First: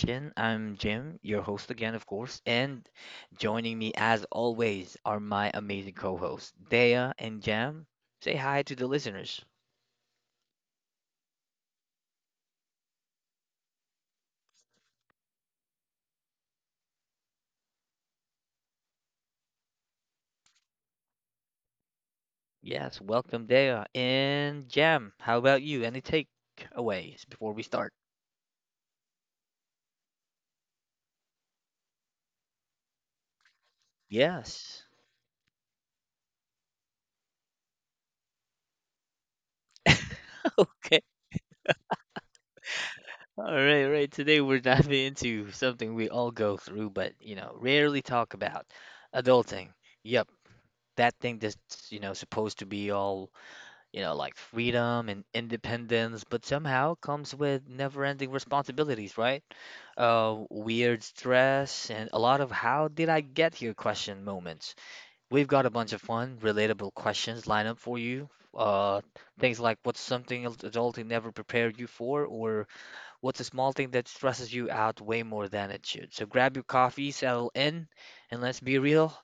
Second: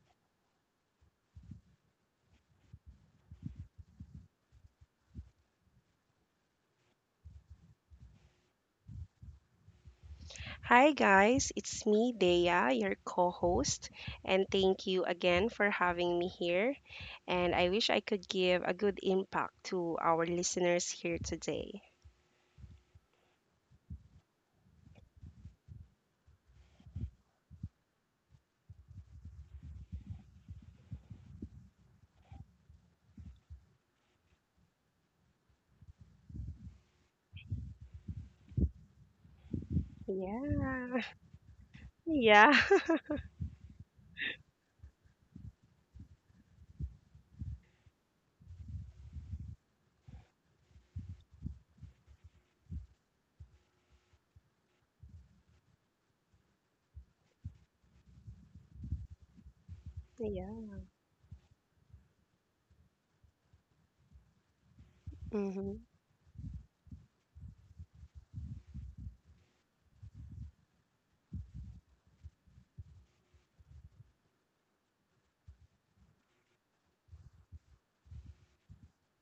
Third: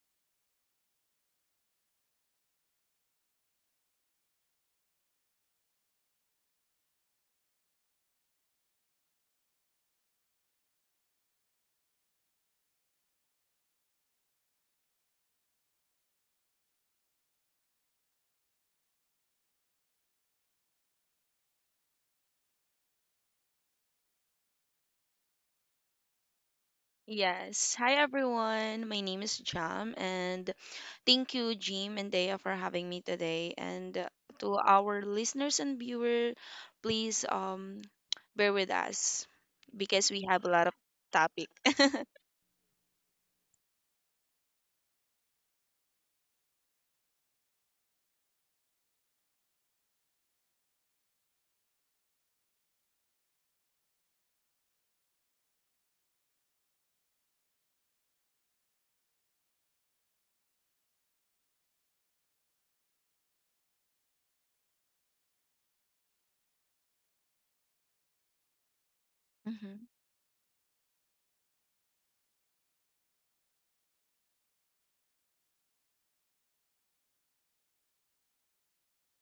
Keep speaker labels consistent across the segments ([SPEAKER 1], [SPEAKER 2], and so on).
[SPEAKER 1] I'm Jim, your host again, of course, and joining me as always are my amazing co-hosts, Dea and Jam. Say hi to the listeners.
[SPEAKER 2] Hi, guys. It's me, Dea, your co host. And thank you again for having me here. And I wish I could give a good impact to our listeners here today.
[SPEAKER 1] Yes, welcome Dea and Jam. How about you? Any takeaways before we
[SPEAKER 3] Yes.
[SPEAKER 1] start?
[SPEAKER 3] Hi, everyone. My name is Jam, and thank you, Jim and Dea, for having me today. And to
[SPEAKER 1] Yes.
[SPEAKER 3] our listeners and viewer, please bear with us because we have a lot of
[SPEAKER 1] Okay.
[SPEAKER 2] Yeah.
[SPEAKER 3] topic.
[SPEAKER 2] Yeah.
[SPEAKER 1] All right. Today we're diving into something we all go through, but rarely talk about adulting. Yep, that thing that's supposed to be all like freedom and independence, but somehow comes with never-ending responsibilities, right?
[SPEAKER 2] Yeah.
[SPEAKER 1] Weird stress and a lot of how did I get here question moments. We've got a
[SPEAKER 2] hmm
[SPEAKER 1] bunch of fun, relatable questions lined up for you. Uh, Things like
[SPEAKER 3] hmm
[SPEAKER 1] what's something adulting never prepared you for, or what's a small thing that stresses you out way more than it should? So grab your coffee, settle in, and let's be real,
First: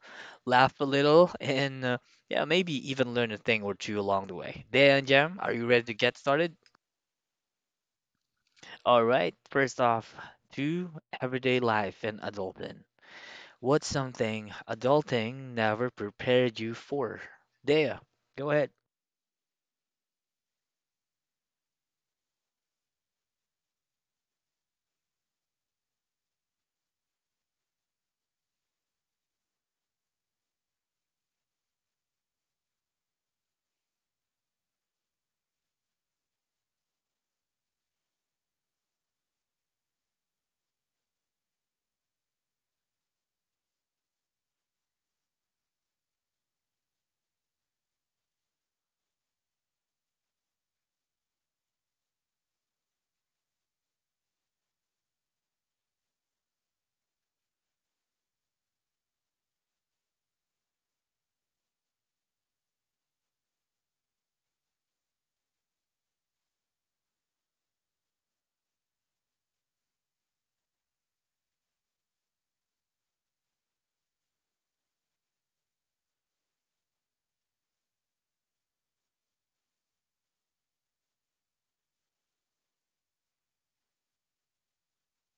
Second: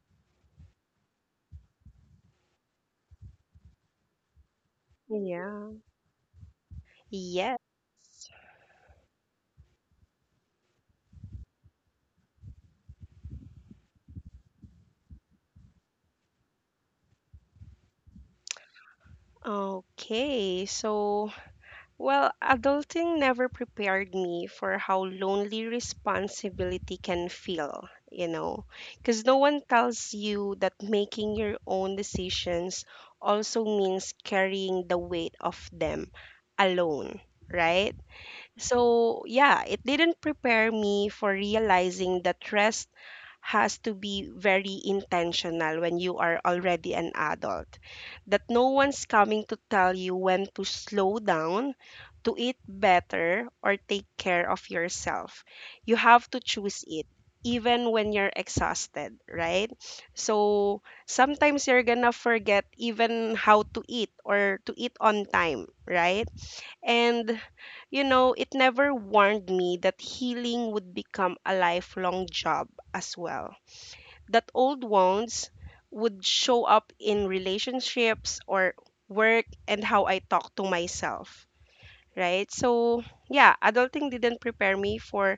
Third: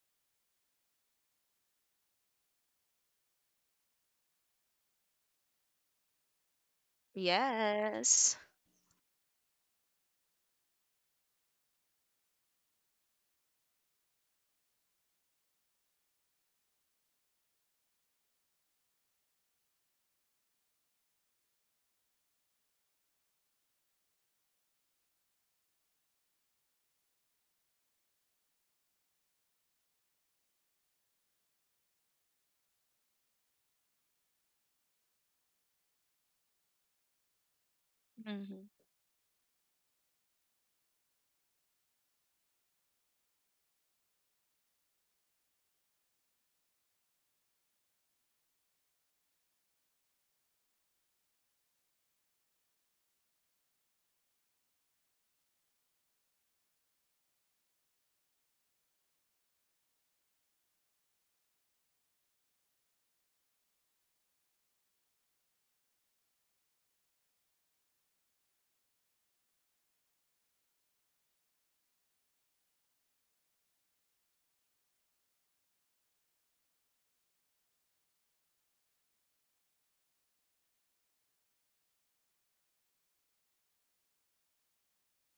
[SPEAKER 1] laugh a little, and yeah, maybe even learn a thing or two along the way. Day and Jam, are you
[SPEAKER 2] Yeah.
[SPEAKER 1] ready to get started?
[SPEAKER 2] Yes.
[SPEAKER 3] yes.
[SPEAKER 1] All right, first off, to everyday life and adulting. What's something adulting never prepared you for? Dea, go ahead.
[SPEAKER 2] Okay. Well, adulting never prepared me for how lonely responsibility can feel, you know, because no one tells you that making your own decisions also means carrying the weight of them alone, right?
[SPEAKER 3] hmm
[SPEAKER 2] So, yeah, it didn't prepare me for realizing that rest has to be very intentional when you are already an adult. That no one's coming to tell you when to slow down, to eat better, or take care of yourself. You have to choose it. Even when you're exhausted, right? So sometimes you're gonna forget even how to eat or to eat on time, right? And you know, it never warned me that healing would become a lifelong job as well. That old wounds would show up in relationships or work and how I talk to myself, right? So, yeah, adulting didn't prepare me for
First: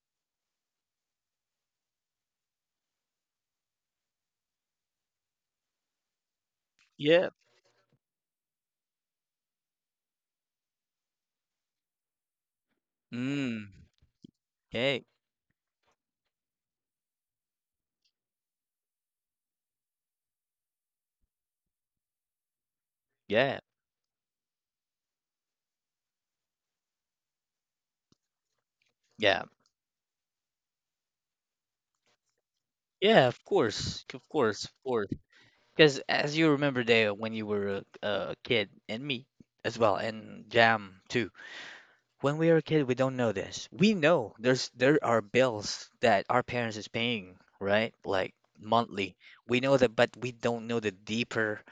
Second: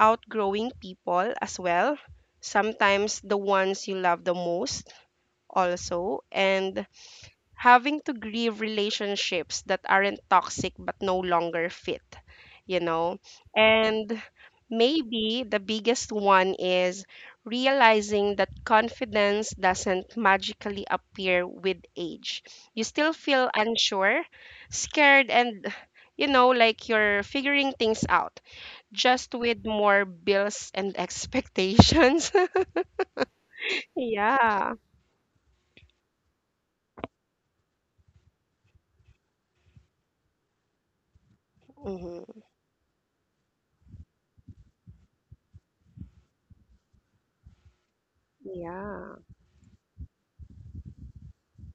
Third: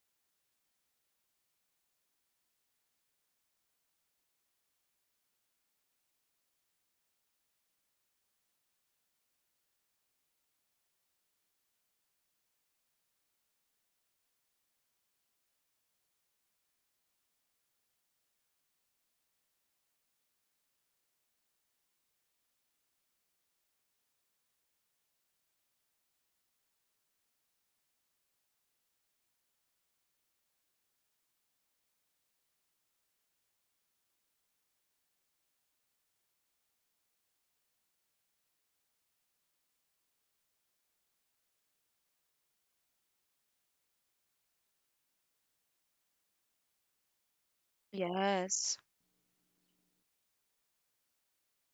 [SPEAKER 2] outgrowing people as well. Sometimes the ones you love the most also and
[SPEAKER 1] Yeah.
[SPEAKER 2] having to grieve relationships that aren't toxic but no longer fit, you know?
[SPEAKER 1] Mm.
[SPEAKER 2] And
[SPEAKER 1] Hey.
[SPEAKER 2] maybe the biggest one is realizing that confidence doesn't magically appear with age. You still feel
[SPEAKER 1] Yeah.
[SPEAKER 2] unsure, scared, and you know, like you're figuring things out just
[SPEAKER 1] Yeah.
[SPEAKER 2] with more bills and expectations.
[SPEAKER 1] Yeah. Of course. Of course. Of
[SPEAKER 2] Yeah.
[SPEAKER 1] course. Because as you remember, Dale, when you were a kid, and me as well, and Jam too. When
[SPEAKER 2] hmm
[SPEAKER 1] we were a kid, we don't know this. We know there's there are bills that our parents is paying, right? Like
[SPEAKER 3] Yes.
[SPEAKER 2] Yeah.
[SPEAKER 1] monthly. We know that, but we don't know the deeper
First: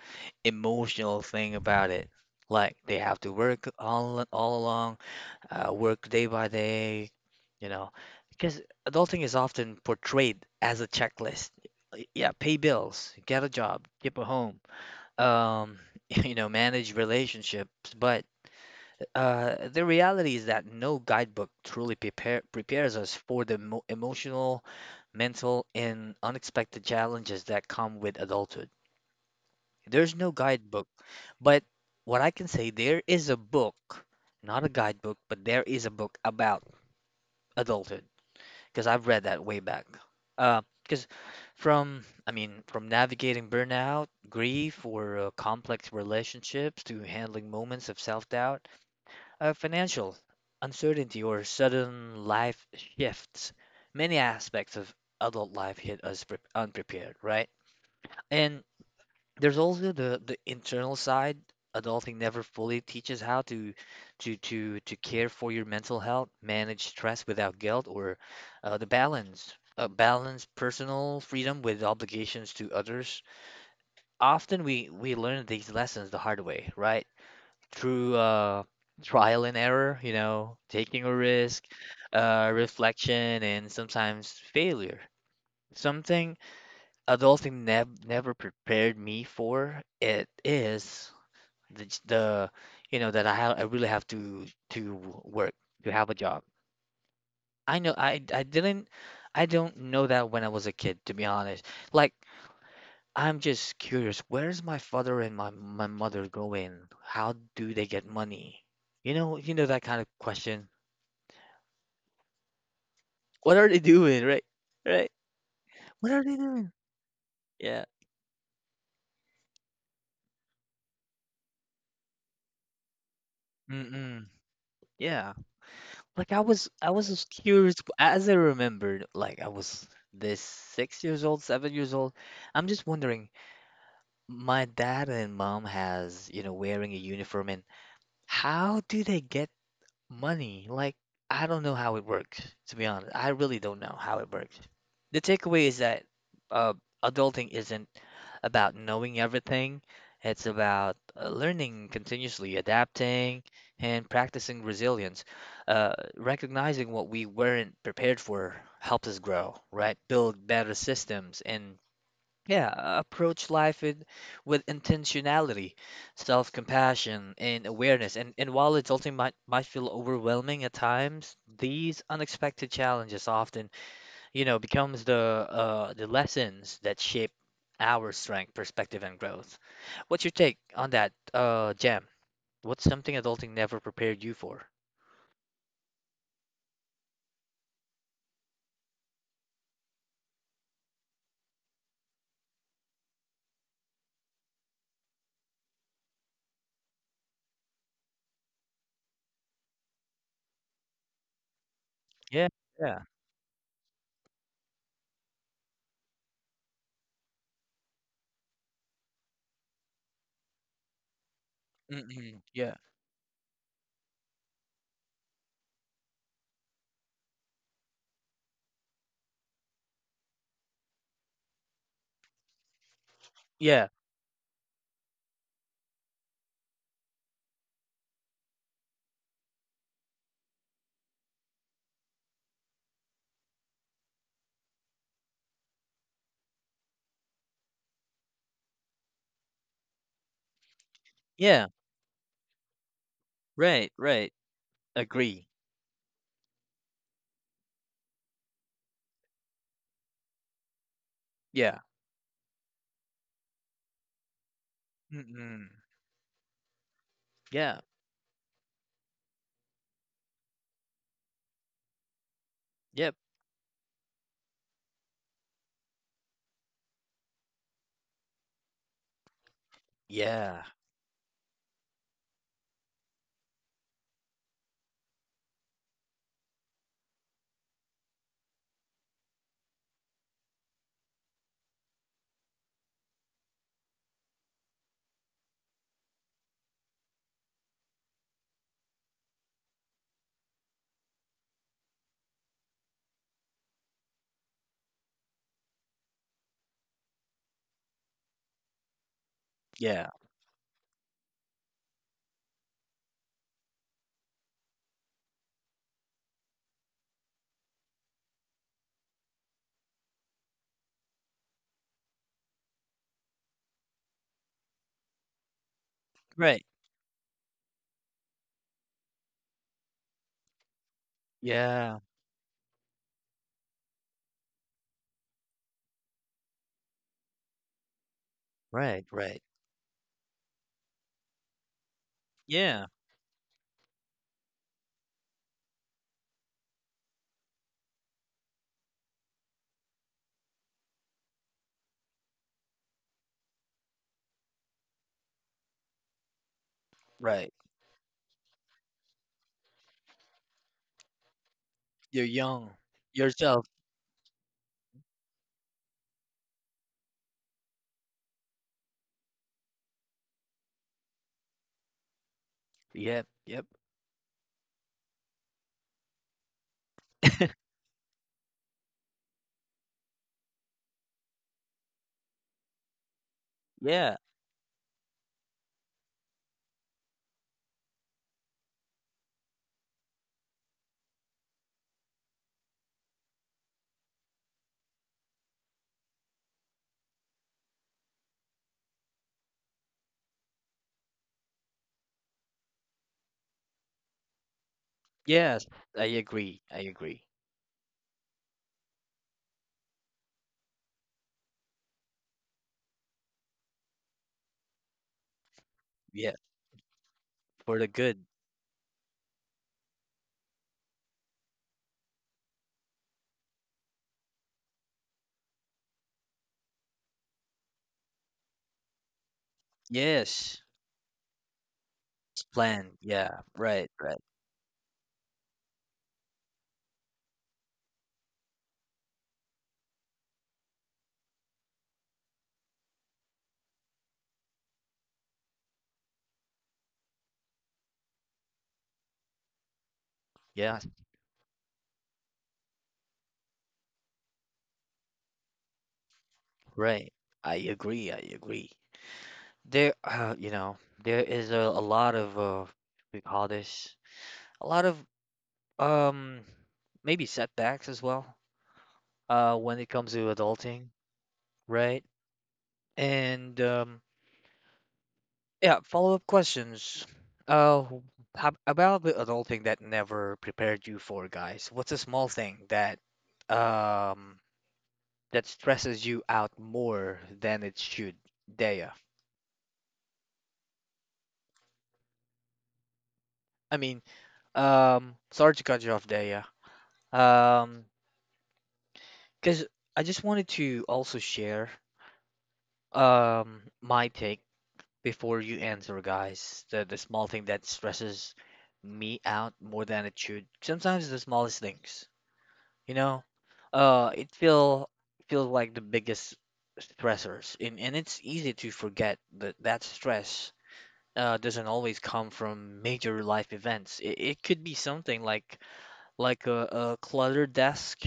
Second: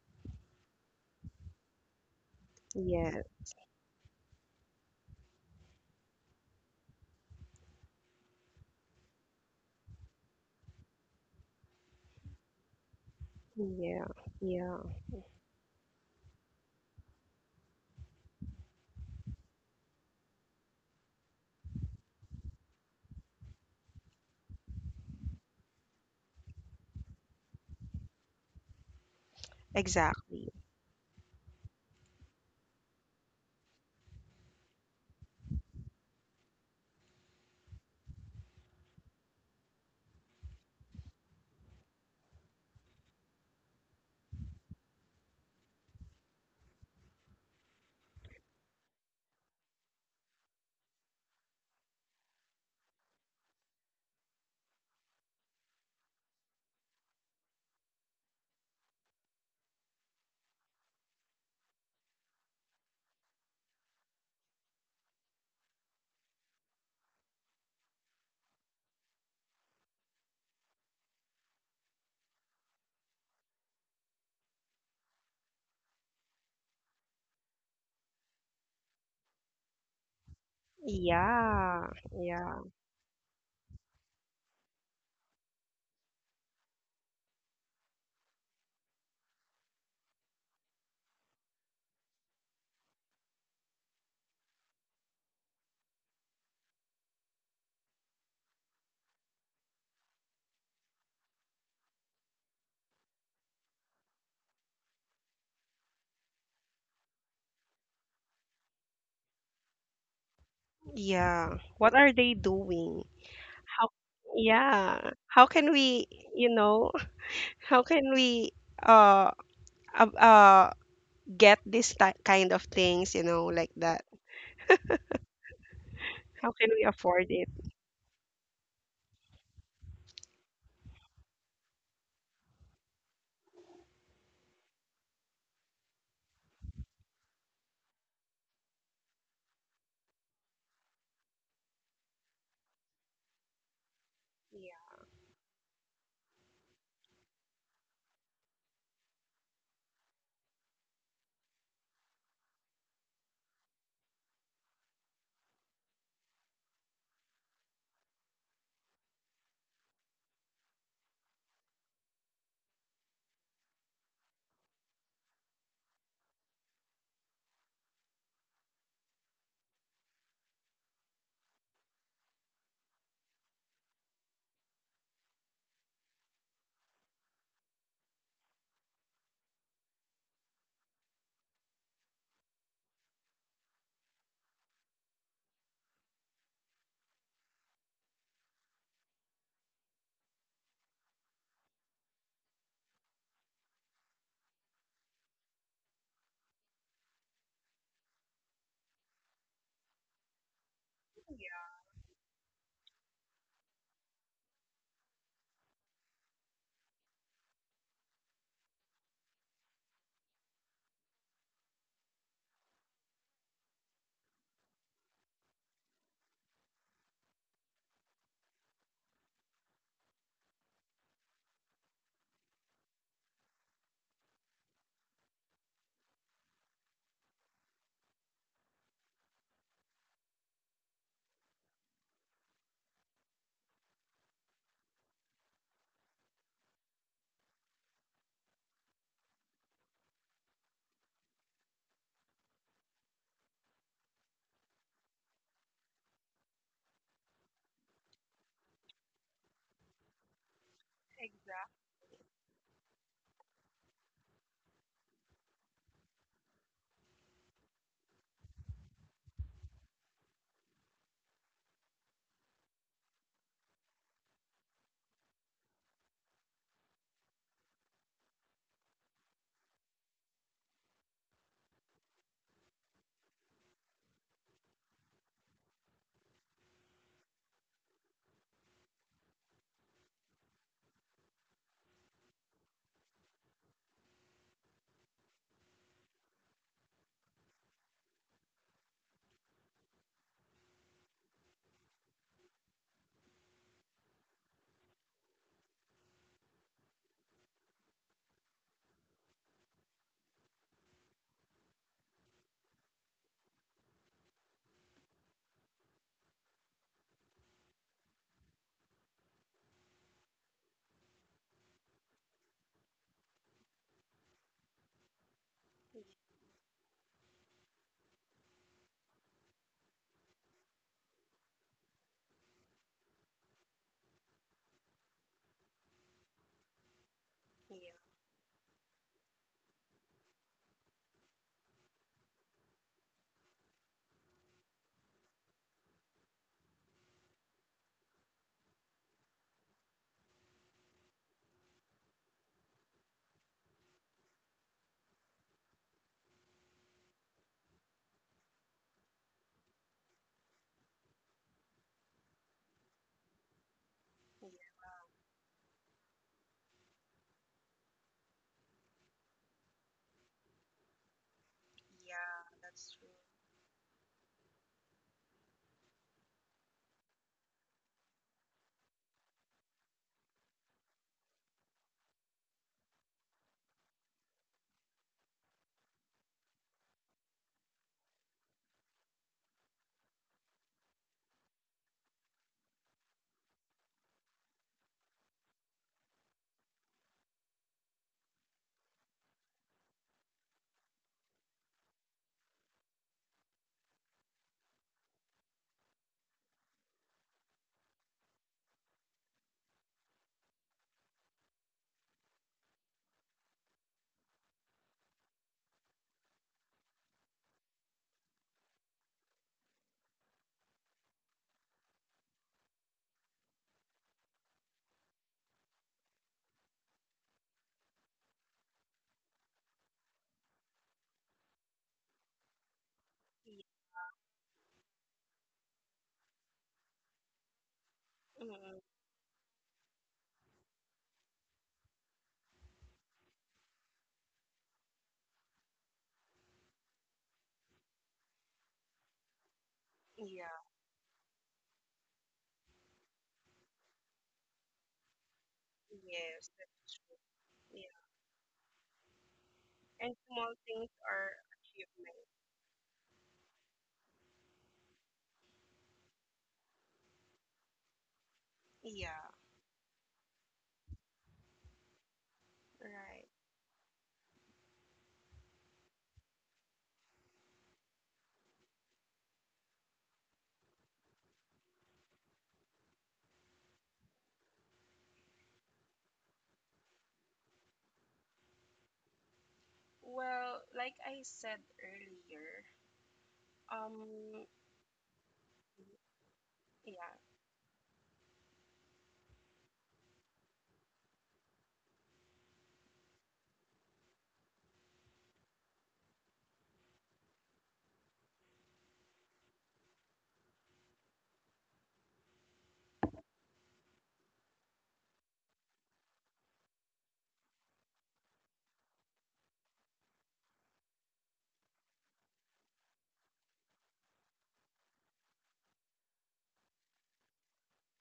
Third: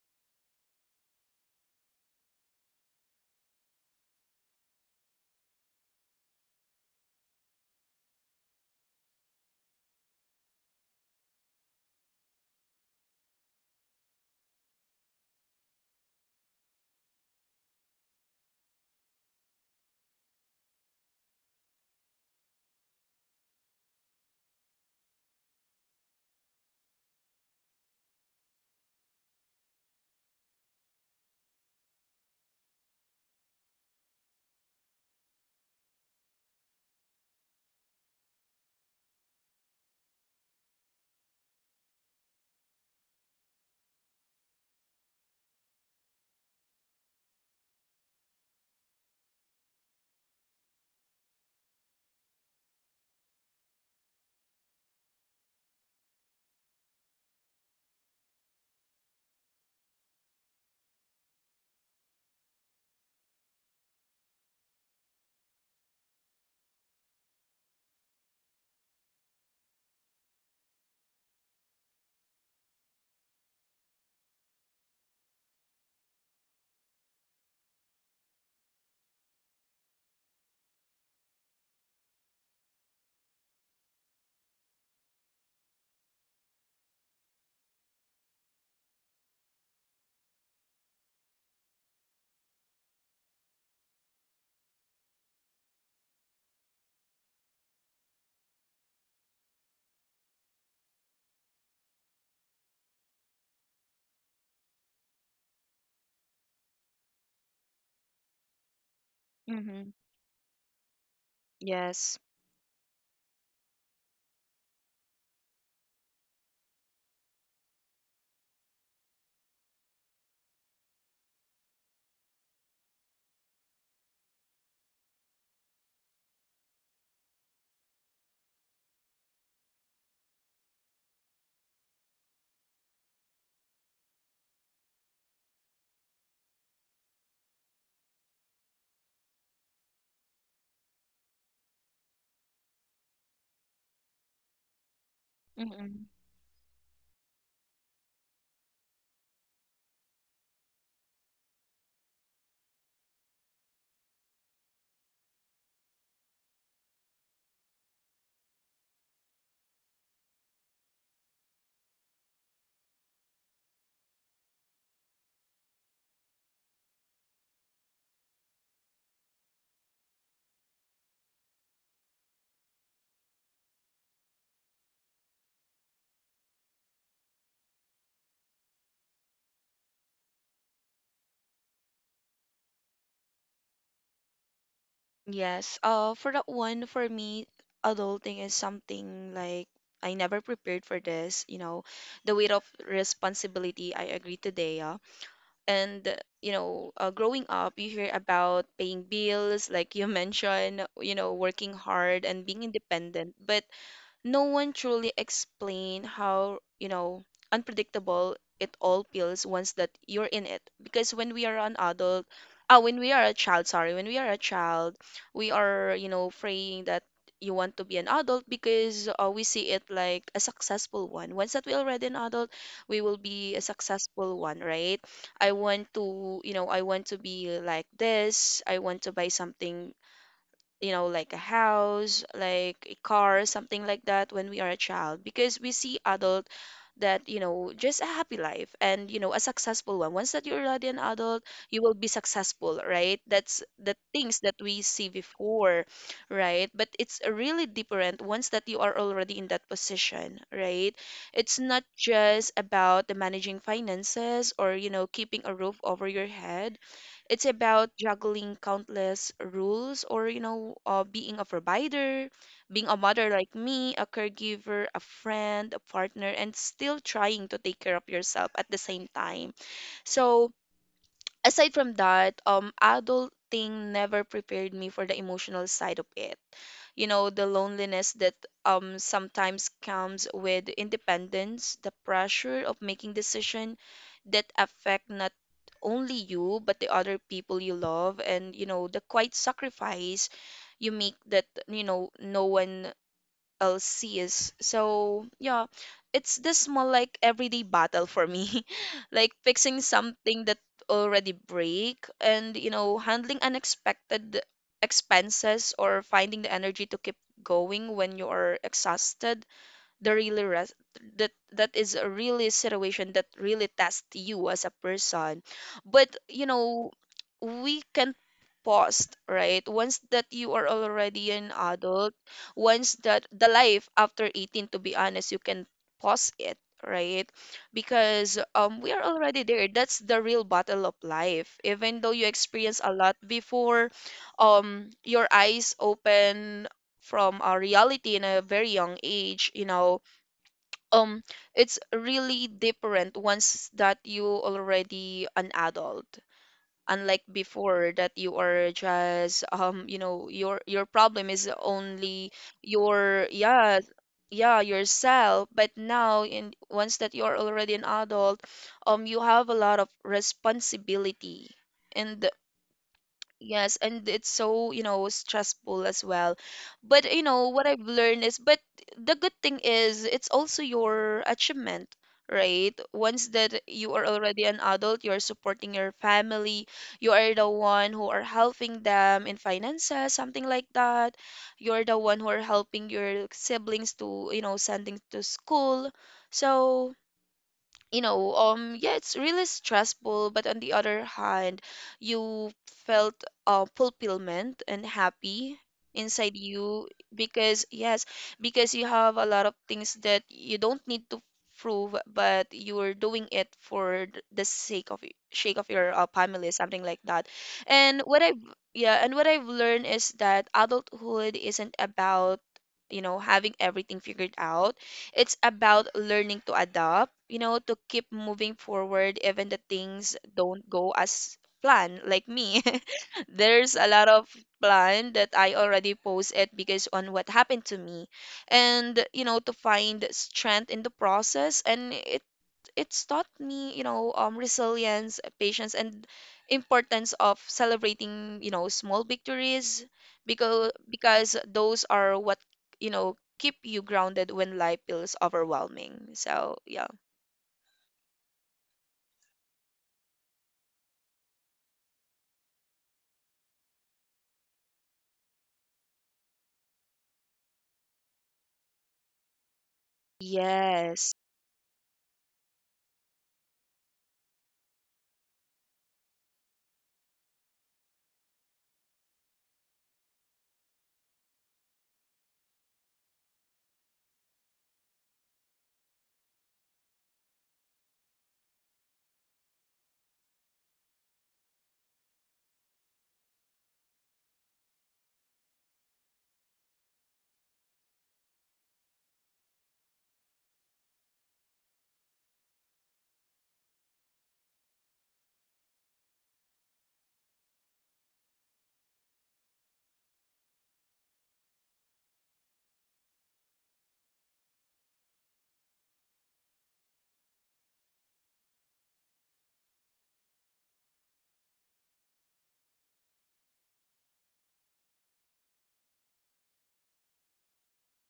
[SPEAKER 1] emotional thing about it. Like they have
[SPEAKER 2] Yeah.
[SPEAKER 1] to work all along, work day by day, you know. Because adulting is often portrayed as a checklist. Yeah, pay bills, get a job,
[SPEAKER 2] Yeah.
[SPEAKER 1] keep a home,
[SPEAKER 2] Yeah.
[SPEAKER 1] um, you know, manage relationships. But the reality is that no guidebook truly prepares us for the emotional, mental, and unexpected challenges that come with adulthood. There's no
[SPEAKER 2] Exactly.
[SPEAKER 1] guidebook. But what I can say, there is a book, not a guidebook, but there is a book about adulthood, because I've read that way back. Because from, I mean, from navigating burnout, grief, or complex relationships to handling moments of self-doubt, financial uncertainty, or sudden life shifts, many aspects of adult life hit us unprepared, right? And there's also the internal side. Adulting never fully teaches how to care for your mental health, manage stress without guilt, or the balance. Balance personal freedom with obligations to others. Often we learn these lessons the hard way, right? Through trial and error, you know, taking a risk,
[SPEAKER 2] Yeah. Yeah.
[SPEAKER 1] reflection, and sometimes failure. Something adulting never prepared me for it is the j- the you know that I have I really have to work to have a job. I know I I didn't I don't know that when I was a kid, to be honest. Like I'm just curious, where's my father and my mother going? How do they get money? You know that
[SPEAKER 3] hmm
[SPEAKER 1] kind of question.
[SPEAKER 2] Yeah. What are
[SPEAKER 3] Yes.
[SPEAKER 2] they doing?
[SPEAKER 1] What are they
[SPEAKER 2] How,
[SPEAKER 1] doing, right? Right?
[SPEAKER 2] yeah. How can we,
[SPEAKER 1] What are they
[SPEAKER 2] you
[SPEAKER 1] doing?
[SPEAKER 2] know,
[SPEAKER 1] Yeah.
[SPEAKER 2] how can we uh uh, uh get this ti kind of things, you know, like that?
[SPEAKER 1] Mm-mm. Yeah. Like I
[SPEAKER 2] How
[SPEAKER 1] was
[SPEAKER 2] can we
[SPEAKER 1] I was
[SPEAKER 2] afford
[SPEAKER 1] just
[SPEAKER 2] it?
[SPEAKER 1] curious as I remembered, like I was this 6 years old, 7 years old. I'm just wondering, my dad and mom has, you know, wearing a uniform, and how do they get money? Like, I don't know how it works, to be honest. I really don't know how it works.
[SPEAKER 2] Yeah.
[SPEAKER 1] The takeaway is
[SPEAKER 3] hmm
[SPEAKER 1] that uh, adulting isn't about knowing everything. It's about learning continuously, adapting, and practicing resilience. Recognizing what we weren't prepared for helps us grow, right? Build better systems and yeah, approach life with intentionality, self-compassion, and awareness. And while adulting might feel overwhelming at times, these unexpected challenges often, you know, becomes the lessons that shape our strength, perspective, and growth. What's your take on that, Jam? What's something adulting never prepared you for?
[SPEAKER 3] Yes, for that one, for me, adulting is something like I never prepared for this. You know, the weight of responsibility. I agree today, yeah. And you know, growing up, you hear about paying bills, like you mentioned. You know, working hard and
[SPEAKER 1] Yeah,
[SPEAKER 3] being
[SPEAKER 1] yeah,
[SPEAKER 3] independent, but no one truly explain how you know unpredictable it all feels once that you're in it because
[SPEAKER 1] mm-mm, yeah,
[SPEAKER 3] when we are a child, sorry, when we are a child, we are, you know, praying that you want to be an adult because we see it like a successful one. Once that we are already an adult, we will be a
[SPEAKER 1] yeah,
[SPEAKER 3] successful one, right? I want to, you know, I want to be like this, I want to buy something, you know, like a house, like a car, something like that when we are a child because we see adult that, you know, just a happy life and, you know, a successful one. Once that you're already an adult,
[SPEAKER 1] yeah.
[SPEAKER 3] you will be successful, right? That's
[SPEAKER 1] Right,
[SPEAKER 3] the
[SPEAKER 1] right.
[SPEAKER 3] things that we see
[SPEAKER 1] Agree.
[SPEAKER 3] before, right? But it's really different once that you are already in that position, right?
[SPEAKER 2] ex-
[SPEAKER 3] It's
[SPEAKER 1] Yeah.
[SPEAKER 3] not just about the managing finances or, you know, keeping a
[SPEAKER 1] Mm-mm.
[SPEAKER 3] roof over your head. It's
[SPEAKER 1] Yeah.
[SPEAKER 3] about juggling countless rules or, you know, being a provider, being a
[SPEAKER 1] Yeah.
[SPEAKER 3] mother like me, a caregiver, a friend, a partner, and still trying to take care of yourself at the same time. So,
[SPEAKER 1] Yeah,
[SPEAKER 3] aside from that, adulting never prepared me for the emotional side of it. You know, the loneliness that sometimes comes with independence, the pressure of making decisions that affect not only you but the other people you love, and you know, the quiet sacrifice you make that you know no one LCs. So yeah, it's this small like everyday battle for me, like fixing
[SPEAKER 1] yeah,
[SPEAKER 3] something that already break and you know handling unexpected expenses or finding the energy to keep going when you are exhausted. the really res- that that is a really situation that really tests you as a person, but you
[SPEAKER 1] right,
[SPEAKER 3] know we can pause right once that you are already an
[SPEAKER 1] yeah,
[SPEAKER 3] adult. Once that the life after 18, to be honest, you can pause it, right?
[SPEAKER 2] Yeah.
[SPEAKER 3] Because we are
[SPEAKER 1] right, right,
[SPEAKER 3] already there. That's the real battle of life even though you experience
[SPEAKER 1] yeah,
[SPEAKER 3] a lot before. Your eyes open from our reality in a very young age, you know. um it's really different once that you already an adult, unlike
[SPEAKER 1] right.
[SPEAKER 3] before that you are just you know your problem is
[SPEAKER 1] You're
[SPEAKER 3] only
[SPEAKER 1] young
[SPEAKER 3] your
[SPEAKER 1] yourself.
[SPEAKER 3] yeah, yeah yourself. But now, in once that you are already an adult, you have a lot of responsibility.
[SPEAKER 2] Yeah.
[SPEAKER 3] And
[SPEAKER 2] Yeah, that's true.
[SPEAKER 1] Yep, yep.
[SPEAKER 3] yes, and it's so, you know, stressful as well. But you know, what I've learned is, but the good thing is it's also your achievement, right? Once that you are
[SPEAKER 1] Yeah,
[SPEAKER 3] already an adult, you're supporting your family, you are the one who are helping them in finances, something like that. You're the one who are helping your siblings to, you know, sending to school. So you know, yeah, it's really stressful, but on the other hand, you felt fulfillment and happy
[SPEAKER 1] yes, I
[SPEAKER 3] inside
[SPEAKER 1] agree. I
[SPEAKER 3] you
[SPEAKER 1] agree.
[SPEAKER 3] because, yes, because you have a lot of things that you don't need to prove, but you're doing it for the sake of sake of your
[SPEAKER 1] Yeah,
[SPEAKER 3] family, something like that.
[SPEAKER 1] for the
[SPEAKER 3] And what
[SPEAKER 1] good.
[SPEAKER 3] I've, yeah, and what I've learned is that adulthood isn't about, you know, having everything figured out. It's about learning to adapt, you know, to keep moving forward even the things
[SPEAKER 1] Yes,
[SPEAKER 3] don't go as planned, like
[SPEAKER 1] it's
[SPEAKER 3] me.
[SPEAKER 1] planned. Yeah,
[SPEAKER 3] There's a
[SPEAKER 1] right,
[SPEAKER 3] lot
[SPEAKER 1] right.
[SPEAKER 3] of plan that I already post it because on what happened to me. And, you know, to find strength in the process, and it's taught me, you know, resilience, patience, and importance of celebrating, you know, small victories because
[SPEAKER 2] Yeah.
[SPEAKER 1] Yeah,
[SPEAKER 3] because those are what you know keep you grounded when life feels overwhelming.
[SPEAKER 2] Yes,
[SPEAKER 3] So yeah.
[SPEAKER 2] that's
[SPEAKER 1] right.
[SPEAKER 2] true.
[SPEAKER 1] I
[SPEAKER 2] Yeah.
[SPEAKER 1] agree. I agree. There,
[SPEAKER 2] And small things
[SPEAKER 1] there
[SPEAKER 2] are
[SPEAKER 1] is a lot
[SPEAKER 2] achievement.
[SPEAKER 1] of, we call this a lot of, um maybe setbacks as well.
[SPEAKER 2] Yeah.
[SPEAKER 1] When it comes to adulting,
[SPEAKER 3] Yes.
[SPEAKER 1] right?
[SPEAKER 2] Right.
[SPEAKER 1] And yeah, follow-up questions. Uh, how about the adulting that never prepared you for, guys? What's a small thing that um that stresses you out more than it should, Dea?
[SPEAKER 2] Well, like I said earlier,
[SPEAKER 1] I mean,
[SPEAKER 2] um,
[SPEAKER 1] sorry to cut you off, Dea.
[SPEAKER 2] yeah,
[SPEAKER 1] Um, because I just wanted to also share my take before you answer, guys. The small thing that stresses me out more than it should. Sometimes the smallest things. You know, it feel feels like the biggest stressors, and it's easy to forget that stress doesn't always come from major life events. It could be something like like a, a cluttered desk,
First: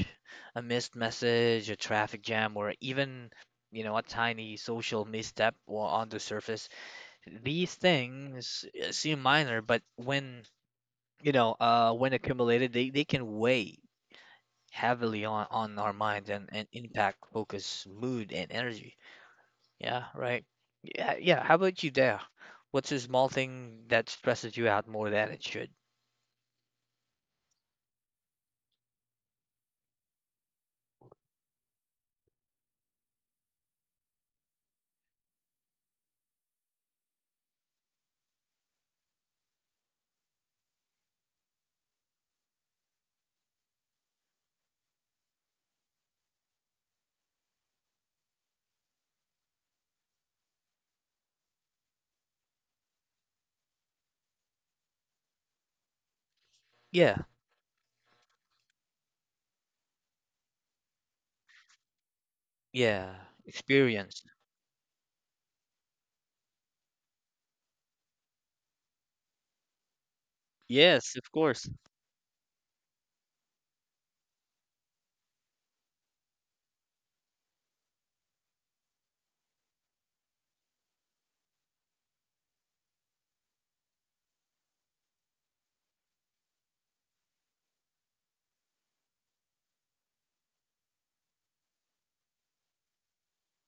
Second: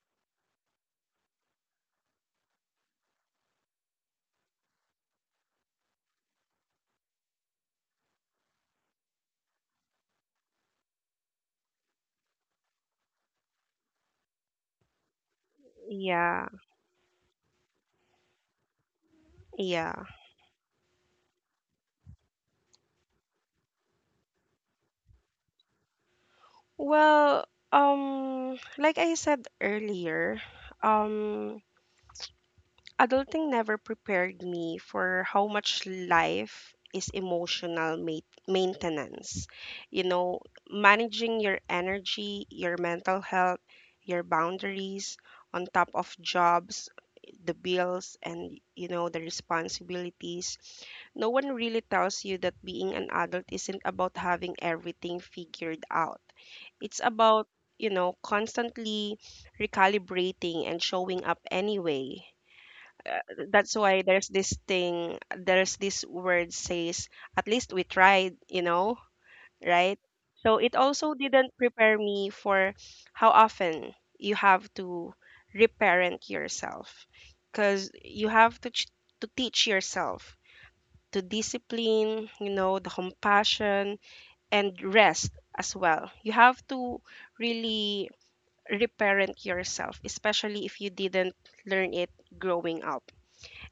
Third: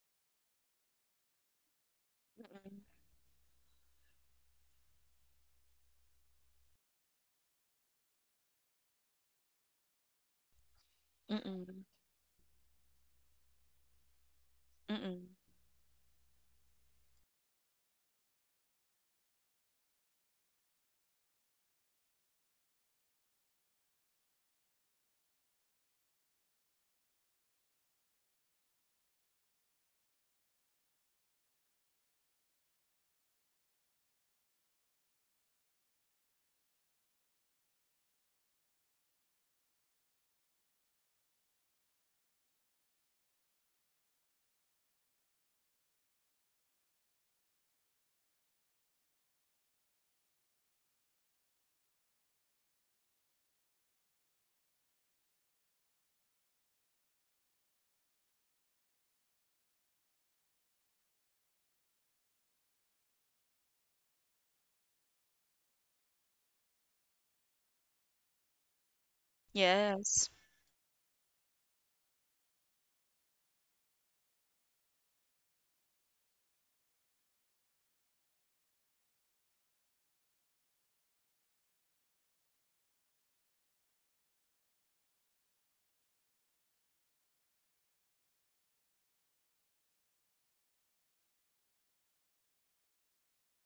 [SPEAKER 1] a missed message, a traffic jam, or
[SPEAKER 3] Mm-mm.
[SPEAKER 1] even, you know, a tiny social misstep on the surface. These things seem minor, but when
[SPEAKER 3] Mm-mm.
[SPEAKER 1] when accumulated, they can weigh heavily
[SPEAKER 3] Mm-mm.
[SPEAKER 1] on our mind
[SPEAKER 2] Yeah,
[SPEAKER 1] and impact focus, mood, and energy.
[SPEAKER 2] yeah.
[SPEAKER 1] Yeah, right. Yeah, yeah. How about you there? What's a small thing that stresses you out more than it should?
[SPEAKER 2] Well, like I said earlier, um, adulting never prepared me for how much life is emotional maintenance. You know, managing your energy, your mental health, your boundaries on top of jobs, the bills, and you know, the responsibilities. No one really tells you that being an adult isn't about having everything figured out. It's
[SPEAKER 1] Yeah,
[SPEAKER 2] about, you know, constantly recalibrating and showing up anyway.
[SPEAKER 1] yeah.
[SPEAKER 2] That's why there's
[SPEAKER 1] Experience.
[SPEAKER 2] this thing, there's this word says, at least we tried, you know, right?
[SPEAKER 3] Yes.
[SPEAKER 2] So it also
[SPEAKER 1] Yes, of
[SPEAKER 2] didn't
[SPEAKER 1] course.
[SPEAKER 2] prepare me for how often you have to reparent yourself because you have to to teach yourself to discipline, you know, the compassion and rest as well. You have to really reparent yourself especially if you didn't learn it growing up.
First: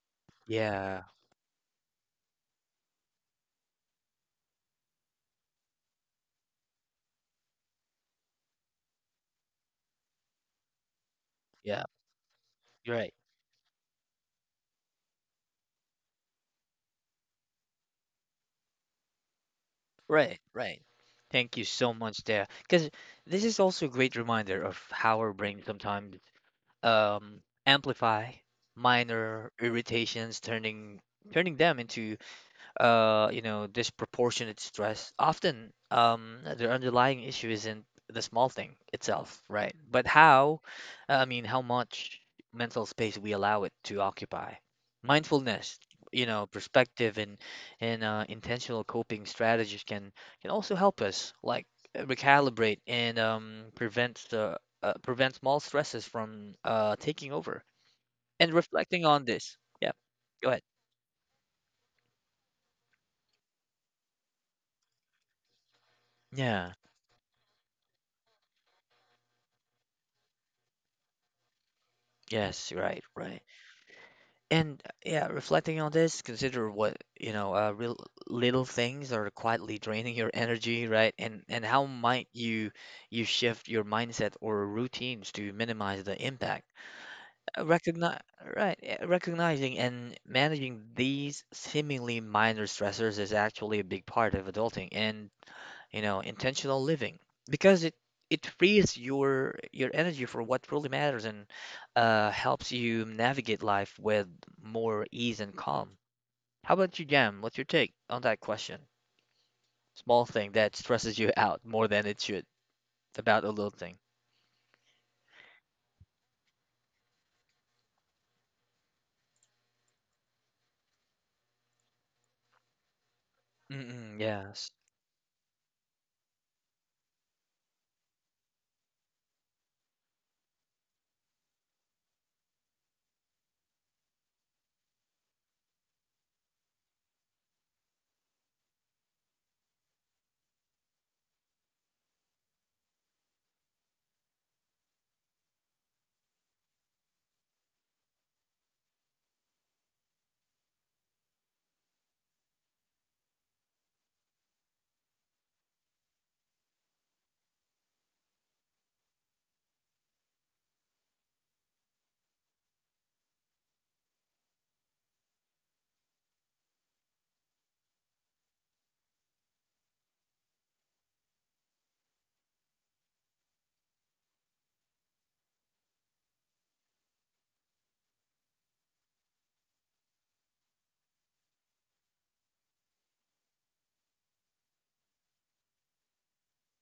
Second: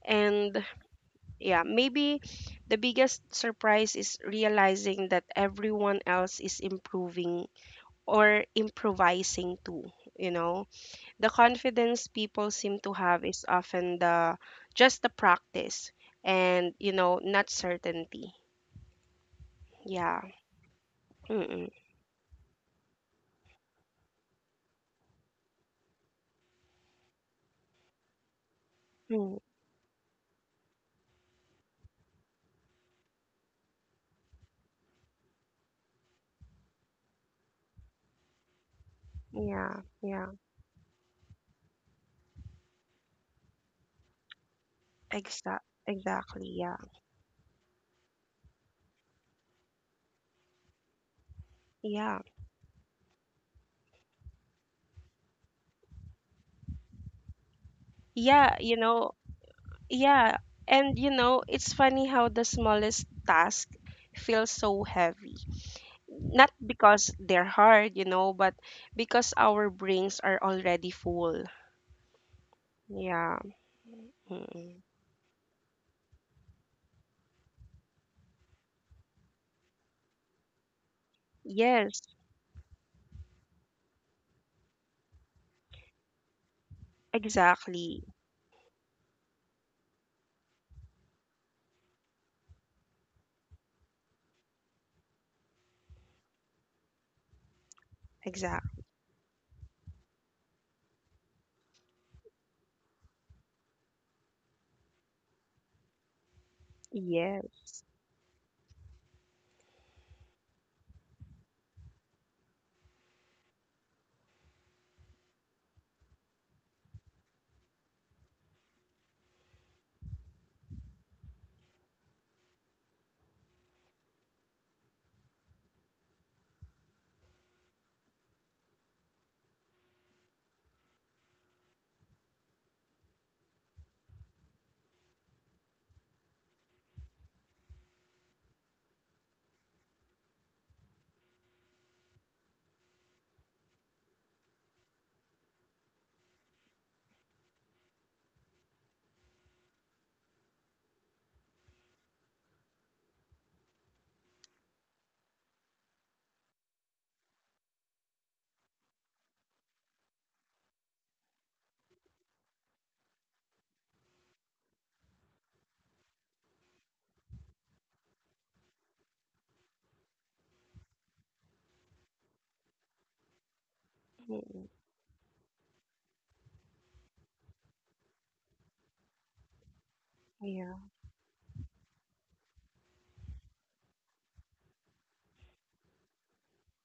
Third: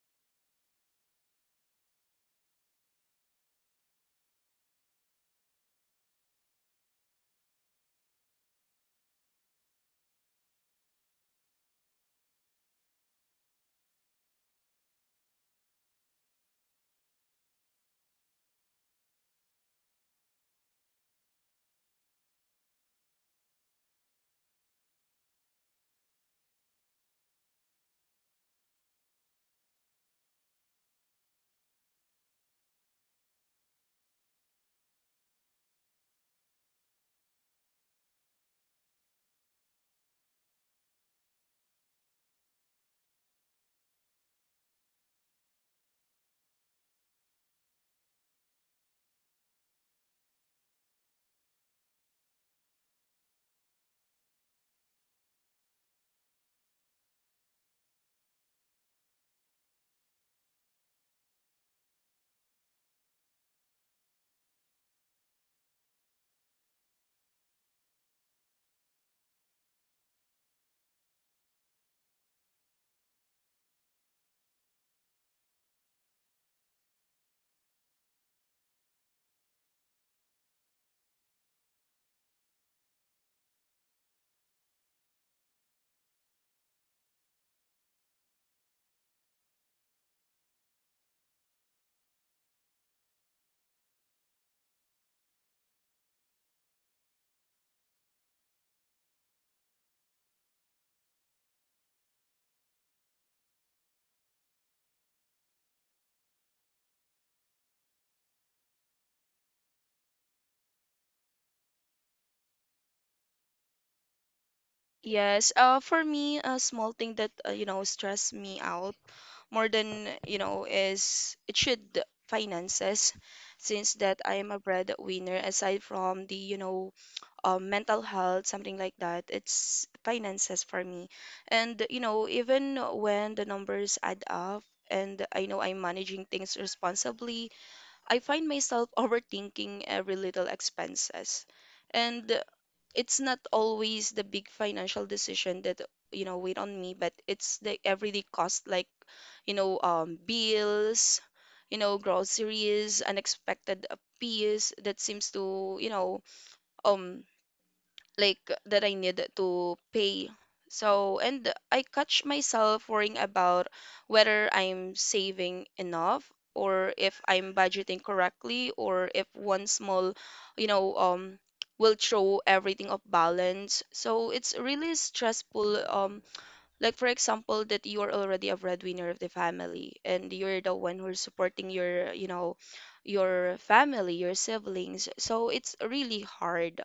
[SPEAKER 2] And
[SPEAKER 1] Yeah,
[SPEAKER 2] yeah, maybe the biggest surprise is realizing that everyone else is improving or improvising too, you know. The
[SPEAKER 1] yeah.
[SPEAKER 2] confidence people seem to
[SPEAKER 1] You're right,
[SPEAKER 2] have is often the just the practice and, you know, not certainty. Yeah.
[SPEAKER 1] right, right. Thank you
[SPEAKER 2] Mm-mm.
[SPEAKER 1] so much there, because this is also a great reminder of how our brain sometimes um amplify
[SPEAKER 2] Mm.
[SPEAKER 1] minor irritations, turning them into disproportionate stress. Often, their underlying issue isn't the small thing itself, right?
[SPEAKER 2] Yeah.
[SPEAKER 1] But
[SPEAKER 2] Yeah.
[SPEAKER 1] how, I mean, how much mental space we allow it to occupy.
[SPEAKER 2] Exactly.
[SPEAKER 1] Mindfulness, you know,
[SPEAKER 2] Exactly. Yeah.
[SPEAKER 1] perspective and intentional coping strategies can also help us like
[SPEAKER 2] Yeah.
[SPEAKER 1] recalibrate and prevent the prevent small stresses from taking over. And
[SPEAKER 2] Yeah, you
[SPEAKER 1] reflecting
[SPEAKER 2] know.
[SPEAKER 1] on this, yeah,
[SPEAKER 2] Yeah.
[SPEAKER 1] go ahead.
[SPEAKER 2] And you know, it's funny how the smallest task feels so heavy not
[SPEAKER 1] Yeah.
[SPEAKER 2] because they're hard, you know, but because our brains are already full.
[SPEAKER 1] Yes, right,
[SPEAKER 2] Yeah.
[SPEAKER 1] right. And
[SPEAKER 2] Mm-mm.
[SPEAKER 1] yeah, reflecting on this, consider what, you know, real little things are quietly draining your energy, right? And how
[SPEAKER 2] Yes,
[SPEAKER 1] might you shift your mindset or routines to minimize the impact?
[SPEAKER 2] exactly.
[SPEAKER 1] Recognize, right, yeah, recognizing and managing these seemingly minor stressors is actually a big part of adulting. And you know, intentional living, because it
[SPEAKER 2] Exactly.
[SPEAKER 1] frees your energy for what really matters, and helps you navigate life with more ease and calm. How about you, Jam? What's your
[SPEAKER 2] Yes.
[SPEAKER 1] take on that question? Small thing that stresses you out more than it should about a little thing.
[SPEAKER 3] Yes. For me, a small thing that you know stress me out more than you know is it should, finances, since that
[SPEAKER 1] Mm-mm,
[SPEAKER 3] I am a
[SPEAKER 1] yes.
[SPEAKER 3] breadwinner. Aside from the you know mental health, something like that. It's finances for me. And, you know, even when the numbers add up and I know I'm managing things responsibly, I find myself overthinking every little expenses. And it's not always the big financial decision that you know wait on me, but it's the everyday cost like you know bills, you know, groceries, unexpected fees that seems to you know um like that I need to pay. So, and I catch myself worrying about whether I'm saving enough or if I'm budgeting correctly or if one small, you know, will throw everything off balance. So it's
[SPEAKER 2] Mm-mm.
[SPEAKER 3] really stressful. Like for example, that you're already a breadwinner of the family and you're the
[SPEAKER 2] Yeah.
[SPEAKER 3] one who's supporting your, you know, your family, your siblings. So it's really hard.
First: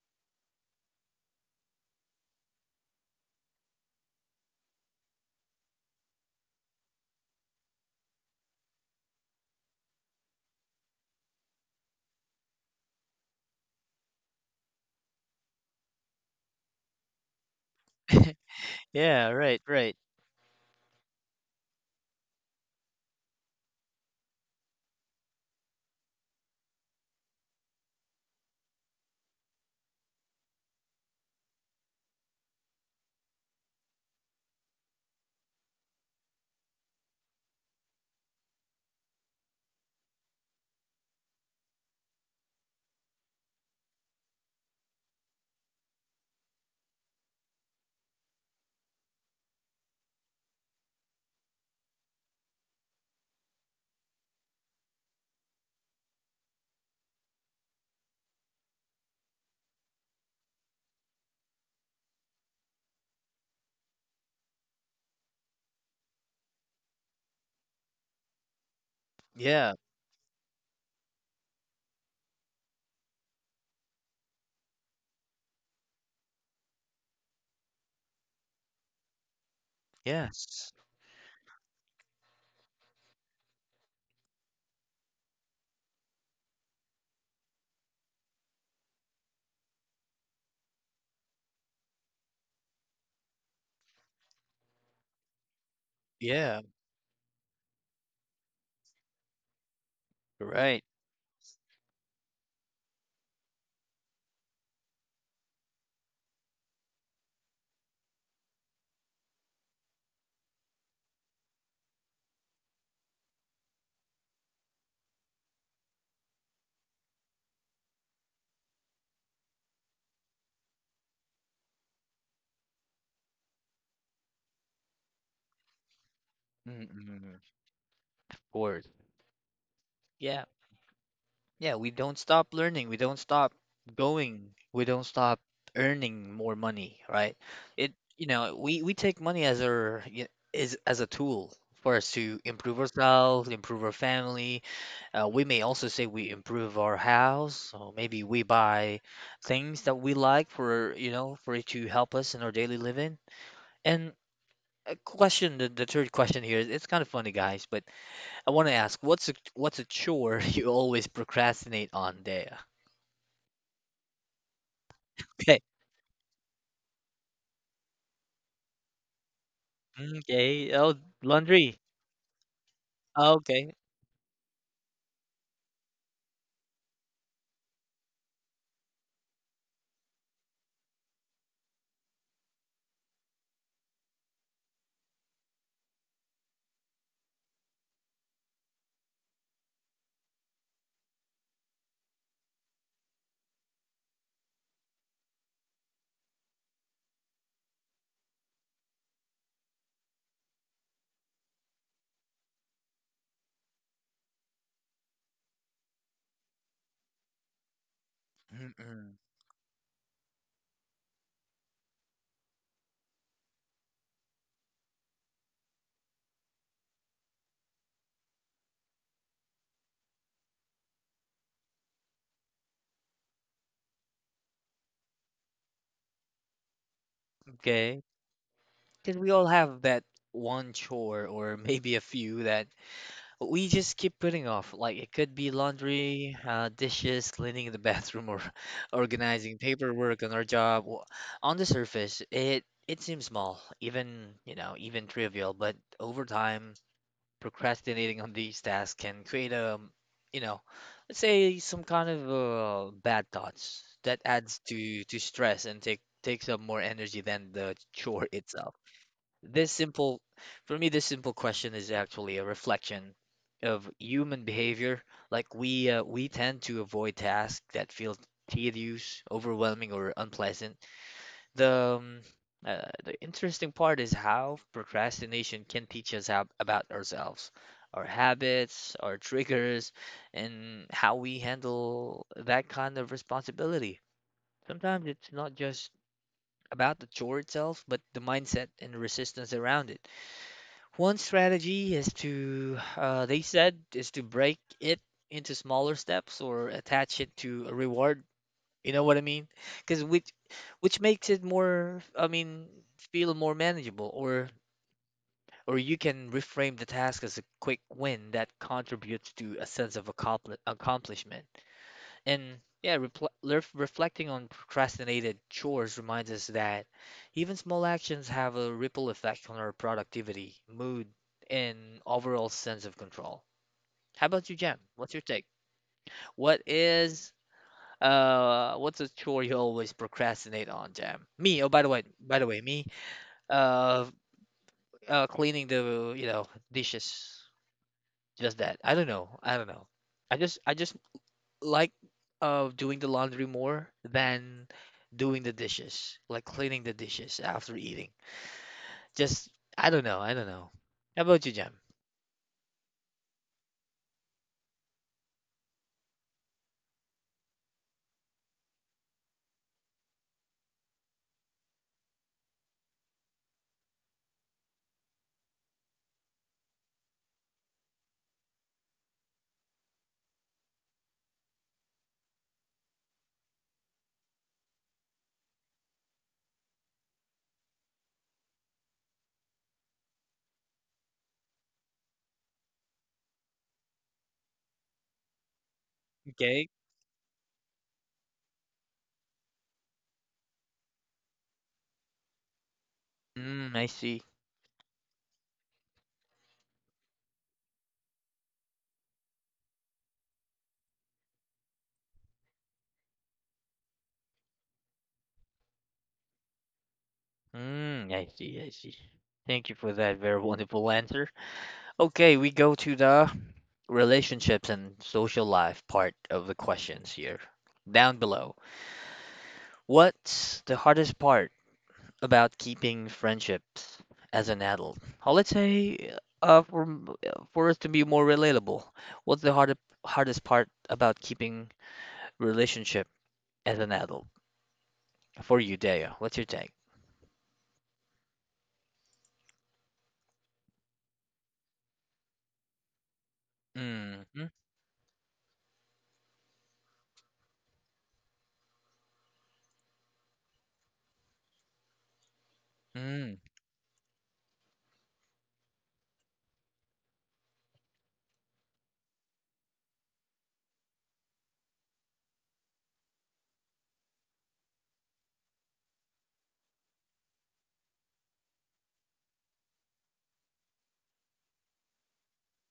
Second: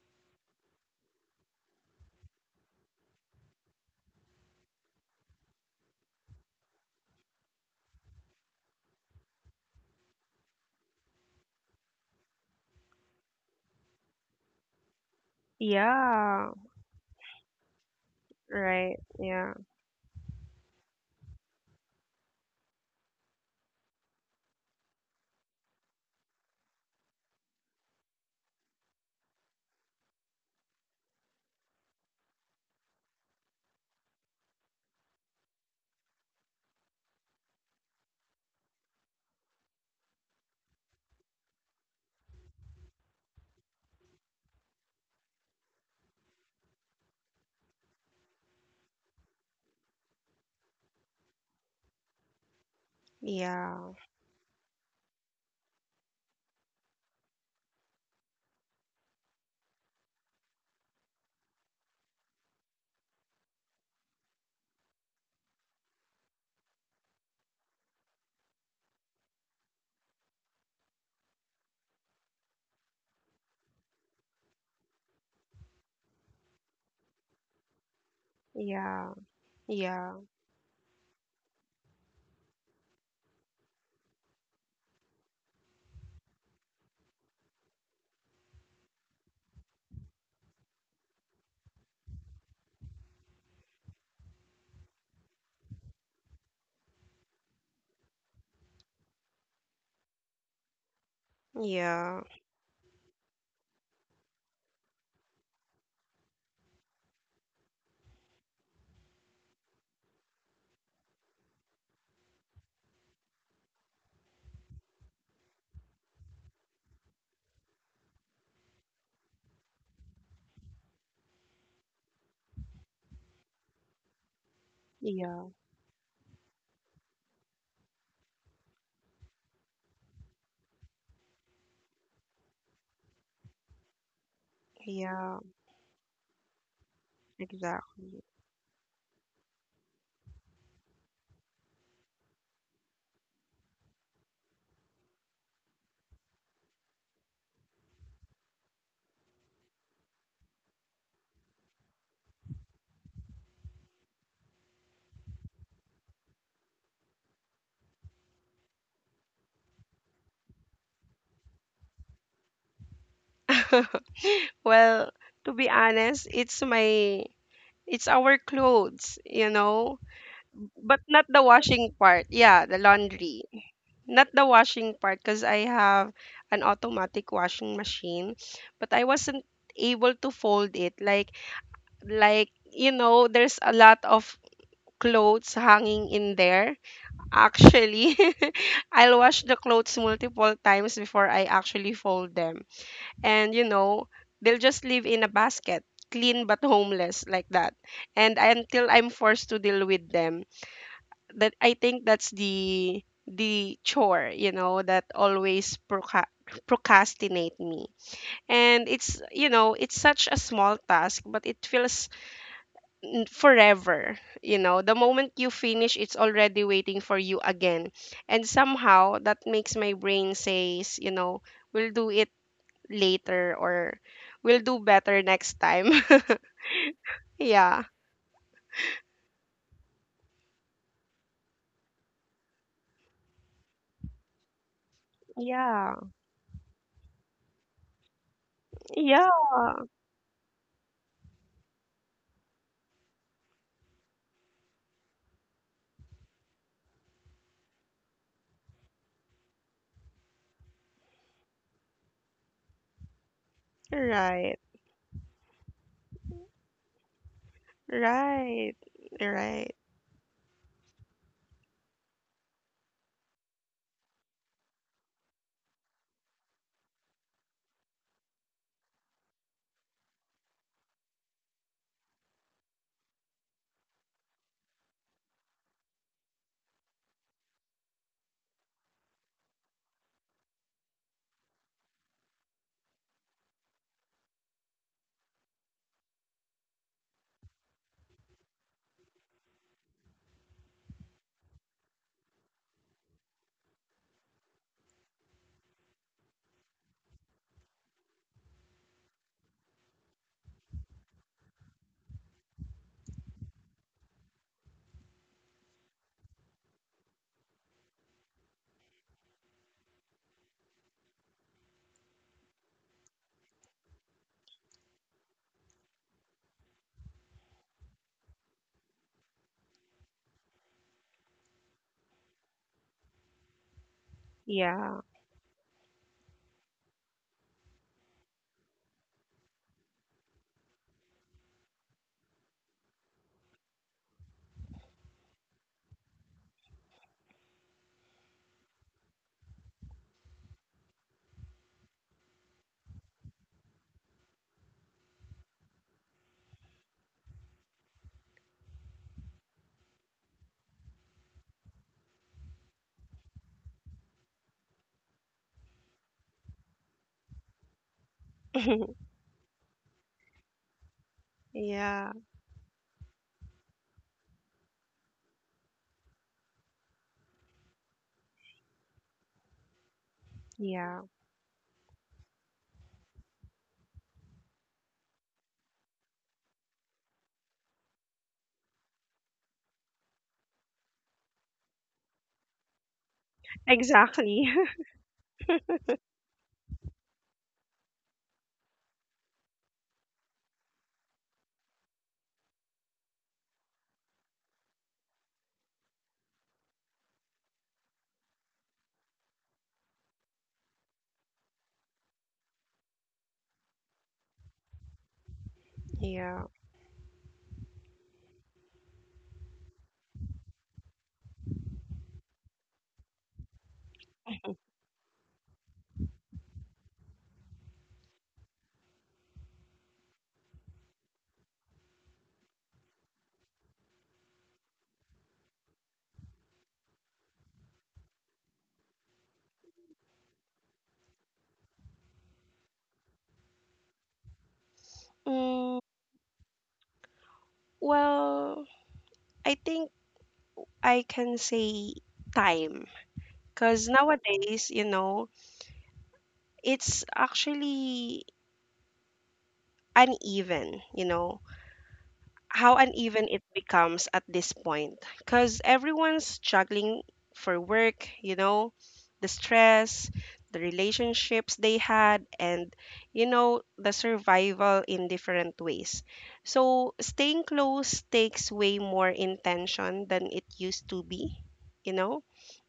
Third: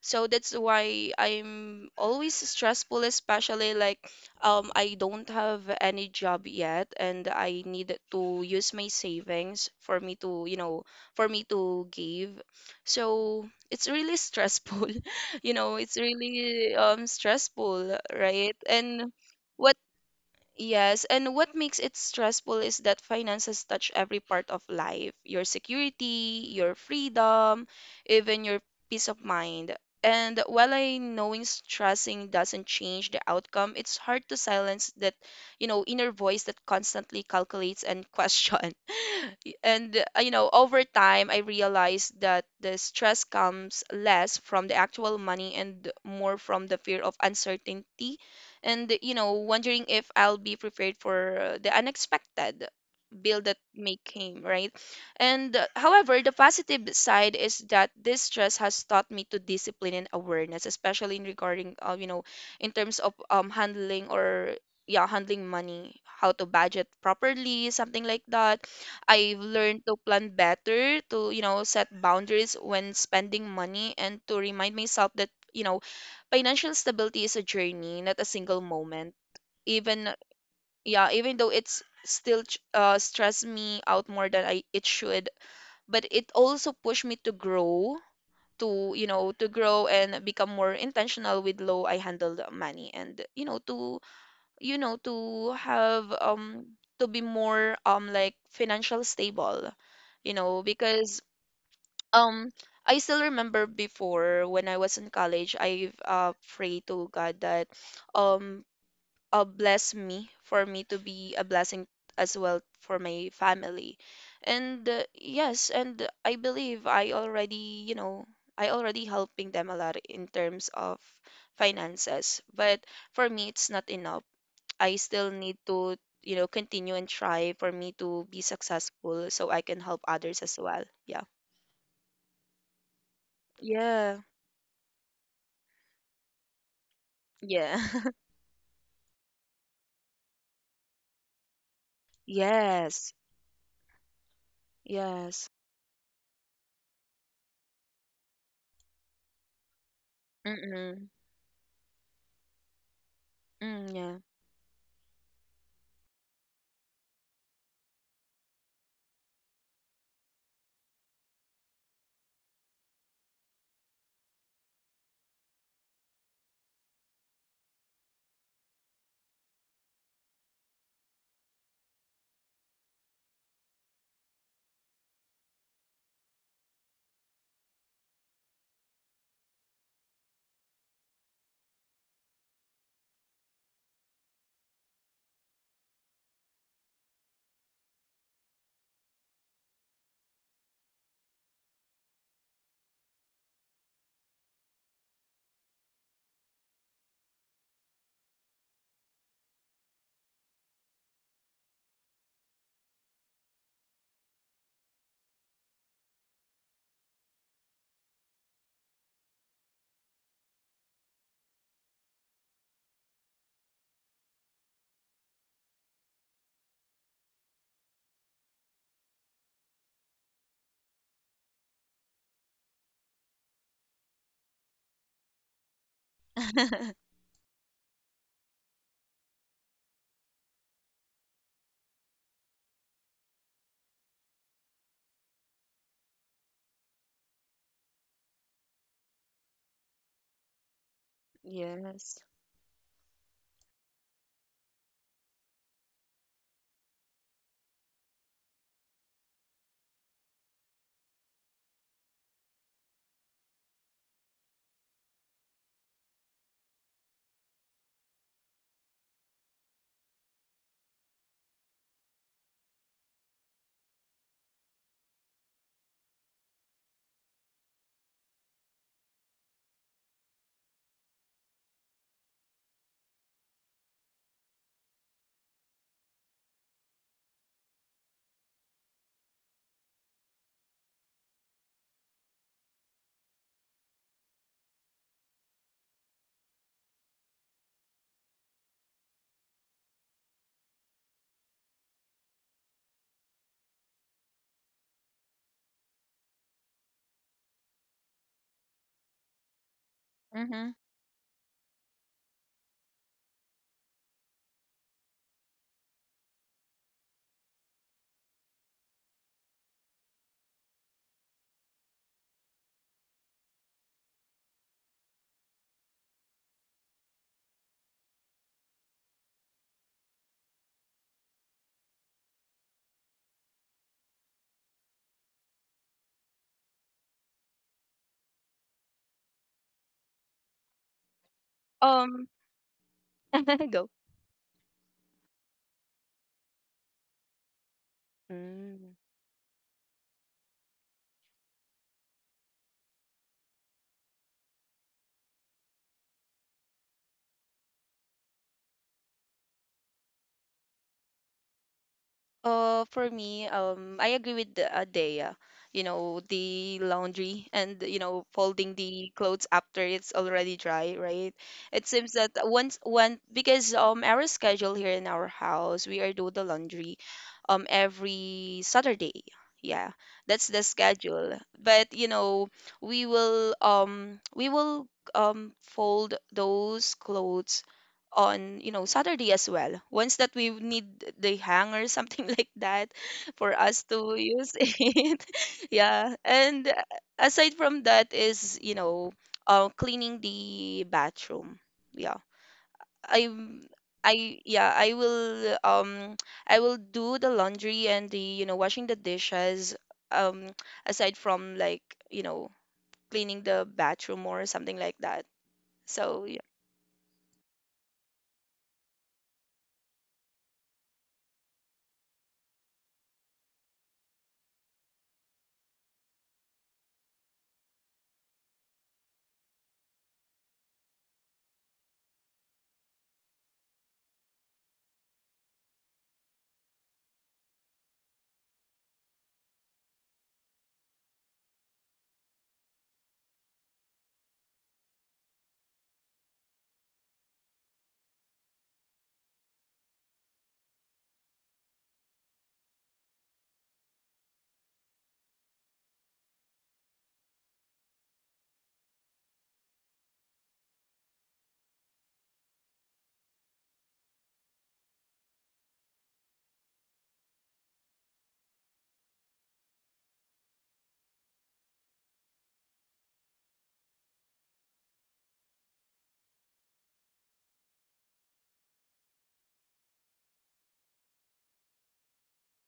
[SPEAKER 3] So that's why I'm always stressful, especially like I don't have any job yet and I need to use my savings for me to you know for me to give. So it's really stressful. You know, it's
[SPEAKER 2] Yeah.
[SPEAKER 3] really stressful, right?
[SPEAKER 2] Right.
[SPEAKER 3] and
[SPEAKER 1] Yeah,
[SPEAKER 2] Yeah.
[SPEAKER 1] right,
[SPEAKER 3] what
[SPEAKER 1] right.
[SPEAKER 3] Yes, and what makes it stressful is that finances touch every part of life, your security, your freedom, even your peace of mind. And while I knowing stressing doesn't change the outcome, it's hard to silence that, you know, inner voice that constantly calculates and question. And, you know, over time, I realized that the stress comes less from the actual money and more from the fear of uncertainty, and you know wondering if I'll be prepared for the unexpected bill that may
[SPEAKER 2] Yeah.
[SPEAKER 3] came, right? And however, the positive side is that this stress has taught me to discipline and awareness, especially in regarding you know, in terms of handling or yeah handling money, how to budget properly, something like that. I've
[SPEAKER 1] Yeah,
[SPEAKER 3] learned to plan better, to, you know, set boundaries when spending money and to remind myself that, you know, financial stability is a journey, not a single
[SPEAKER 2] Yeah.
[SPEAKER 3] moment. Even
[SPEAKER 2] Yeah.
[SPEAKER 1] yes.
[SPEAKER 3] yeah, even though it's still stress me out more than I it should, but it also pushed me to grow, to you know, to grow and become more intentional with low I handle the money, and you know, to have
[SPEAKER 1] Yeah,
[SPEAKER 3] to be more like financial stable, you know,
[SPEAKER 1] right.
[SPEAKER 3] because
[SPEAKER 2] Yeah.
[SPEAKER 3] um, I still remember before when I was in college, I prayed to God that um bless me for me to be a blessing as well for my family. And yes, and I believe I already, you know, I already helping them a lot in terms of finances. But for me, it's not enough. I still
[SPEAKER 2] Yeah.
[SPEAKER 3] need to, you know, continue
[SPEAKER 1] Mm.
[SPEAKER 3] and try for me to be successful so I can help others
[SPEAKER 1] Yeah,
[SPEAKER 3] as well. Yeah.
[SPEAKER 1] yeah, we don't stop learning, we don't stop
[SPEAKER 3] Yeah.
[SPEAKER 1] going, we don't stop
[SPEAKER 2] Yeah.
[SPEAKER 1] earning more money, right?
[SPEAKER 3] Yeah.
[SPEAKER 1] It,
[SPEAKER 2] Exactly.
[SPEAKER 1] you know, we take money as our y- is as a tool for us to improve
[SPEAKER 3] Yes.
[SPEAKER 1] ourselves, improve our family. We
[SPEAKER 3] Yes.
[SPEAKER 1] may also say we improve our house, or maybe we buy things that we like for,
[SPEAKER 3] Mm-mm.
[SPEAKER 1] you know, for it to help us in our daily living.
[SPEAKER 3] Mm,
[SPEAKER 1] And
[SPEAKER 3] yeah.
[SPEAKER 1] a question, the third question here, it's kind of funny, guys, but I want to ask, what's a chore you always procrastinate on, Dea?
[SPEAKER 2] Well, to
[SPEAKER 1] Okay.
[SPEAKER 2] be honest, it's my it's our clothes, you know,
[SPEAKER 1] Okay. Oh,
[SPEAKER 2] but not the
[SPEAKER 1] laundry.
[SPEAKER 2] washing part. Yeah, the
[SPEAKER 1] Oh,
[SPEAKER 2] laundry.
[SPEAKER 1] okay.
[SPEAKER 2] Not the washing part because I have an automatic washing machine, but I wasn't able to fold it. Like you know, there's a lot of clothes hanging in there. Actually, I'll wash the clothes multiple times before I actually fold them. And you know, they'll just live in a basket, clean but homeless like that. And until I'm forced to deal with them that I think that's the chore, you know, that always procrastinate me. And
[SPEAKER 1] Mm-mm.
[SPEAKER 2] it's, you know, it's such a small task, but it feels forever, you know. The moment you finish, it's already waiting for you again. And somehow that makes my brain says, you know, we'll do it later or we'll do better next time. Yeah.
[SPEAKER 1] Okay. Because we all have that one chore or maybe a few that we just keep putting off. Like it could be
[SPEAKER 2] Yeah.
[SPEAKER 1] laundry, dishes, cleaning the bathroom, or
[SPEAKER 2] Yeah.
[SPEAKER 1] organizing paperwork on our job. On the
[SPEAKER 3] Yes.
[SPEAKER 1] surface, it seems small, even you know, even trivial, but over time, procrastinating on these tasks can create a, you know, let's say some kind of bad thoughts that
[SPEAKER 2] Right.
[SPEAKER 1] adds to stress and takes up more energy than the chore
[SPEAKER 2] Right.
[SPEAKER 1] itself.
[SPEAKER 2] Right.
[SPEAKER 1] This simple, for me, this simple question is actually a reflection of human behavior. Like we tend to avoid tasks that feel tedious, overwhelming, or unpleasant. the um, the interesting part is how procrastination can teach us about ourselves, our habits, our triggers, and how we handle that kind of responsibility. Sometimes it's not just about the chore itself, but the mindset and resistance around it. One strategy is to, they said, is to break it into smaller steps or attach it to a reward, you know what I mean? Because
[SPEAKER 3] Mm-hmm.
[SPEAKER 1] which makes it more, I mean, feel more manageable, or you can reframe the task as a quick win that contributes to a sense of accomplishment. And yeah, reflecting on procrastinated chores reminds us that even small actions have a ripple effect on our productivity, mood, and overall sense of control. How about you, Jem?
[SPEAKER 2] Yeah.
[SPEAKER 1] What's your take? What is what's a chore you always procrastinate on, Jam? Me. Oh,
[SPEAKER 3] Um,
[SPEAKER 1] by the way, me.
[SPEAKER 3] go.
[SPEAKER 1] Uh, cleaning the, dishes. Just that. I
[SPEAKER 3] Mm.
[SPEAKER 1] don't know. I don't know. I just like doing the laundry more than doing the dishes. Like cleaning the dishes after eating. Just, I don't know. I don't know. How about you, Jam?
[SPEAKER 3] For me, I agree with Dea. You know, the laundry and, you know, folding the clothes after it's already dry, right? It
[SPEAKER 2] Yeah.
[SPEAKER 3] seems that once one because our schedule here in our house, we are do the laundry every Saturday. Yeah, that's the
[SPEAKER 2] Yeah.
[SPEAKER 3] schedule. But, you know, we will fold those clothes on you know Saturday as well. Once that we need the hanger, something like that, for us to
[SPEAKER 2] Exactly.
[SPEAKER 3] use it. Yeah,
[SPEAKER 1] Okay.
[SPEAKER 3] and aside from that is you know cleaning the bathroom. Yeah, I
[SPEAKER 1] Mm, I see.
[SPEAKER 3] I yeah, I will I will do the laundry and the you know washing the dishes. Um, aside from like you know cleaning the bathroom or something like that. So yeah.
[SPEAKER 2] Yeah.
[SPEAKER 1] Mm, I see. I see. Thank you for that very wonderful answer. Okay, we go to the relationships and social life part of the questions here. Down below, what's the hardest part about keeping friendships as an adult? Oh, let's say, uh, for m- for us to be more relatable, what's the hardest part about keeping relationship as an adult for you,
[SPEAKER 2] Mm,
[SPEAKER 1] Daya? What's your take?
[SPEAKER 2] well, I think I can say time. Because
[SPEAKER 1] Mm, mm,
[SPEAKER 2] nowadays, you know, it's actually uneven, you know, how uneven
[SPEAKER 1] mm.
[SPEAKER 2] it becomes at this point because everyone's struggling for work, you know, the stress, the relationships they had, and, you know, the survival in different ways. So staying close takes way more intention than it used to be, you know?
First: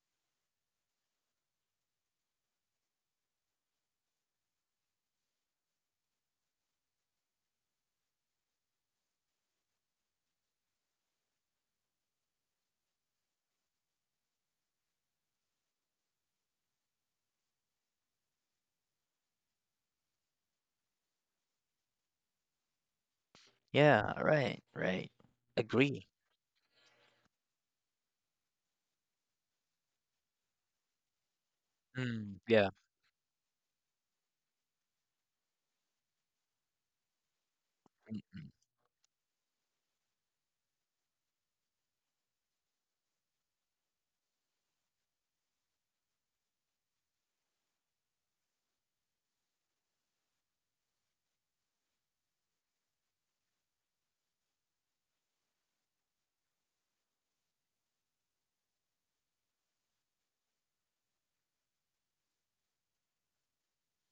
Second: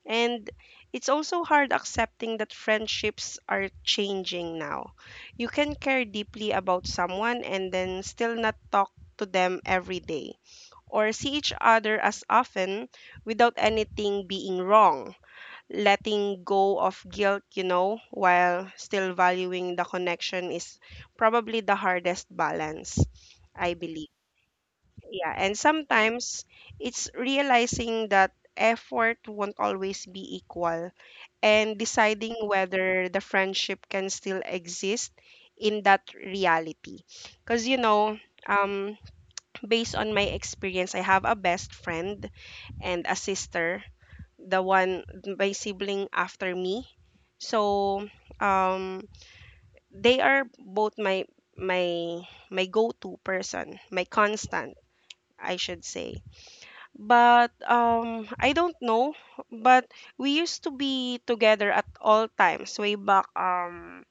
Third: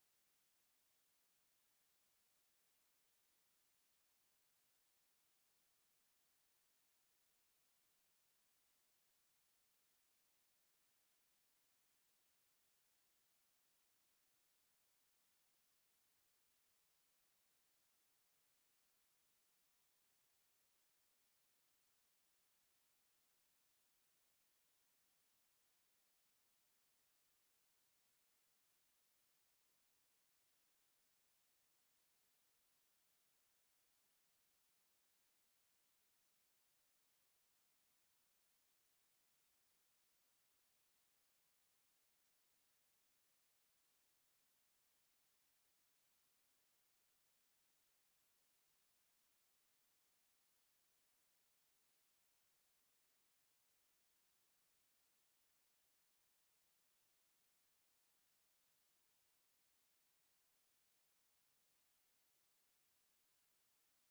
[SPEAKER 2] And it's also hard accepting that friendships are changing now. You can care deeply about someone and then still not talk to them every day or see each other as often without anything being wrong. Letting go of guilt, you know, while still valuing the connection is probably the hardest balance, I believe.
[SPEAKER 1] Yeah, right, right.
[SPEAKER 2] Yeah, and
[SPEAKER 1] Agree.
[SPEAKER 2] sometimes it's realizing that effort won't always be equal and deciding
[SPEAKER 1] Mm, yeah.
[SPEAKER 2] whether the friendship can still exist in that reality. Because, you know,
[SPEAKER 1] Mm, mm.
[SPEAKER 2] um, based on my experience, I have a best friend and a sister, the one, my sibling after me. So, um, they are both my my go-to person, my constant, I should say. But I don't know. But we used to be together at all times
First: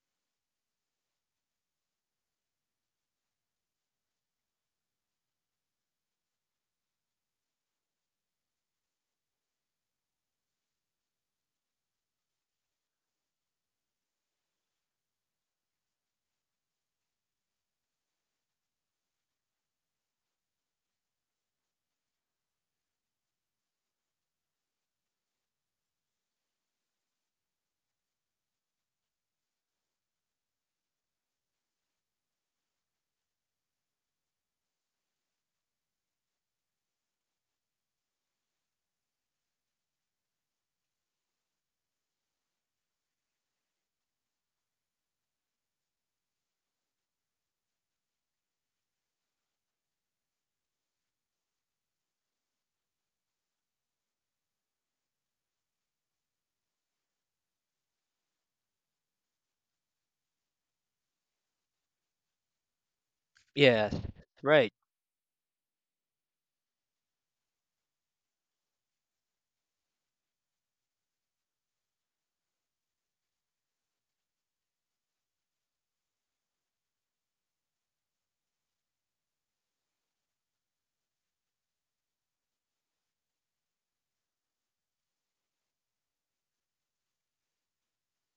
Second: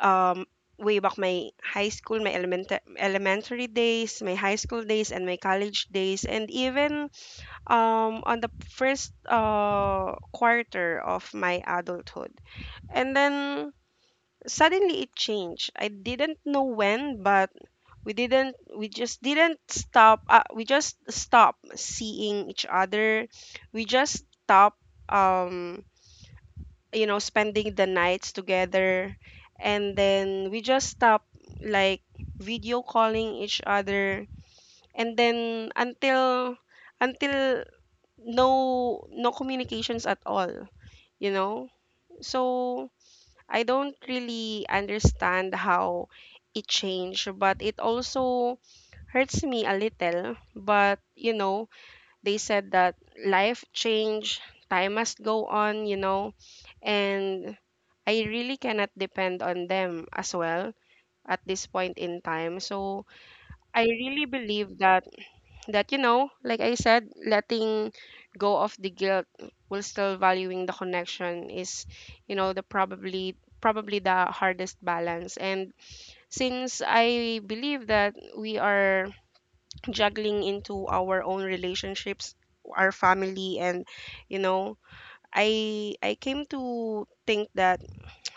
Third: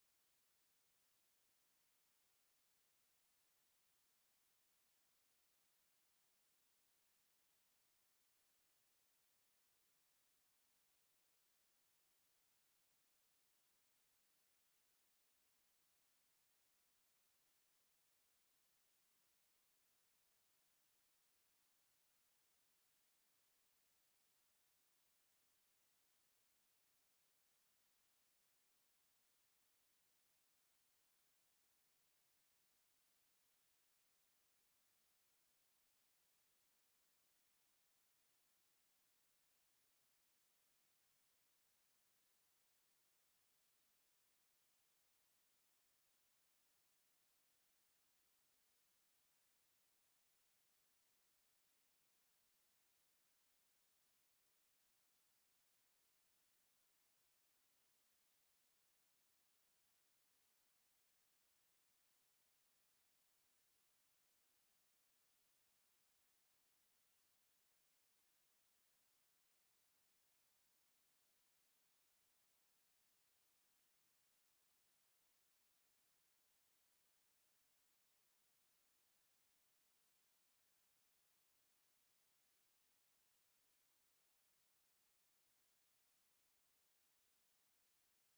[SPEAKER 2] um way back my high school, my elementary days, my high school days, and my college days, and even on the first quarter of my adulthood. And then suddenly it changed. I didn't know when, but we didn't we just didn't stop we just stopped seeing each other. We just stopped, um you know, spending the nights together, and then we just stopped, like, video calling each other, and then until no, no communications at all, you know. So I don't really understand how it changed, but it also hurts me a little, but you know, they said that life change, time must go on, you know, and I really cannot depend on them as well at this point in time. So I
[SPEAKER 1] Yes,
[SPEAKER 2] really
[SPEAKER 1] right.
[SPEAKER 2] believe that, that you know, like I said, letting go of the guilt while still valuing the connection is, you know, the probably the hardest balance. And since I believe that we are juggling into our own relationships, our family, and you know, I came to think that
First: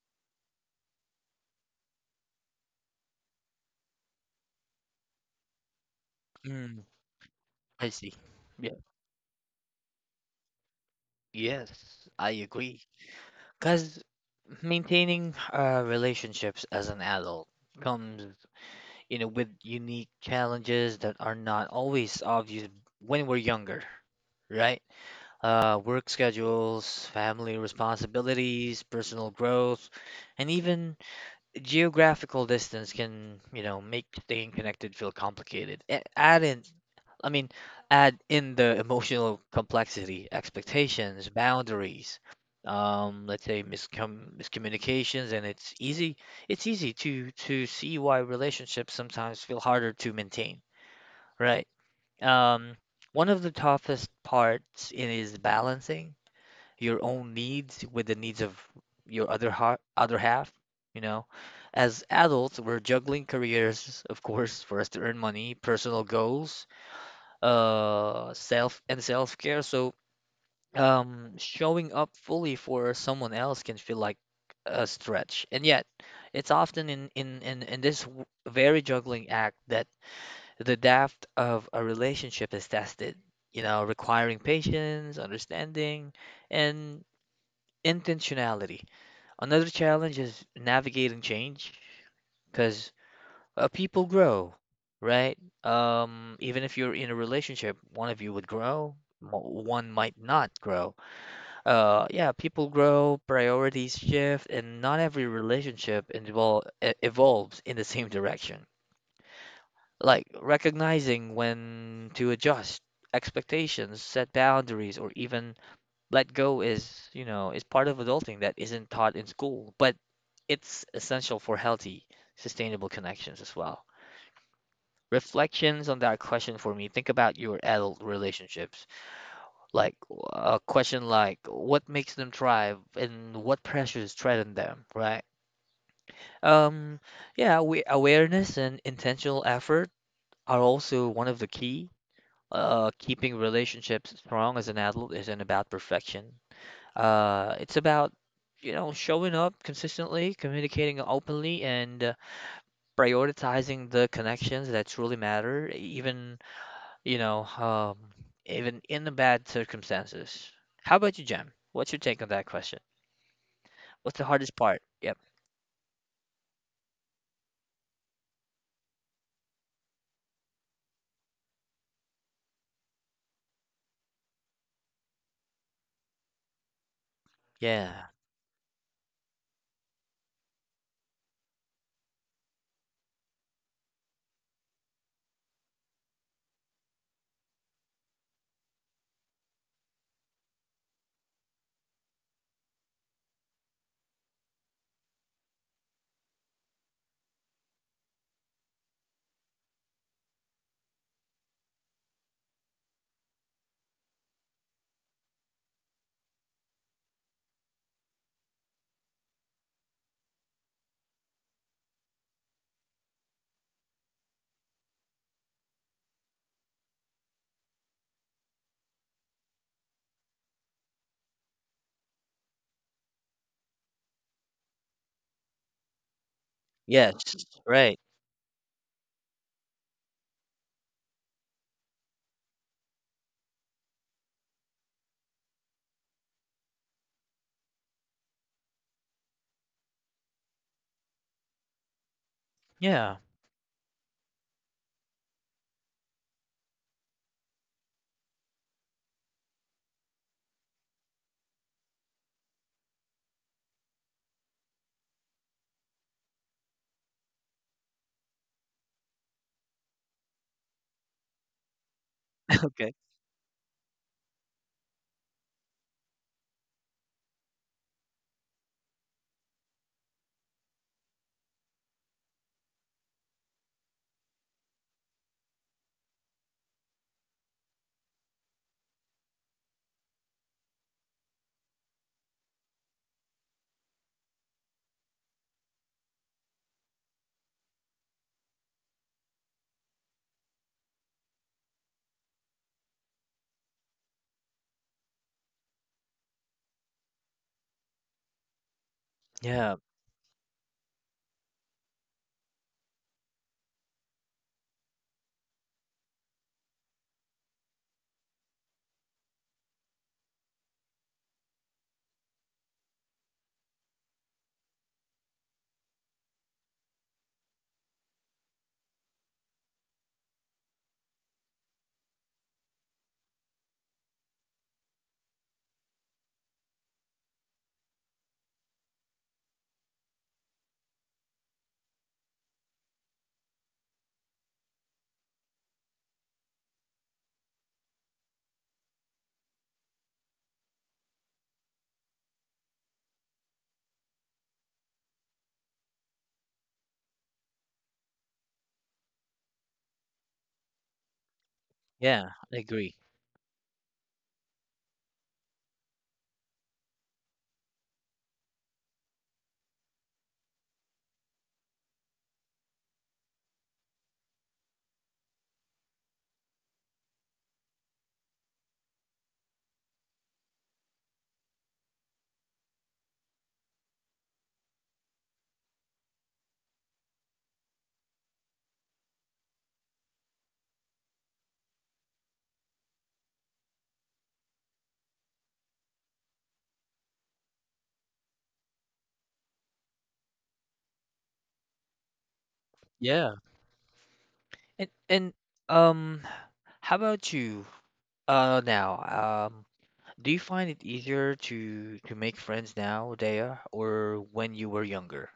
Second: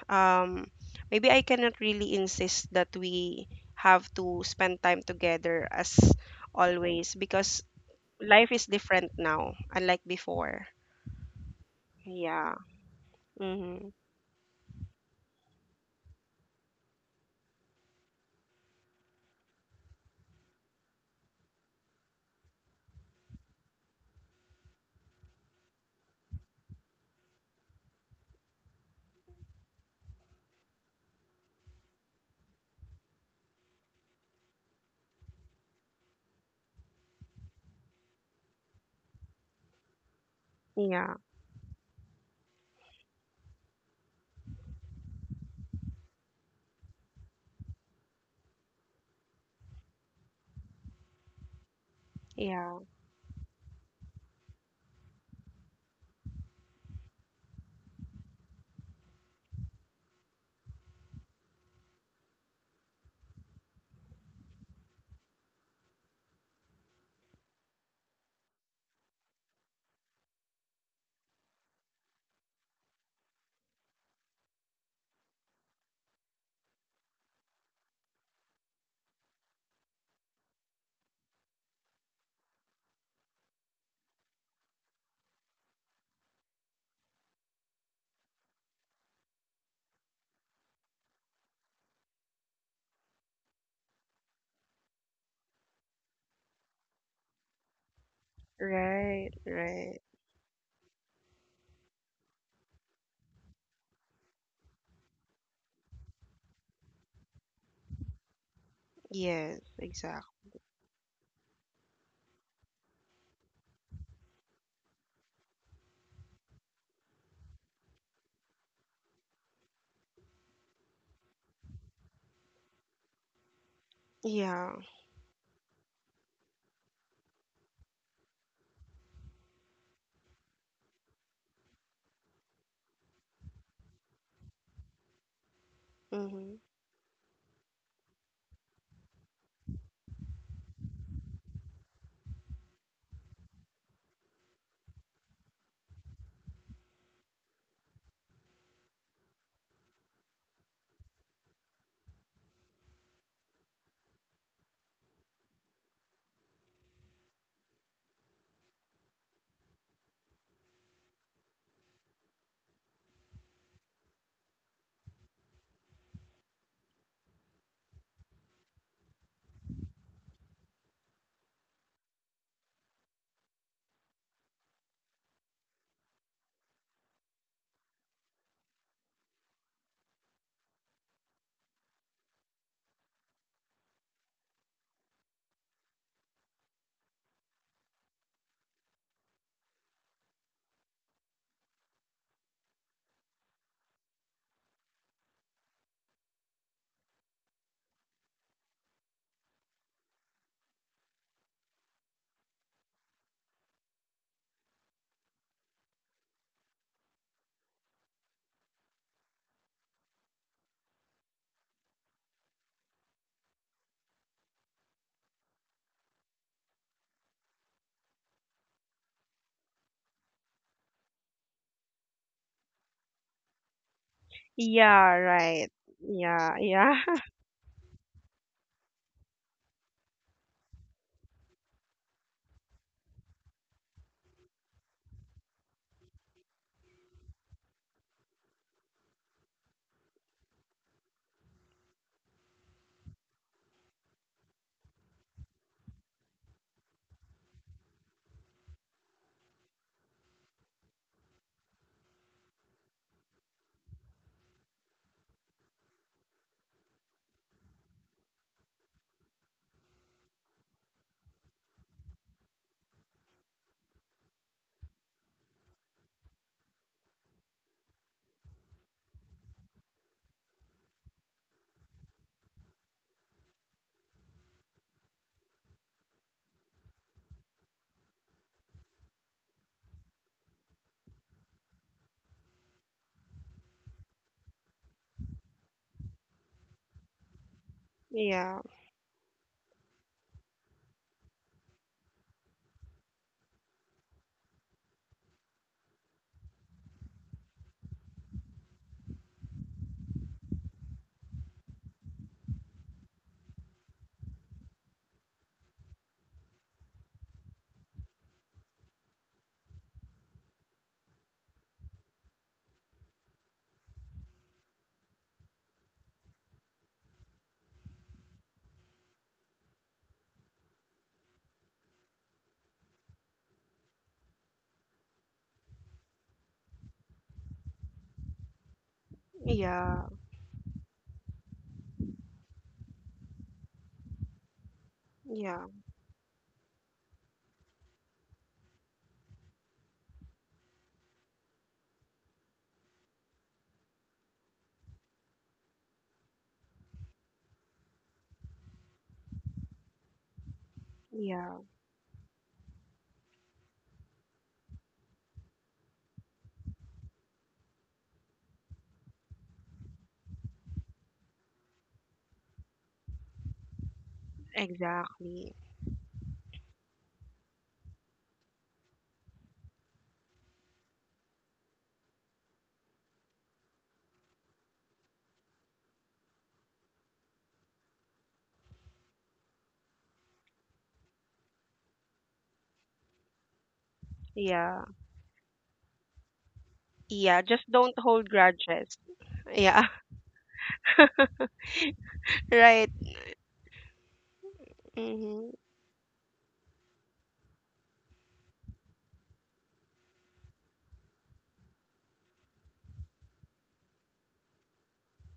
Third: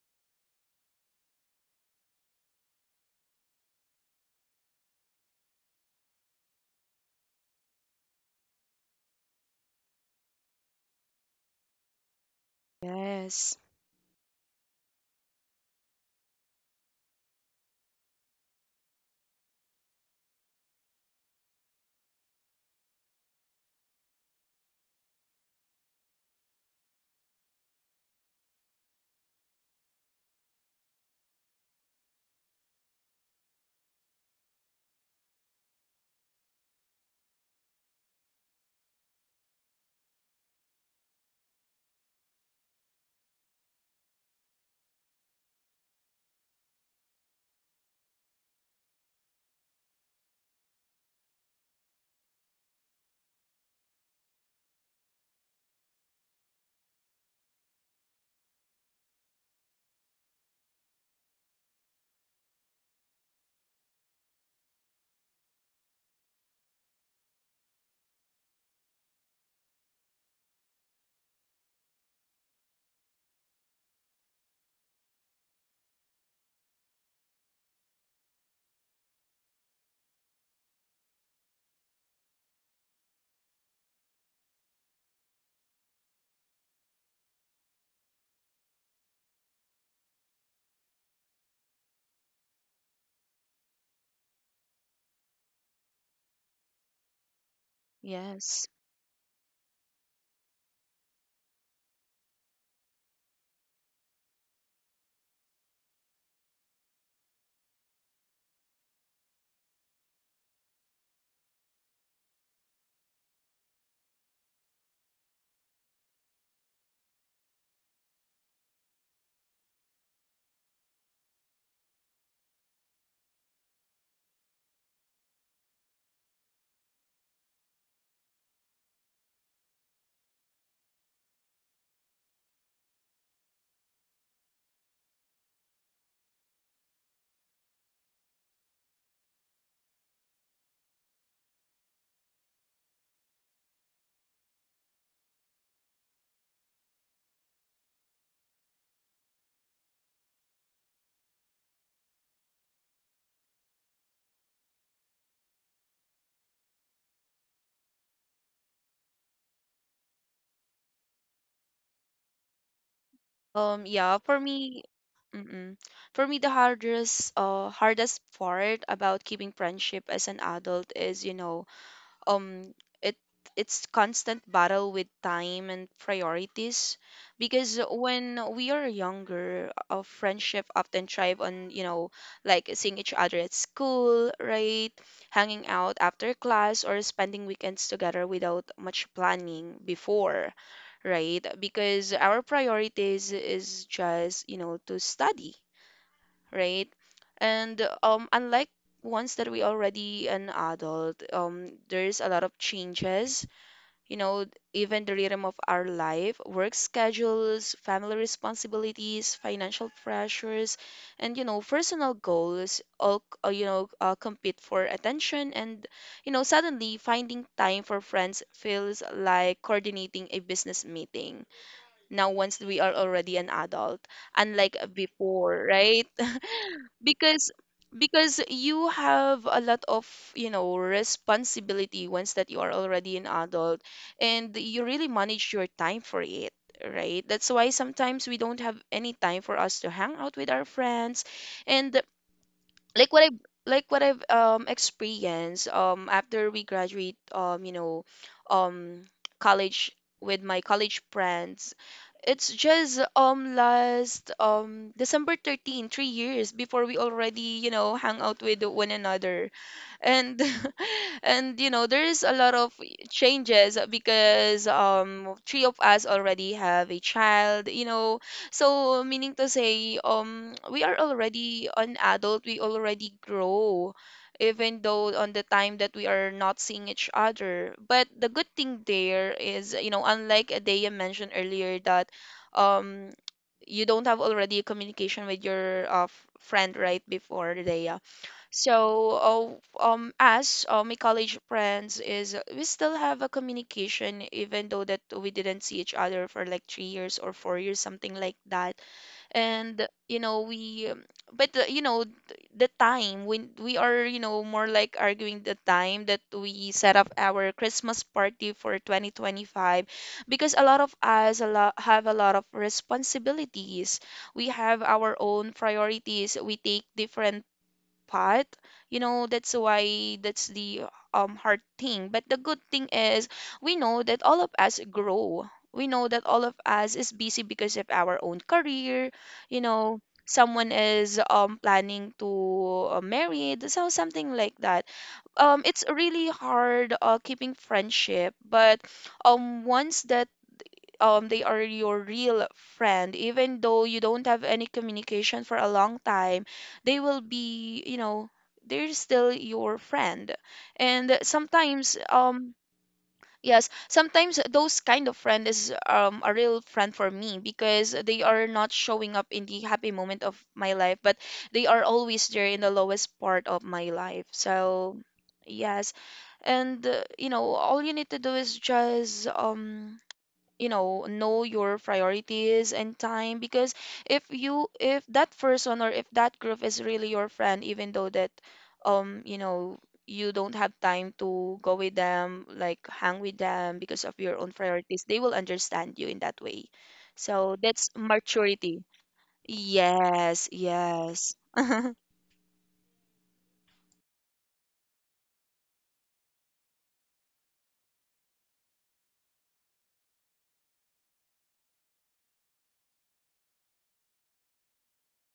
[SPEAKER 2] um maybe I cannot really insist that we have to spend time together as
[SPEAKER 1] Mm,
[SPEAKER 2] always because
[SPEAKER 1] I see.
[SPEAKER 2] life is different now unlike before.
[SPEAKER 1] Yes, I
[SPEAKER 2] Yeah.
[SPEAKER 1] agree.
[SPEAKER 3] Yes,
[SPEAKER 2] Mm-hmm.
[SPEAKER 1] Because maintaining relationships as an adult comes, you know, with unique challenges that are not always obvious when we're younger, right? Work schedules, family responsibilities, personal growth, and even geographical distance can, you know, make staying connected feel complicated. I mean, add in the emotional complexity,
[SPEAKER 2] Yeah.
[SPEAKER 1] expectations, boundaries, let's say miscommunications, and it's easy. It's easy to see why relationships sometimes feel harder to maintain, right? Um,
[SPEAKER 2] Yeah.
[SPEAKER 1] one of the toughest parts is balancing your own needs with the needs of your other half, you know. As adults, we're juggling careers, of course, for us to earn money, personal goals, self-care. So, showing up fully for someone else can feel like a stretch. And yet, it's often in this very juggling act that the depth of a relationship is tested, you know, requiring patience, understanding, and intentionality. Another challenge is navigating change because people grow, right? Even if you're in a relationship, one of you would
[SPEAKER 3] yes.
[SPEAKER 1] grow,
[SPEAKER 2] Right,
[SPEAKER 1] mo- one
[SPEAKER 2] right.
[SPEAKER 1] might not grow. Yeah, people grow, priorities shift, and not every relationship evolves in the same direction.
[SPEAKER 2] Yes,
[SPEAKER 1] Like
[SPEAKER 2] exactly.
[SPEAKER 1] recognizing when to adjust expectations, set boundaries, or even let go is, you know, is part of adulting that isn't taught in school, but it's essential for healthy, sustainable connections as well.
[SPEAKER 2] Yeah.
[SPEAKER 1] Reflections on that question for me, think about your adult relationships. Like a question like what makes them thrive and what pressures threaten them, right?
[SPEAKER 2] Mm-hmm.
[SPEAKER 1] Um, yeah, awareness and intentional effort are also one of the key. Keeping relationships strong as an adult isn't about perfection. It's about, you know, showing up consistently, communicating openly, and prioritizing the connections that truly matter, even, you know, um, even in the bad circumstances. How about you, Jem? What's your take on that question?
[SPEAKER 3] Yeah,
[SPEAKER 1] What's the
[SPEAKER 3] for
[SPEAKER 1] hardest part?
[SPEAKER 3] me,
[SPEAKER 1] Yep.
[SPEAKER 3] mm-mm. For me, the hardest, hardest part about keeping friendship as an adult is, you know, um it it's constant battle with time and priorities because
[SPEAKER 1] Yeah.
[SPEAKER 3] when we are younger our friendship often thrive on you know like seeing each other at school, right, hanging out after class or spending weekends together without much planning before, right? Because our priorities is just you know to study, right? And unlike once that we already an adult, there's a lot of changes. You know, even the rhythm of our life, work schedules, family responsibilities, financial pressures, and personal goals all compete for attention. And suddenly finding time for friends feels like coordinating a business meeting. Now, once we are already an adult, unlike
[SPEAKER 2] Yeah.
[SPEAKER 3] before,
[SPEAKER 2] Right.
[SPEAKER 3] right?
[SPEAKER 2] Yeah. Yeah.
[SPEAKER 1] Yes.
[SPEAKER 3] because
[SPEAKER 1] Right.
[SPEAKER 3] because you have a lot of responsibility once that you are already an adult, and you really manage your time for it, right? That's why sometimes we don't have any time for us to hang out with our friends. And like
[SPEAKER 1] Yeah.
[SPEAKER 3] what I like what I've experienced after we graduate, um college, with my college friends, it's just last December 13, 3 years before, we already hang out with one another. And and there is a lot of
[SPEAKER 1] Okay.
[SPEAKER 3] changes because three of us already have a child, so, meaning to say, we are already an adult, we already grow, even though on the time that we are not seeing each other. But the good thing there is, unlike Adeya mentioned earlier, that um, you don't have already communication with your friend right before Adeya.
[SPEAKER 2] Yeah.
[SPEAKER 3] So, as my college friends, is we still have a communication, even though that we didn't see each other for like 3 years or 4 years, something like that.
[SPEAKER 1] Yeah,
[SPEAKER 3] And we, but the time when we are, more like arguing, the time that we set up our Christmas party for 2025, because a lot of us, a lot have a lot of responsibilities. We have our own priorities. We take different path, that's why that's the hard thing. But the good thing is, we know that all of us grow, we know that all of us is busy because of our own career, you
[SPEAKER 2] Yeah.
[SPEAKER 3] know someone is planning to marry, so something like that.
[SPEAKER 2] Yeah,
[SPEAKER 3] It's really hard keeping friendship. But once that they are your real friend, even though you don't have any communication for a long time, they will be, they're still your friend. And
[SPEAKER 2] yeah,
[SPEAKER 3] sometimes,
[SPEAKER 1] yeah, I agree.
[SPEAKER 3] yes, sometimes those kind of friend is a real friend for me, because they are not showing up in the happy moment of my life, but they are always there in the lowest part of my life. So
[SPEAKER 2] exactly.
[SPEAKER 3] yes. And all you need to do is just know your priorities and time, because if that person, or if that group is really your friend, even though that, um you know you don't have time to go with them, like hang with them, because of your own
[SPEAKER 2] Yeah,
[SPEAKER 3] priorities, they will understand you in that way.
[SPEAKER 2] yeah,
[SPEAKER 3] So
[SPEAKER 2] just
[SPEAKER 3] that's
[SPEAKER 2] don't hold
[SPEAKER 3] maturity.
[SPEAKER 2] grudges. Yeah,
[SPEAKER 3] Yes, yes.
[SPEAKER 2] right.
[SPEAKER 1] Yeah. And
[SPEAKER 2] hmm
[SPEAKER 1] um how about you now? Do you find it easier to make friends now, Dea, or when you were younger?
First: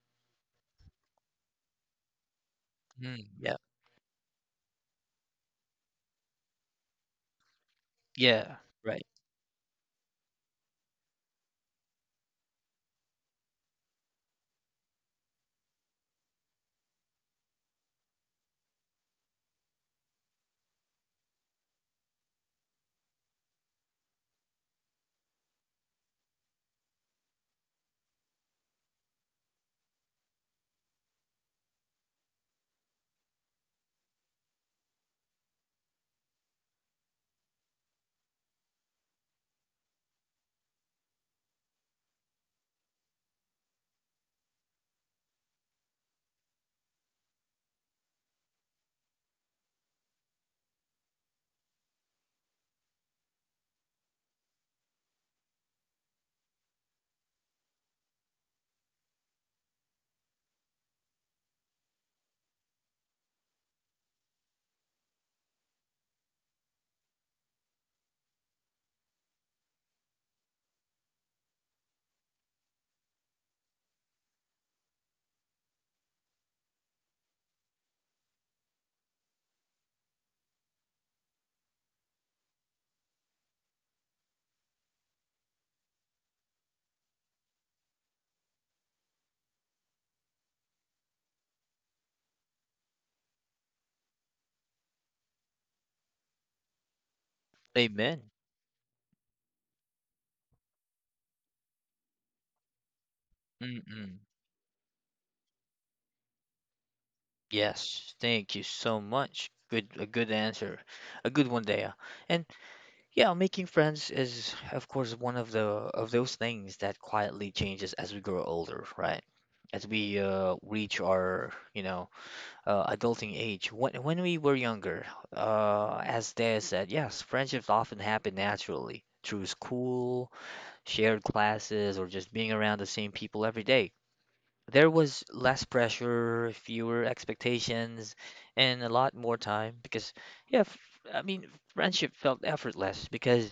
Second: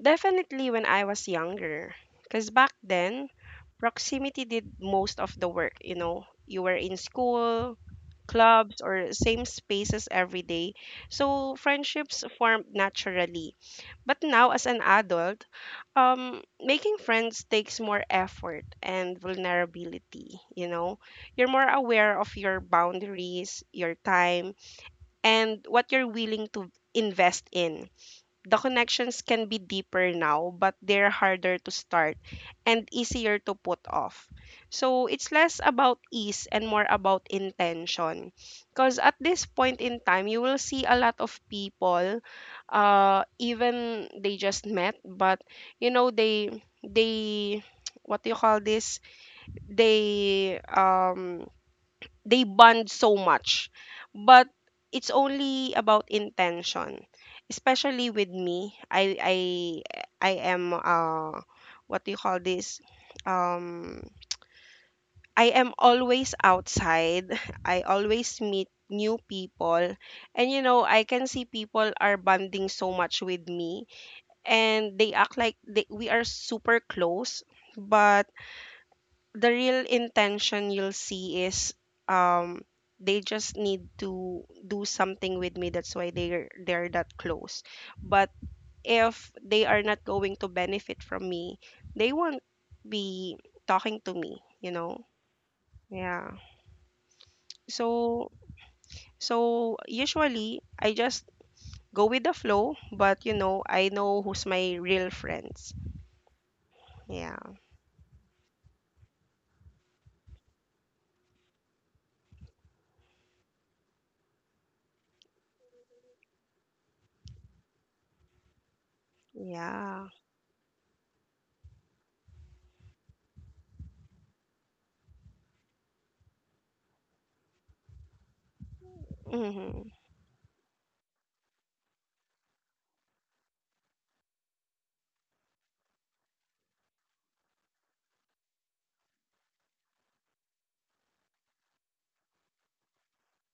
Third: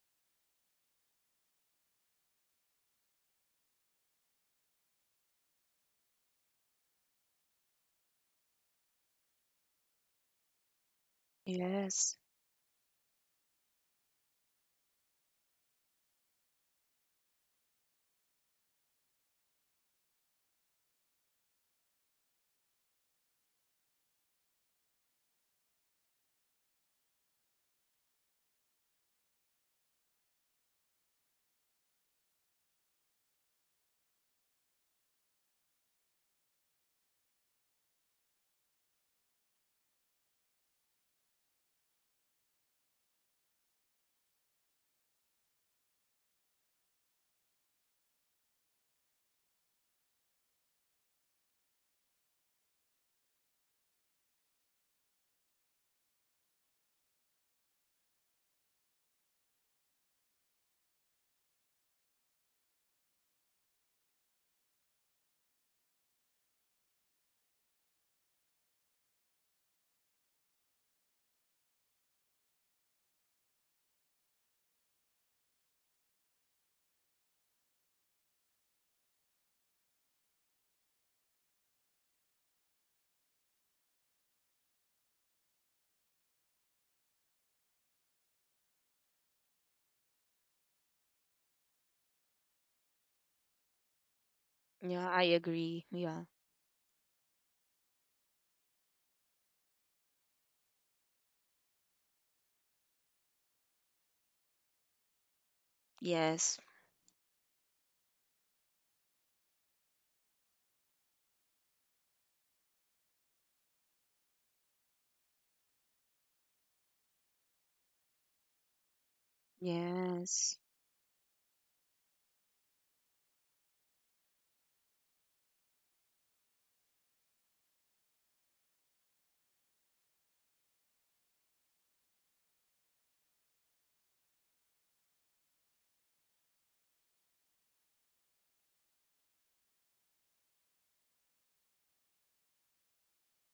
[SPEAKER 2] Definitely when I was younger. Because back
[SPEAKER 1] Mm,
[SPEAKER 2] then,
[SPEAKER 1] yeah,
[SPEAKER 2] proximity did most of the work. You know, you were in school,
[SPEAKER 1] yeah,
[SPEAKER 2] clubs,
[SPEAKER 1] right.
[SPEAKER 2] or same spaces every day. So
[SPEAKER 3] Yes.
[SPEAKER 2] friendships formed naturally. But now, as an adult, making friends takes more effort and vulnerability, you know. You're more aware of your boundaries, your time, and what you're willing to invest in. The connections can be deeper now, but they're harder to start and easier to put off. So it's less about ease and more about intention. Because at this point in time, you will see a lot of people, even they just met, but you know, they, what do you call this? They, um, they bond so much but it's only about intention, especially with me. I am what do you call this, um I am always outside. I always meet new people and you know I can see people are bonding so much with me and they act like they, we are super close, but the real intention you'll see is, um they just need to do something with me, that's why they're that close. But if they are not going to benefit from me, they won't be talking to me, you know.
[SPEAKER 3] Yeah, I agree. Yeah.
[SPEAKER 2] Yeah.
[SPEAKER 1] Amen.
[SPEAKER 2] So so usually I just go with the flow, but you know I
[SPEAKER 1] Mm-mm.
[SPEAKER 2] know who's my real friends.
[SPEAKER 3] Yes,
[SPEAKER 2] Yeah.
[SPEAKER 1] Yes, thank you so much. Good, a good answer, a good one, Dea. And yeah, making friends is, of course, one of the of those things that quietly changes as we grow older, right? As
[SPEAKER 2] Yeah.
[SPEAKER 1] we
[SPEAKER 3] yes.
[SPEAKER 1] reach our, you know, adulting age. When we were younger, as Dea said, yes, friendships often happen naturally through
[SPEAKER 2] hmm
[SPEAKER 1] school, shared classes, or just being around the same people every day. There was less pressure, fewer expectations, and a lot more time because, yeah, f- I mean, friendship felt effortless because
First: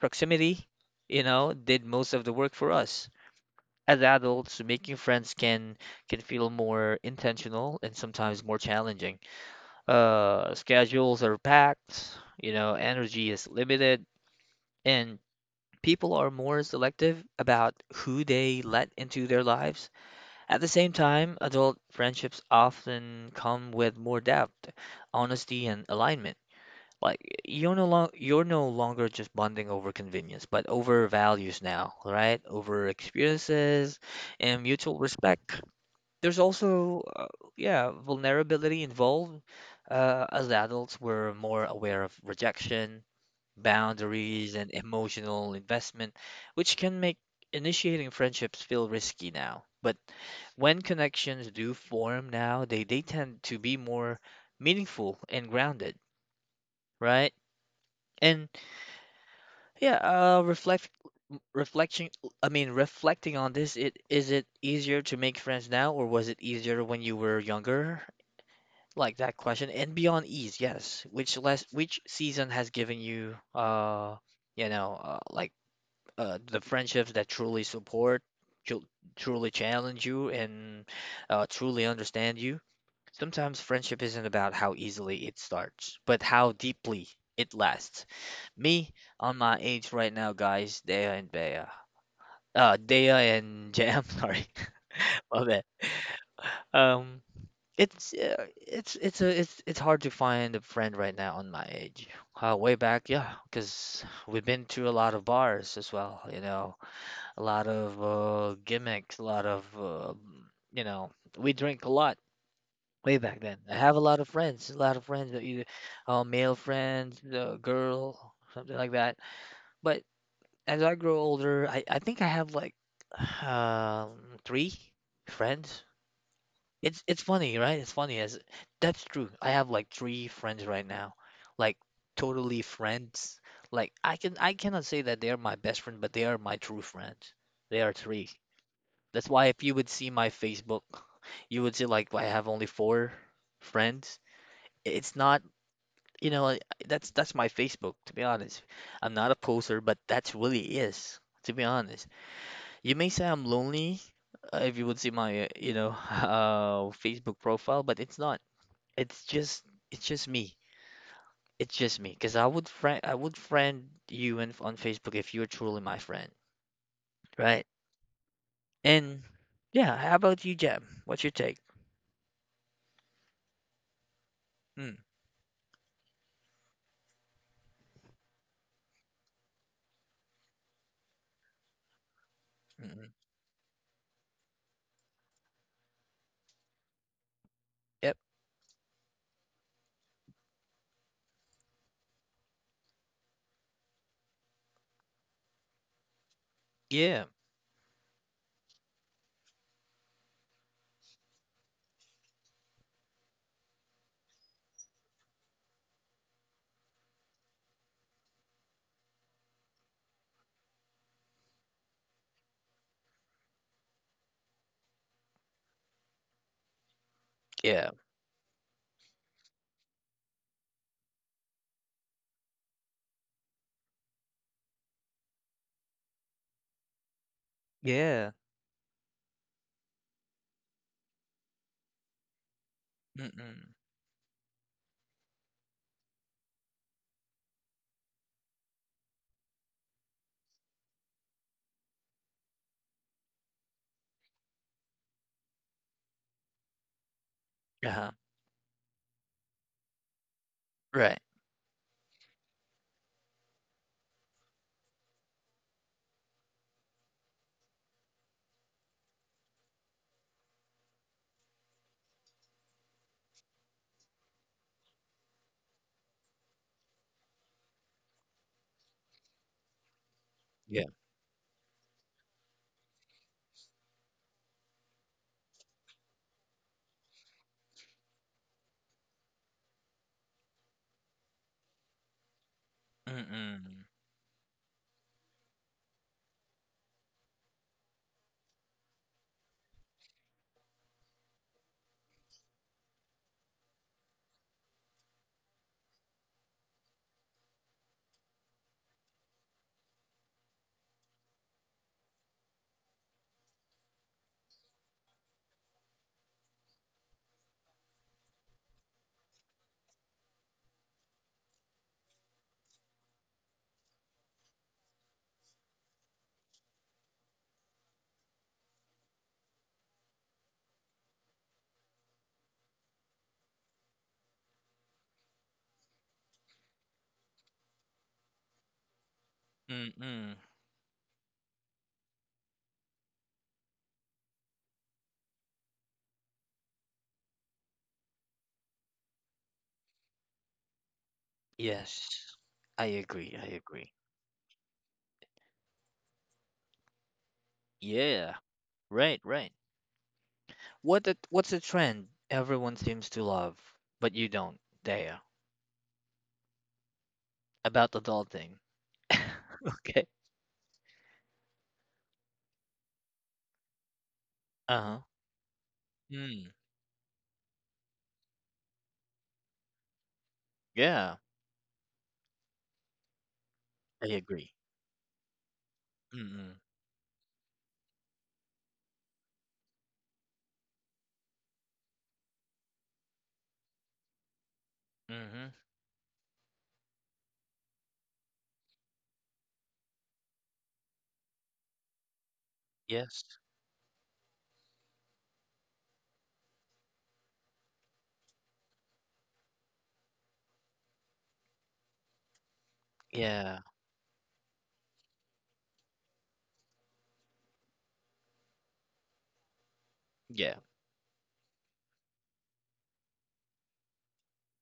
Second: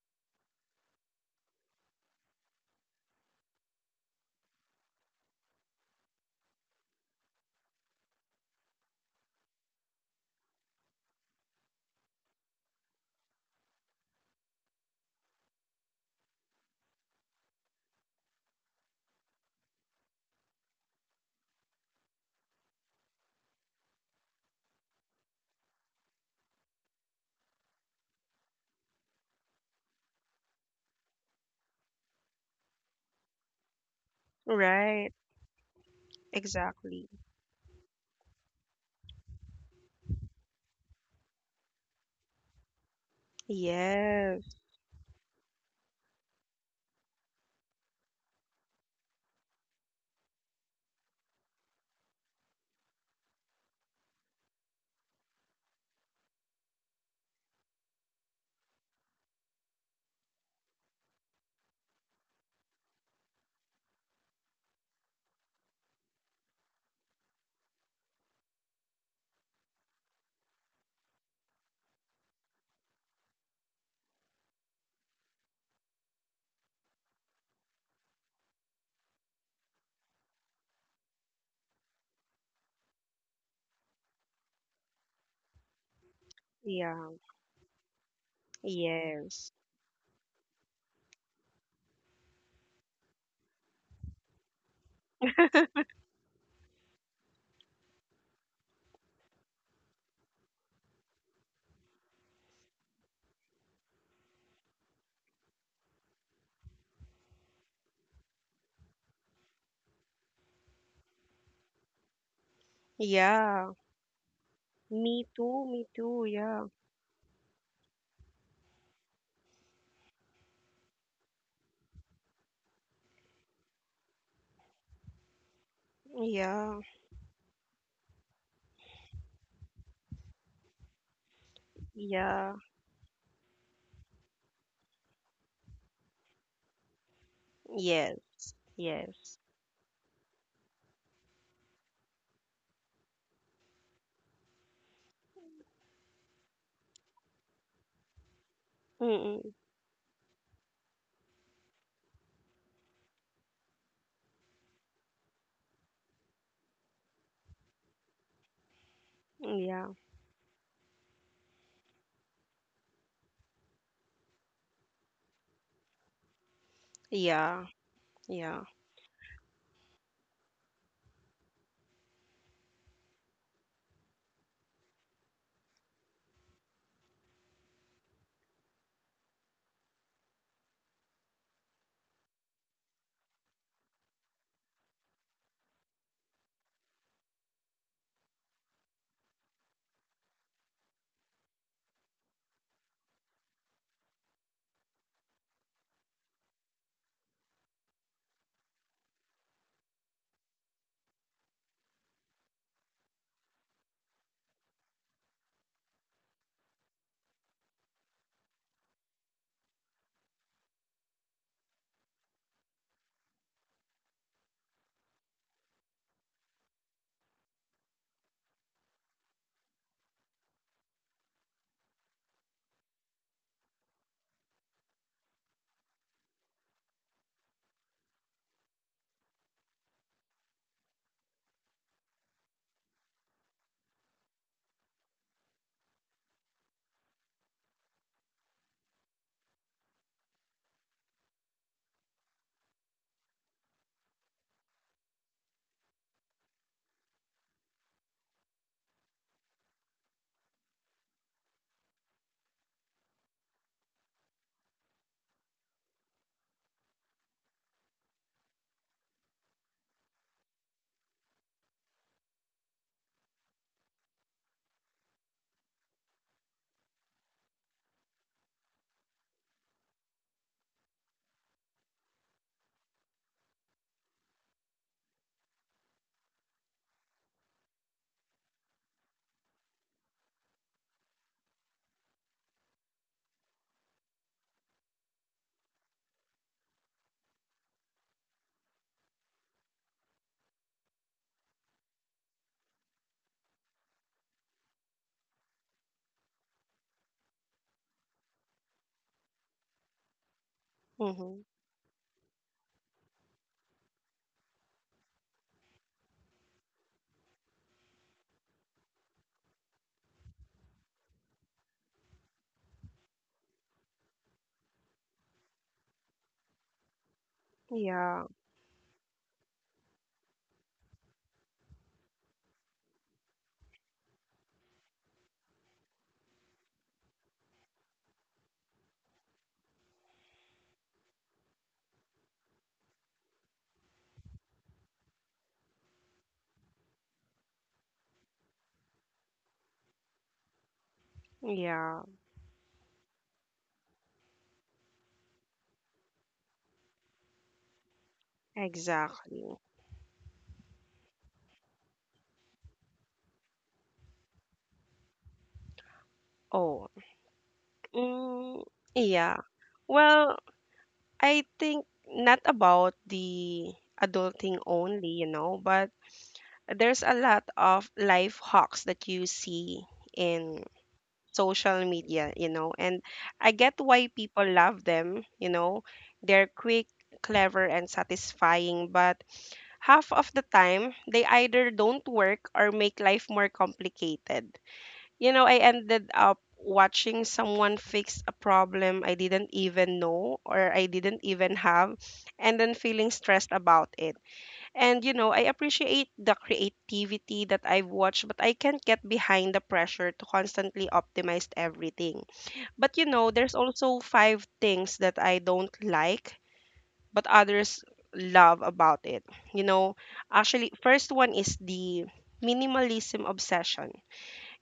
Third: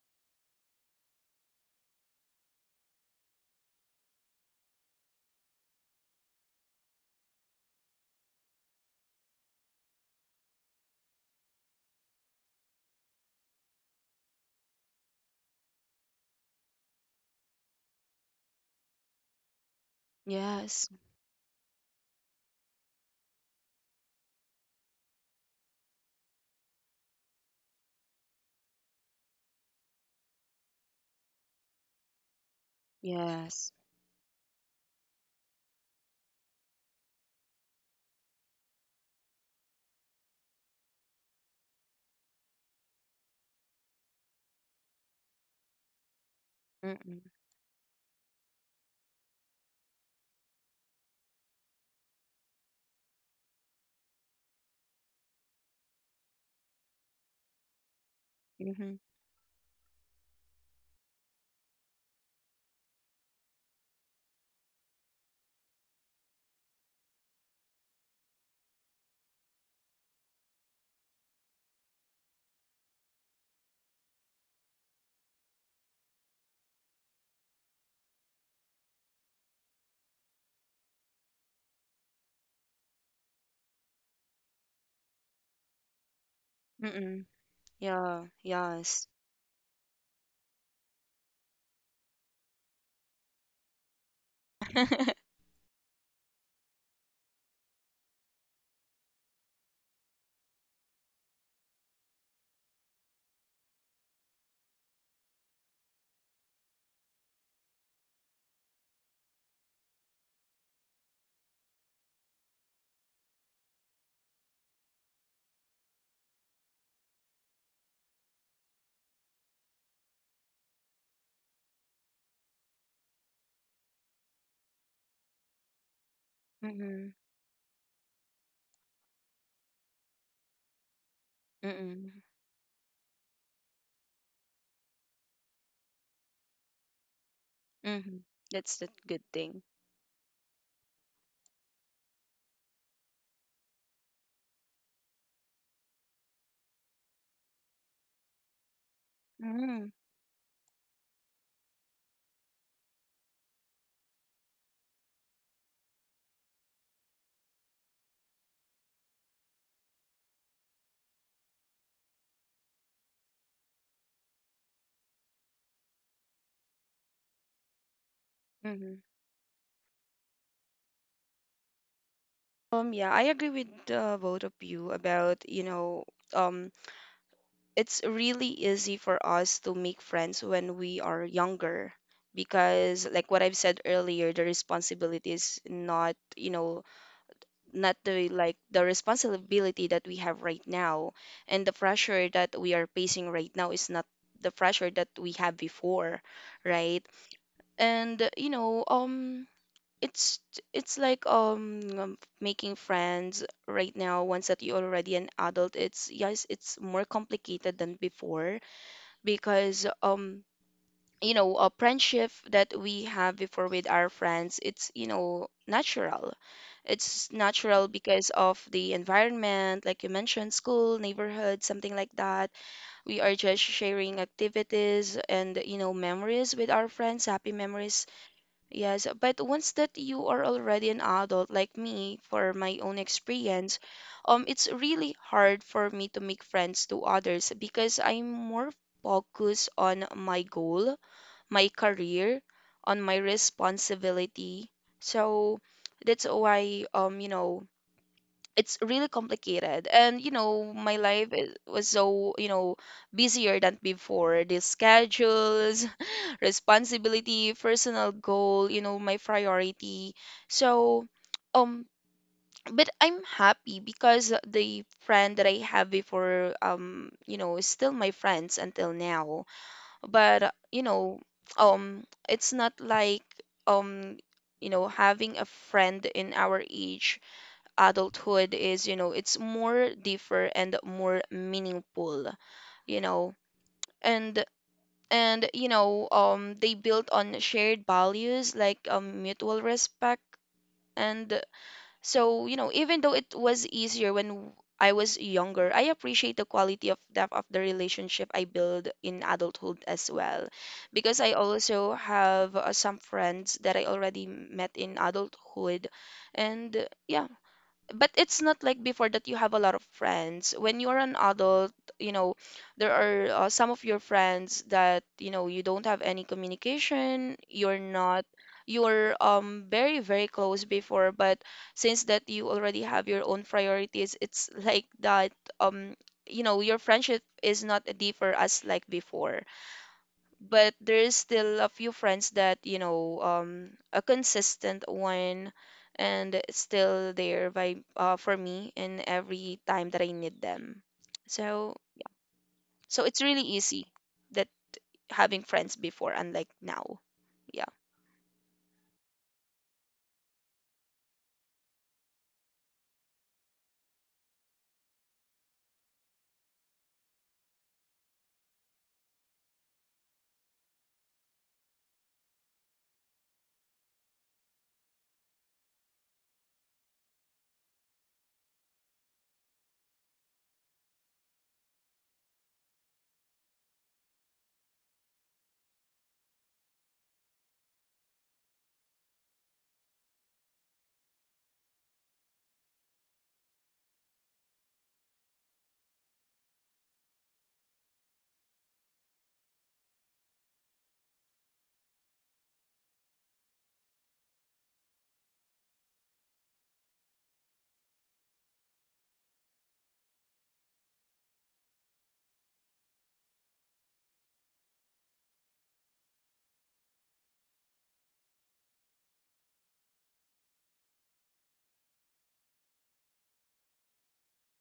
[SPEAKER 1] proximity, you know, did most of the work for us. As adults, making friends can feel more intentional and sometimes more challenging. Schedules are packed, you know, energy is limited, and people are more selective about who they let into their lives. At the
[SPEAKER 3] Yes,
[SPEAKER 1] same time, adult friendships often come with more depth, honesty, and alignment. Like you're no longer just bonding over convenience, but over values now, right? Over
[SPEAKER 3] yes.
[SPEAKER 1] experiences and mutual
[SPEAKER 2] right.
[SPEAKER 1] respect. There's also,
[SPEAKER 2] Exactly.
[SPEAKER 1] yeah, vulnerability involved. As adults, we're more aware of rejection, boundaries,
[SPEAKER 2] Yes.
[SPEAKER 1] and emotional investment, which can make
[SPEAKER 3] Mm-mm.
[SPEAKER 1] initiating friendships feel risky now. But when connections do form now, they tend to be more meaningful and grounded, right? And yeah, uh, reflect reflection, reflecting on this, it is it easier to make friends now or was it easier when you were younger, like that question, and beyond ease, yes, which season has given you you know like the friendships that truly support ju- truly challenge you and truly understand you. Sometimes friendship isn't about how easily it starts, but how deeply
[SPEAKER 2] Yeah.
[SPEAKER 3] Mm-hmm.
[SPEAKER 1] it lasts.
[SPEAKER 3] Yeah,
[SPEAKER 1] Me,
[SPEAKER 3] yes.
[SPEAKER 1] on
[SPEAKER 2] Yes.
[SPEAKER 1] my age right now, guys, Dea and Jam, sorry. My bad. um it's a it's it's hard to find a friend right now on my age. Way back, yeah, because we've been to a lot of bars as well, you know, a lot of gimmicks, a lot of you know, we drink a lot way back then.
[SPEAKER 2] Yeah.
[SPEAKER 1] I have a lot of friends, a lot of
[SPEAKER 2] Me
[SPEAKER 1] friends, either
[SPEAKER 2] too. Me too.
[SPEAKER 1] male
[SPEAKER 2] Yeah.
[SPEAKER 1] friends, girl, something like that. But as I grow older, I think I have like 3 friends.
[SPEAKER 2] Yeah.
[SPEAKER 1] it's
[SPEAKER 3] Mm-hmm.
[SPEAKER 1] it's funny, right? It's funny as that's true. I have like 3 friends right now, like
[SPEAKER 3] Mm-hmm.
[SPEAKER 2] Yeah.
[SPEAKER 1] totally friends. Like I cannot say that they are my best friend, but they are my true friends. They are
[SPEAKER 3] Mm-hmm.
[SPEAKER 2] Yes.
[SPEAKER 1] three.
[SPEAKER 3] That's the good
[SPEAKER 1] That's
[SPEAKER 2] Yes.
[SPEAKER 1] why
[SPEAKER 3] thing.
[SPEAKER 1] if you would see my Facebook, you would see like I have only 4 friends. It's not, you know, I- that's my Facebook, to be honest. I'm not a
[SPEAKER 2] Mm-mm.
[SPEAKER 1] poster,
[SPEAKER 3] Mm-hmm.
[SPEAKER 1] but that's really is, to be honest. You may say I'm lonely if you would see my, Facebook profile, but it's not. It's just
[SPEAKER 2] Yeah.
[SPEAKER 1] it's just me. It's just me. Because I would friend you on Facebook if you're truly my friend, right?
[SPEAKER 2] Yeah. Yeah.
[SPEAKER 3] Mm-hmm.
[SPEAKER 1] And yeah, how about you, Jeb? What's your take?
[SPEAKER 3] Yeah, I agree with both of you
[SPEAKER 1] Mm,
[SPEAKER 3] about, um, it's really easy for us to make friends when we are younger,
[SPEAKER 1] mm,
[SPEAKER 3] because, like what I've said earlier, the responsibility is not,
[SPEAKER 1] yep.
[SPEAKER 3] the, like, the responsibility that we have right now, and the pressure that we are facing right now is not the pressure that we had before, right?
[SPEAKER 1] Yeah.
[SPEAKER 3] And it's, it's like making friends right now, once that you're already an adult, it's, yes, it's more complicated than before, because a friendship that we have before with our friends, it's, natural. It's natural
[SPEAKER 1] Yeah.
[SPEAKER 3] because of the environment, like you mentioned, school, neighborhood, something like that. We are just sharing activities and, memories with our friends, happy memories.
[SPEAKER 1] Yeah.
[SPEAKER 3] Yes, but once that you are already an adult, like me, for my own
[SPEAKER 1] Mm-mm.
[SPEAKER 3] experience, it's really hard for me to make friends to others, because I'm more focused on my goal, my career, on my responsibility. So that's why,
[SPEAKER 1] Uh-huh.
[SPEAKER 3] it's really complicated, and my
[SPEAKER 1] Right.
[SPEAKER 3] life was so, busier than before, the schedules responsibility, personal goal, my priority. So um but I'm happy, because the friend that I have before, is still my friends until now. But
[SPEAKER 1] Yeah.
[SPEAKER 3] um it's not like, um having a friend in our age, adulthood, is, it's more deeper and more meaningful, you know
[SPEAKER 1] Mm-mm.
[SPEAKER 3] and and they built on shared values, like, mutual respect. And so, even though it was easier when I was younger, I appreciate the quality of depth of the relationship I build in adulthood as well. Because I
[SPEAKER 2] Mm-hmm.
[SPEAKER 3] also have some friends that I already met in adulthood. And yeah, but it's not like before that you have a lot of friends. When you're an adult, you know, there are some of your friends that, you don't have any communication, you're
[SPEAKER 2] Yeah.
[SPEAKER 3] not you're very very close before, but since that you already have your own priorities, it's like that, um your friendship is not deeper as like before.
[SPEAKER 1] Mm-mm.
[SPEAKER 3] But there's still a few friends that, a consistent one, and it's still there by for me, in every time that I need them. So
[SPEAKER 2] Yeah.
[SPEAKER 3] yeah.
[SPEAKER 1] Yes. I
[SPEAKER 3] So it's
[SPEAKER 1] agree.
[SPEAKER 3] really
[SPEAKER 1] I
[SPEAKER 3] easy,
[SPEAKER 1] agree.
[SPEAKER 3] that having friends before, unlike now. Yeah.
[SPEAKER 1] Yeah. Right, right.
[SPEAKER 2] Exactly.
[SPEAKER 1] What's the trend everyone seems to love, but you don't, Daya,
[SPEAKER 2] Oh.
[SPEAKER 1] about adulting?
[SPEAKER 2] Mm, yeah.
[SPEAKER 1] Okay.
[SPEAKER 2] Well, I think not about the adulting
[SPEAKER 1] Uh-huh.
[SPEAKER 2] only, you know, but
[SPEAKER 1] Mm.
[SPEAKER 2] there's a lot of life hacks that you see in
[SPEAKER 1] Yeah,
[SPEAKER 2] social media, you know. And I get why
[SPEAKER 1] I
[SPEAKER 2] people
[SPEAKER 1] agree.
[SPEAKER 2] love them, you know. They're
[SPEAKER 1] Mm-mm.
[SPEAKER 2] quick, clever, and satisfying, but half of the time, they either don't work or make life more complicated. You know,
[SPEAKER 1] Mm-hmm.
[SPEAKER 2] I ended up watching someone fix a problem I didn't even know or I didn't even have, and then feeling
[SPEAKER 1] Yes.
[SPEAKER 2] stressed about it. And you know, I appreciate the creativity that I've watched, but I can't get behind the pressure to constantly optimize everything. But you know, there's
[SPEAKER 1] Yeah.
[SPEAKER 2] also five things that I don't like, but others love about it. You know,
[SPEAKER 1] Yeah.
[SPEAKER 2] actually, first one is the minimalism obsession.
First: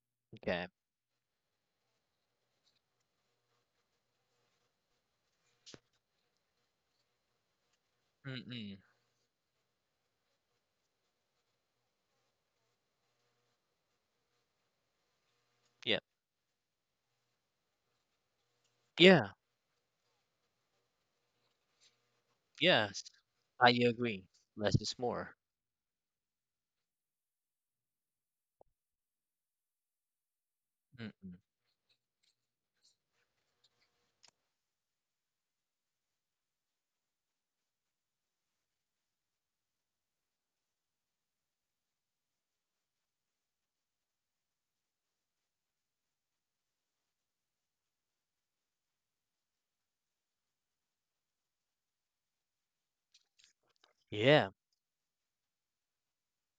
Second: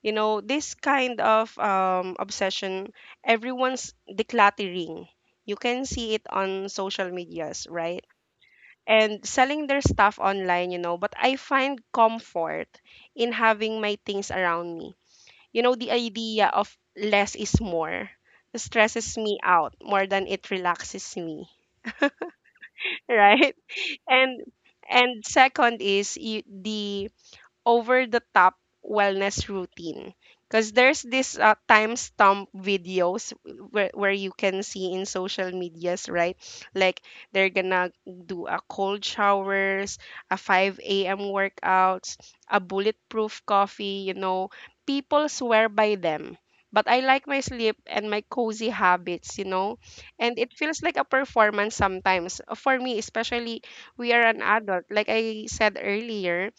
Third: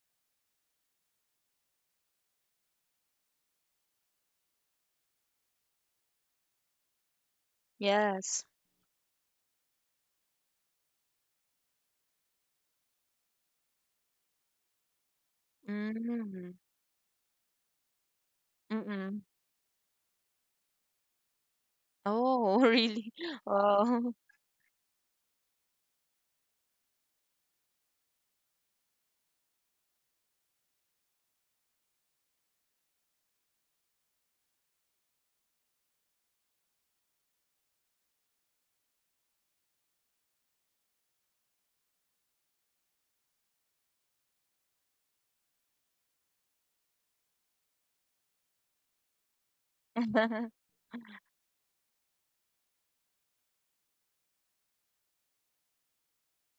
[SPEAKER 2] You know,
[SPEAKER 1] Okay.
[SPEAKER 2] this kind of obsession, everyone's decluttering. You can see it on social medias, right?
[SPEAKER 3] Yes.
[SPEAKER 1] Mm-mm.
[SPEAKER 2] And selling their stuff online, you know, but I find comfort in having my things around me. You know, the
[SPEAKER 1] Yeah.
[SPEAKER 2] idea
[SPEAKER 3] Mm-hmm.
[SPEAKER 2] of less is more stresses
[SPEAKER 3] Mm-mm.
[SPEAKER 1] Yeah.
[SPEAKER 2] me out more than it relaxes me,
[SPEAKER 3] Oh,
[SPEAKER 1] Yes.
[SPEAKER 3] really?
[SPEAKER 2] right?
[SPEAKER 1] I
[SPEAKER 3] Oh.
[SPEAKER 1] agree.
[SPEAKER 2] And
[SPEAKER 1] Less is
[SPEAKER 2] and
[SPEAKER 1] more.
[SPEAKER 2] second is the over the top wellness routine because there's this
[SPEAKER 1] Mm-mm.
[SPEAKER 2] timestamp videos where you can see in social medias, right, like they're gonna do a cold showers, a 5 a.m workouts, a bulletproof coffee, you know, people swear by them, but I like my sleep and my cozy habits, you know. And it feels like a performance sometimes, for me especially. We are an
[SPEAKER 1] Yeah.
[SPEAKER 2] adult, like I said earlier.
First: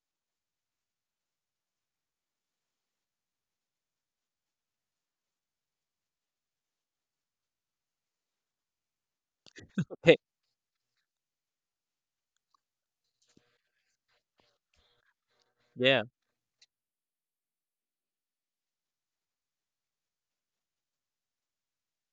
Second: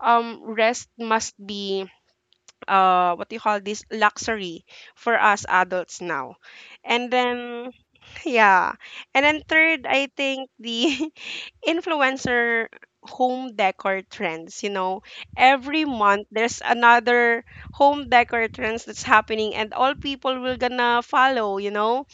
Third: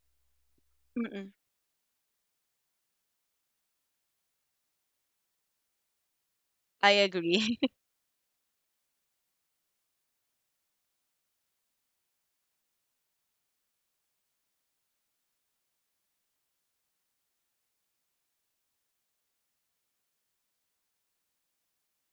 [SPEAKER 2] Rest
[SPEAKER 3] Mm-mm.
[SPEAKER 2] must be what do you call this, luxury for us adults now.
[SPEAKER 3] I
[SPEAKER 2] And
[SPEAKER 3] agree.
[SPEAKER 2] then yeah, and then third, I
[SPEAKER 1] Okay.
[SPEAKER 2] think the influencer home decor trends, you know, every
[SPEAKER 1] Yeah.
[SPEAKER 2] month there's another home decor trends that's happening and all people will gonna follow, you know,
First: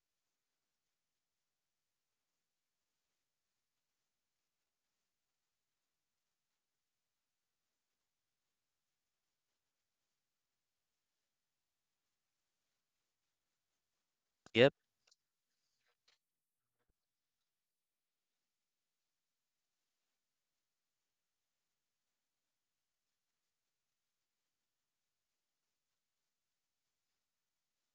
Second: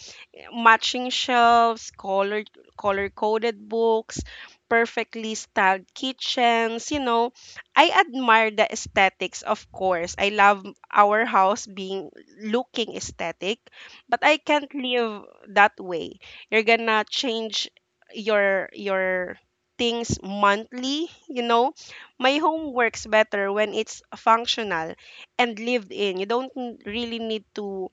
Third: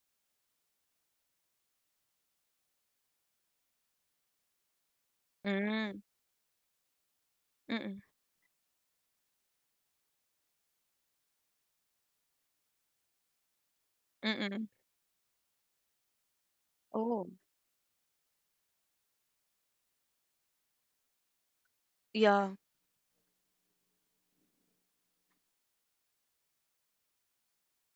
[SPEAKER 2] matching shelves, color color coded books, perfectly styled
[SPEAKER 3] Mm,
[SPEAKER 2] kitchens, you know. I
[SPEAKER 3] mm-mm,
[SPEAKER 2] admire the aesthetics, of course. I love our house being looking aesthetic, but I
[SPEAKER 3] mm-mm.
[SPEAKER 1] Yep.
[SPEAKER 2] can't live that way. You're gonna
[SPEAKER 3] Oh,
[SPEAKER 2] change your things monthly, you know. My
[SPEAKER 3] yeah.
[SPEAKER 2] home works better when it's functional and lived in. You don't really need to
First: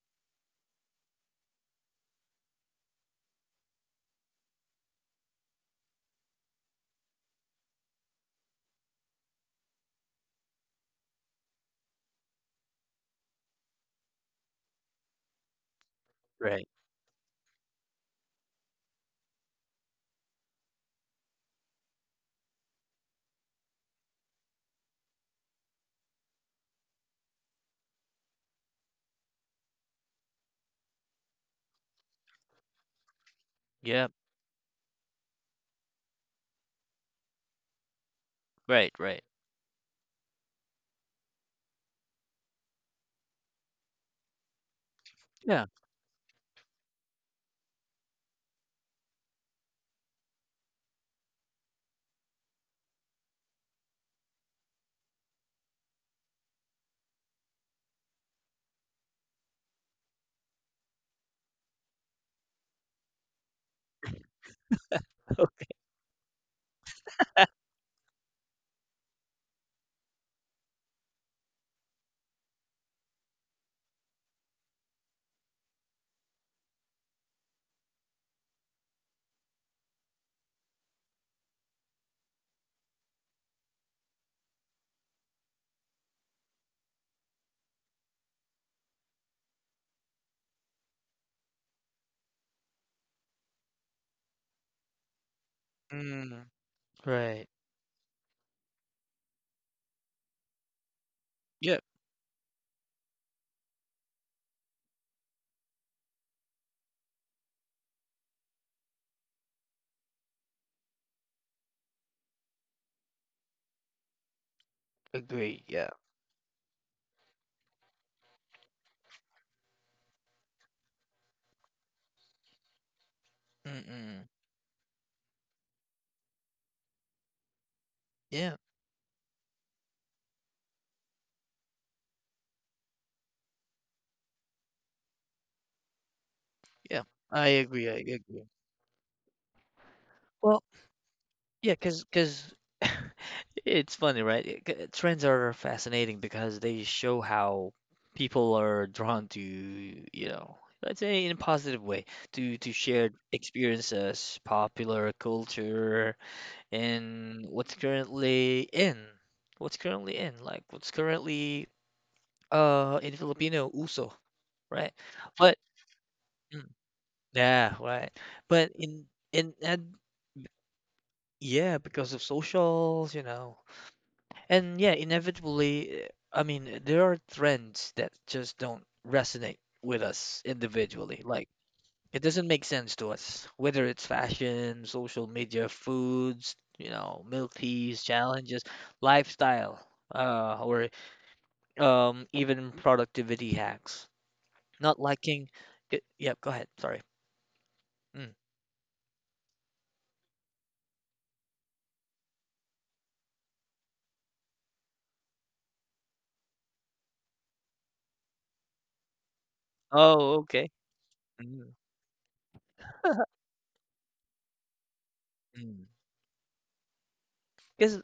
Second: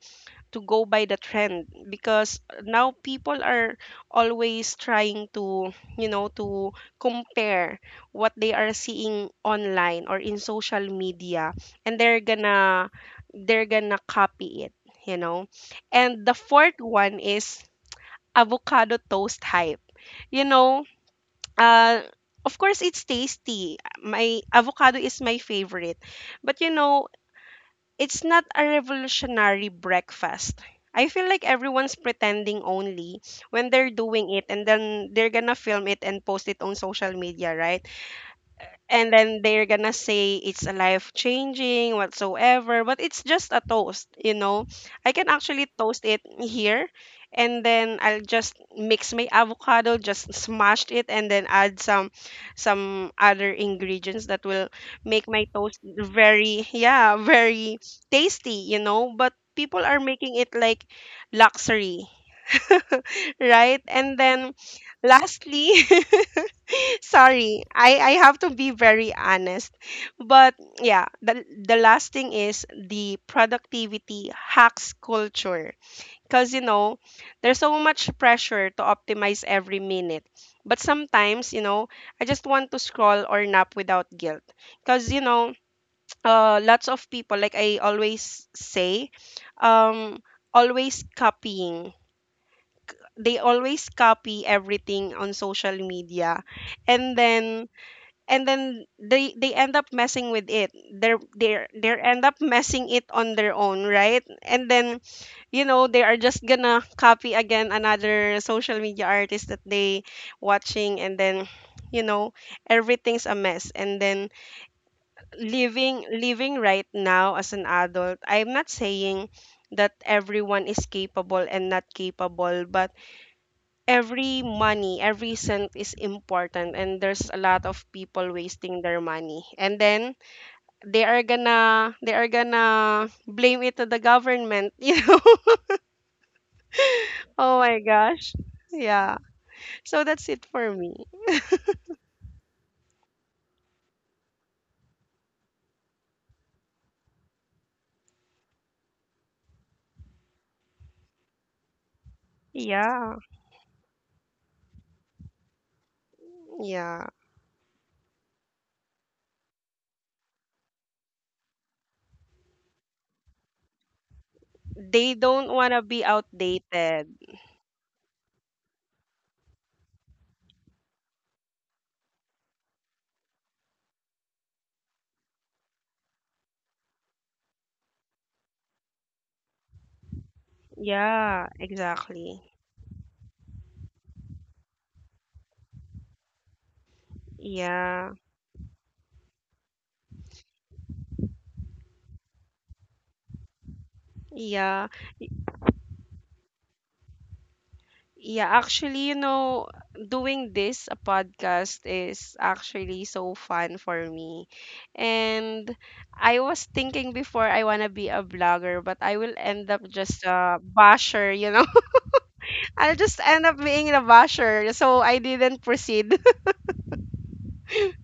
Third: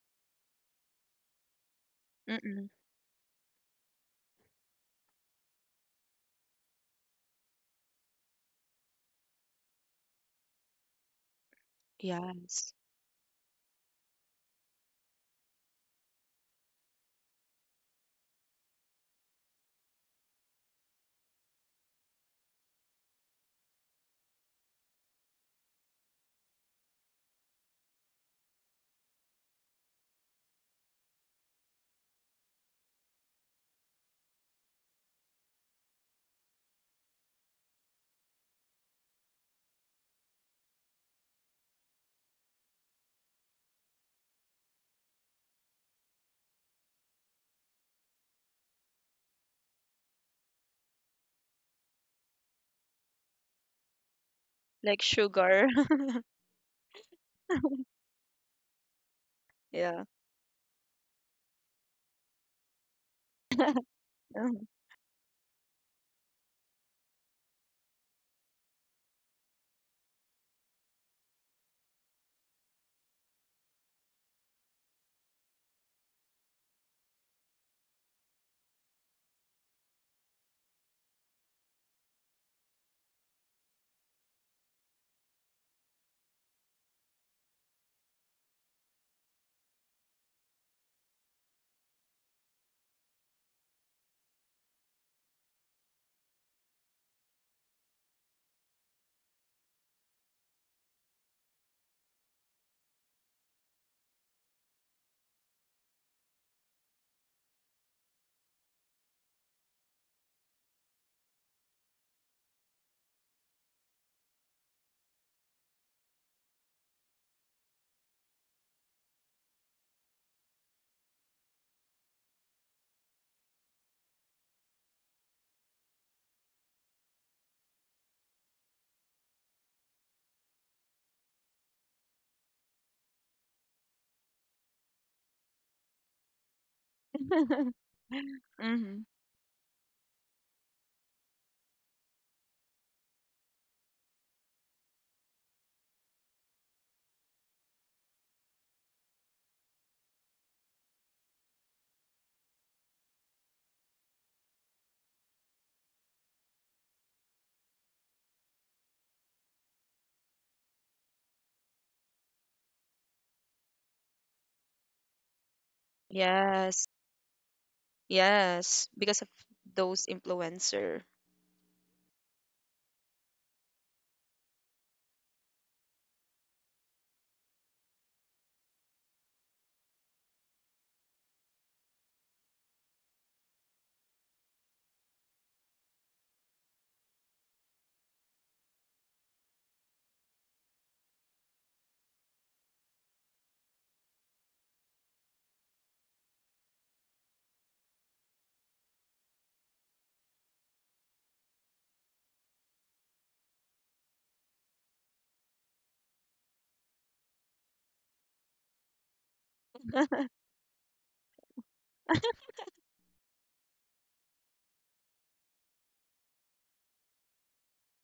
[SPEAKER 2] go by the trend because
[SPEAKER 3] Mm-mm.
[SPEAKER 2] now people are always trying to, you know, to compare what they are seeing online or in social media, and they're
[SPEAKER 3] Yes.
[SPEAKER 2] gonna they're gonna copy it, you know. And the
[SPEAKER 1] Right.
[SPEAKER 2] fourth one is avocado toast hype, you know. uh of course it's tasty, my avocado is my favorite, but you know, it's not a revolutionary breakfast. I feel like everyone's pretending only when they're
[SPEAKER 1] Yep.
[SPEAKER 2] doing it and then they're gonna film it and post it on social media, right?
[SPEAKER 1] Right.
[SPEAKER 2] And
[SPEAKER 1] Right.
[SPEAKER 2] then they're gonna say it's a life changing whatsoever, but it's just a toast, you know. I can actually
[SPEAKER 1] Yeah.
[SPEAKER 2] toast it here and then I'll just mix my avocado, just smashed it, and then add some other ingredients that will
[SPEAKER 3] Like
[SPEAKER 2] make my
[SPEAKER 3] sugar.
[SPEAKER 2] toast very, yeah, very tasty, you know. But people are
[SPEAKER 3] Yeah.
[SPEAKER 2] making it like luxury. Right, and then lastly, sorry, I have to be very honest. But yeah, the last thing is the productivity hacks culture. Because, you know, there's so much pressure to optimize every minute. But sometimes, you know, I just want to scroll or nap without guilt. Because, you know, lots of people, like I always say, um, always copying. They always copy everything on social media.
[SPEAKER 1] Mm,
[SPEAKER 2] And
[SPEAKER 1] right.
[SPEAKER 2] then and then they end up messing with it. they're they're
[SPEAKER 1] Yep.
[SPEAKER 2] they are end up messing it on their own, right? And then, you know, they are just gonna copy again another social media artist that they watching. And then, you know, everything's a mess. And then
[SPEAKER 1] Agree. Yeah.
[SPEAKER 2] living right now as an adult, I'm not saying that everyone is capable and not capable, but
[SPEAKER 1] Mm-mm.
[SPEAKER 2] every money, every cent is important, and there's a lot of people
[SPEAKER 1] Yeah.
[SPEAKER 2] wasting their money. And then they are gonna blame it to the government, you know.
[SPEAKER 1] Yeah. I
[SPEAKER 2] Oh
[SPEAKER 3] Mhm.
[SPEAKER 2] my
[SPEAKER 1] agree. I agree.
[SPEAKER 2] gosh.
[SPEAKER 3] Mhm.
[SPEAKER 2] Yeah. So that's it
[SPEAKER 1] Well,
[SPEAKER 2] for me.
[SPEAKER 1] yeah, because it's funny, right? Trends are fascinating because they show how people are drawn to, you know, let's say in a positive way, to shared
[SPEAKER 2] Yeah.
[SPEAKER 1] experiences, popular culture,
[SPEAKER 2] Yeah.
[SPEAKER 1] and what's currently in, like what's currently in Filipino uso, right?
[SPEAKER 2] They don't
[SPEAKER 1] But
[SPEAKER 2] want to be
[SPEAKER 1] mm,
[SPEAKER 3] Yes.
[SPEAKER 2] outdated.
[SPEAKER 1] yeah, right. But
[SPEAKER 3] Yes. Because of
[SPEAKER 1] in and
[SPEAKER 3] those influencer.
[SPEAKER 1] yeah, because of socials, you know. And yeah, inevitably, there are trends that just don't resonate with us individually.
[SPEAKER 2] Yeah,
[SPEAKER 1] Like, it
[SPEAKER 2] exactly.
[SPEAKER 1] doesn't make sense to us, whether it's fashion, social media, foods, you know, milk teas,
[SPEAKER 2] Yeah.
[SPEAKER 1] challenges, lifestyle, or even productivity hacks.
[SPEAKER 2] Yeah.
[SPEAKER 1] Not liking it. Yep, go ahead. Sorry. Mm.
[SPEAKER 2] Yeah, actually, you know, doing this a podcast is actually so fun for me. And I was thinking before I want to be a blogger, but I will end up just
[SPEAKER 1] Oh,
[SPEAKER 2] a
[SPEAKER 1] okay.
[SPEAKER 2] basher, you know. I'll just end up being a basher, so I didn't proceed.
[SPEAKER 1] Because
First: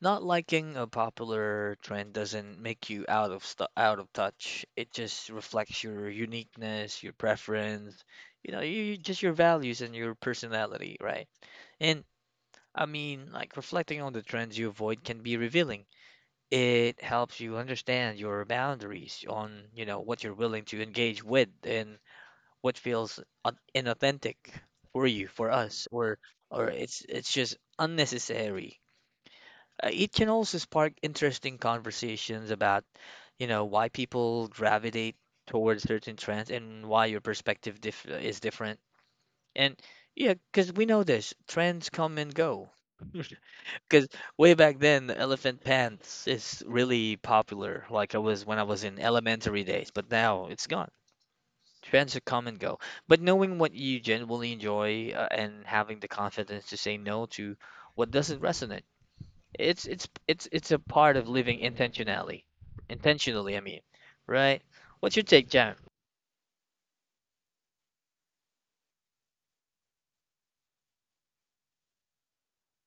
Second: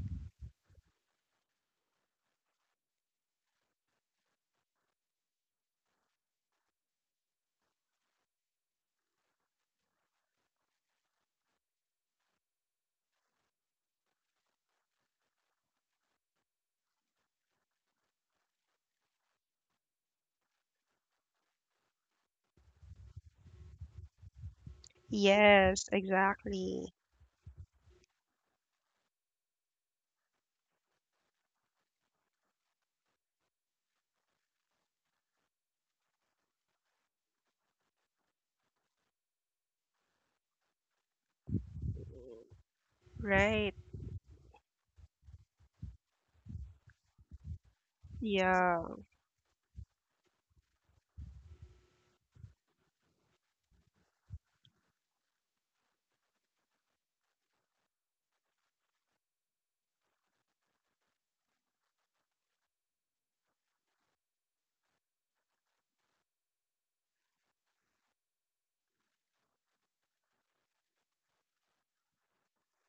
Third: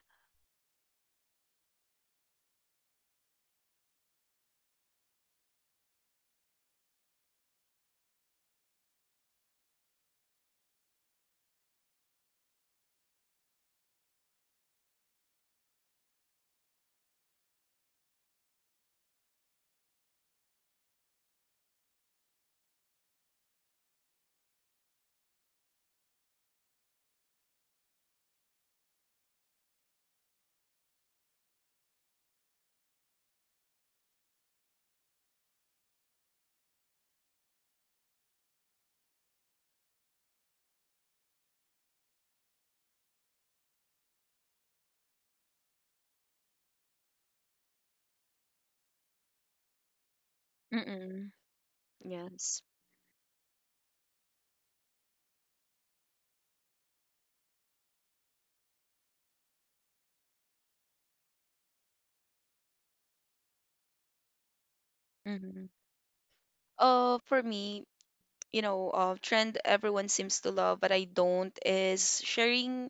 [SPEAKER 1] not liking a popular trend doesn't make you out of touch. It just reflects your uniqueness, your preference, you know, just your values and your personality, right? And reflecting on the trends you avoid can be revealing. It helps you understand your boundaries on, you know, what you're willing to engage with and what feels inauthentic for you, for
[SPEAKER 2] Yes,
[SPEAKER 1] us, or
[SPEAKER 2] exactly.
[SPEAKER 1] it's just unnecessary. It can also spark interesting conversations about, you know, why people gravitate towards certain trends and why your perspective diff is different. And yeah, because we know this, trends come and go.
[SPEAKER 2] Right.
[SPEAKER 1] Because way back then, the elephant pants is really popular, like I was when I
[SPEAKER 2] Yeah.
[SPEAKER 1] was in elementary days, but now it's gone.
[SPEAKER 3] Mm-mm.
[SPEAKER 1] Trends are come and
[SPEAKER 3] Yes.
[SPEAKER 1] go. But knowing what you genuinely enjoy and having the confidence to say no to what doesn't resonate, it's a part of living intentionally, right. What's your take,
[SPEAKER 3] Mm-hmm.
[SPEAKER 1] Jam?
[SPEAKER 3] For me, trend everyone seems to love, but I don't, is sharing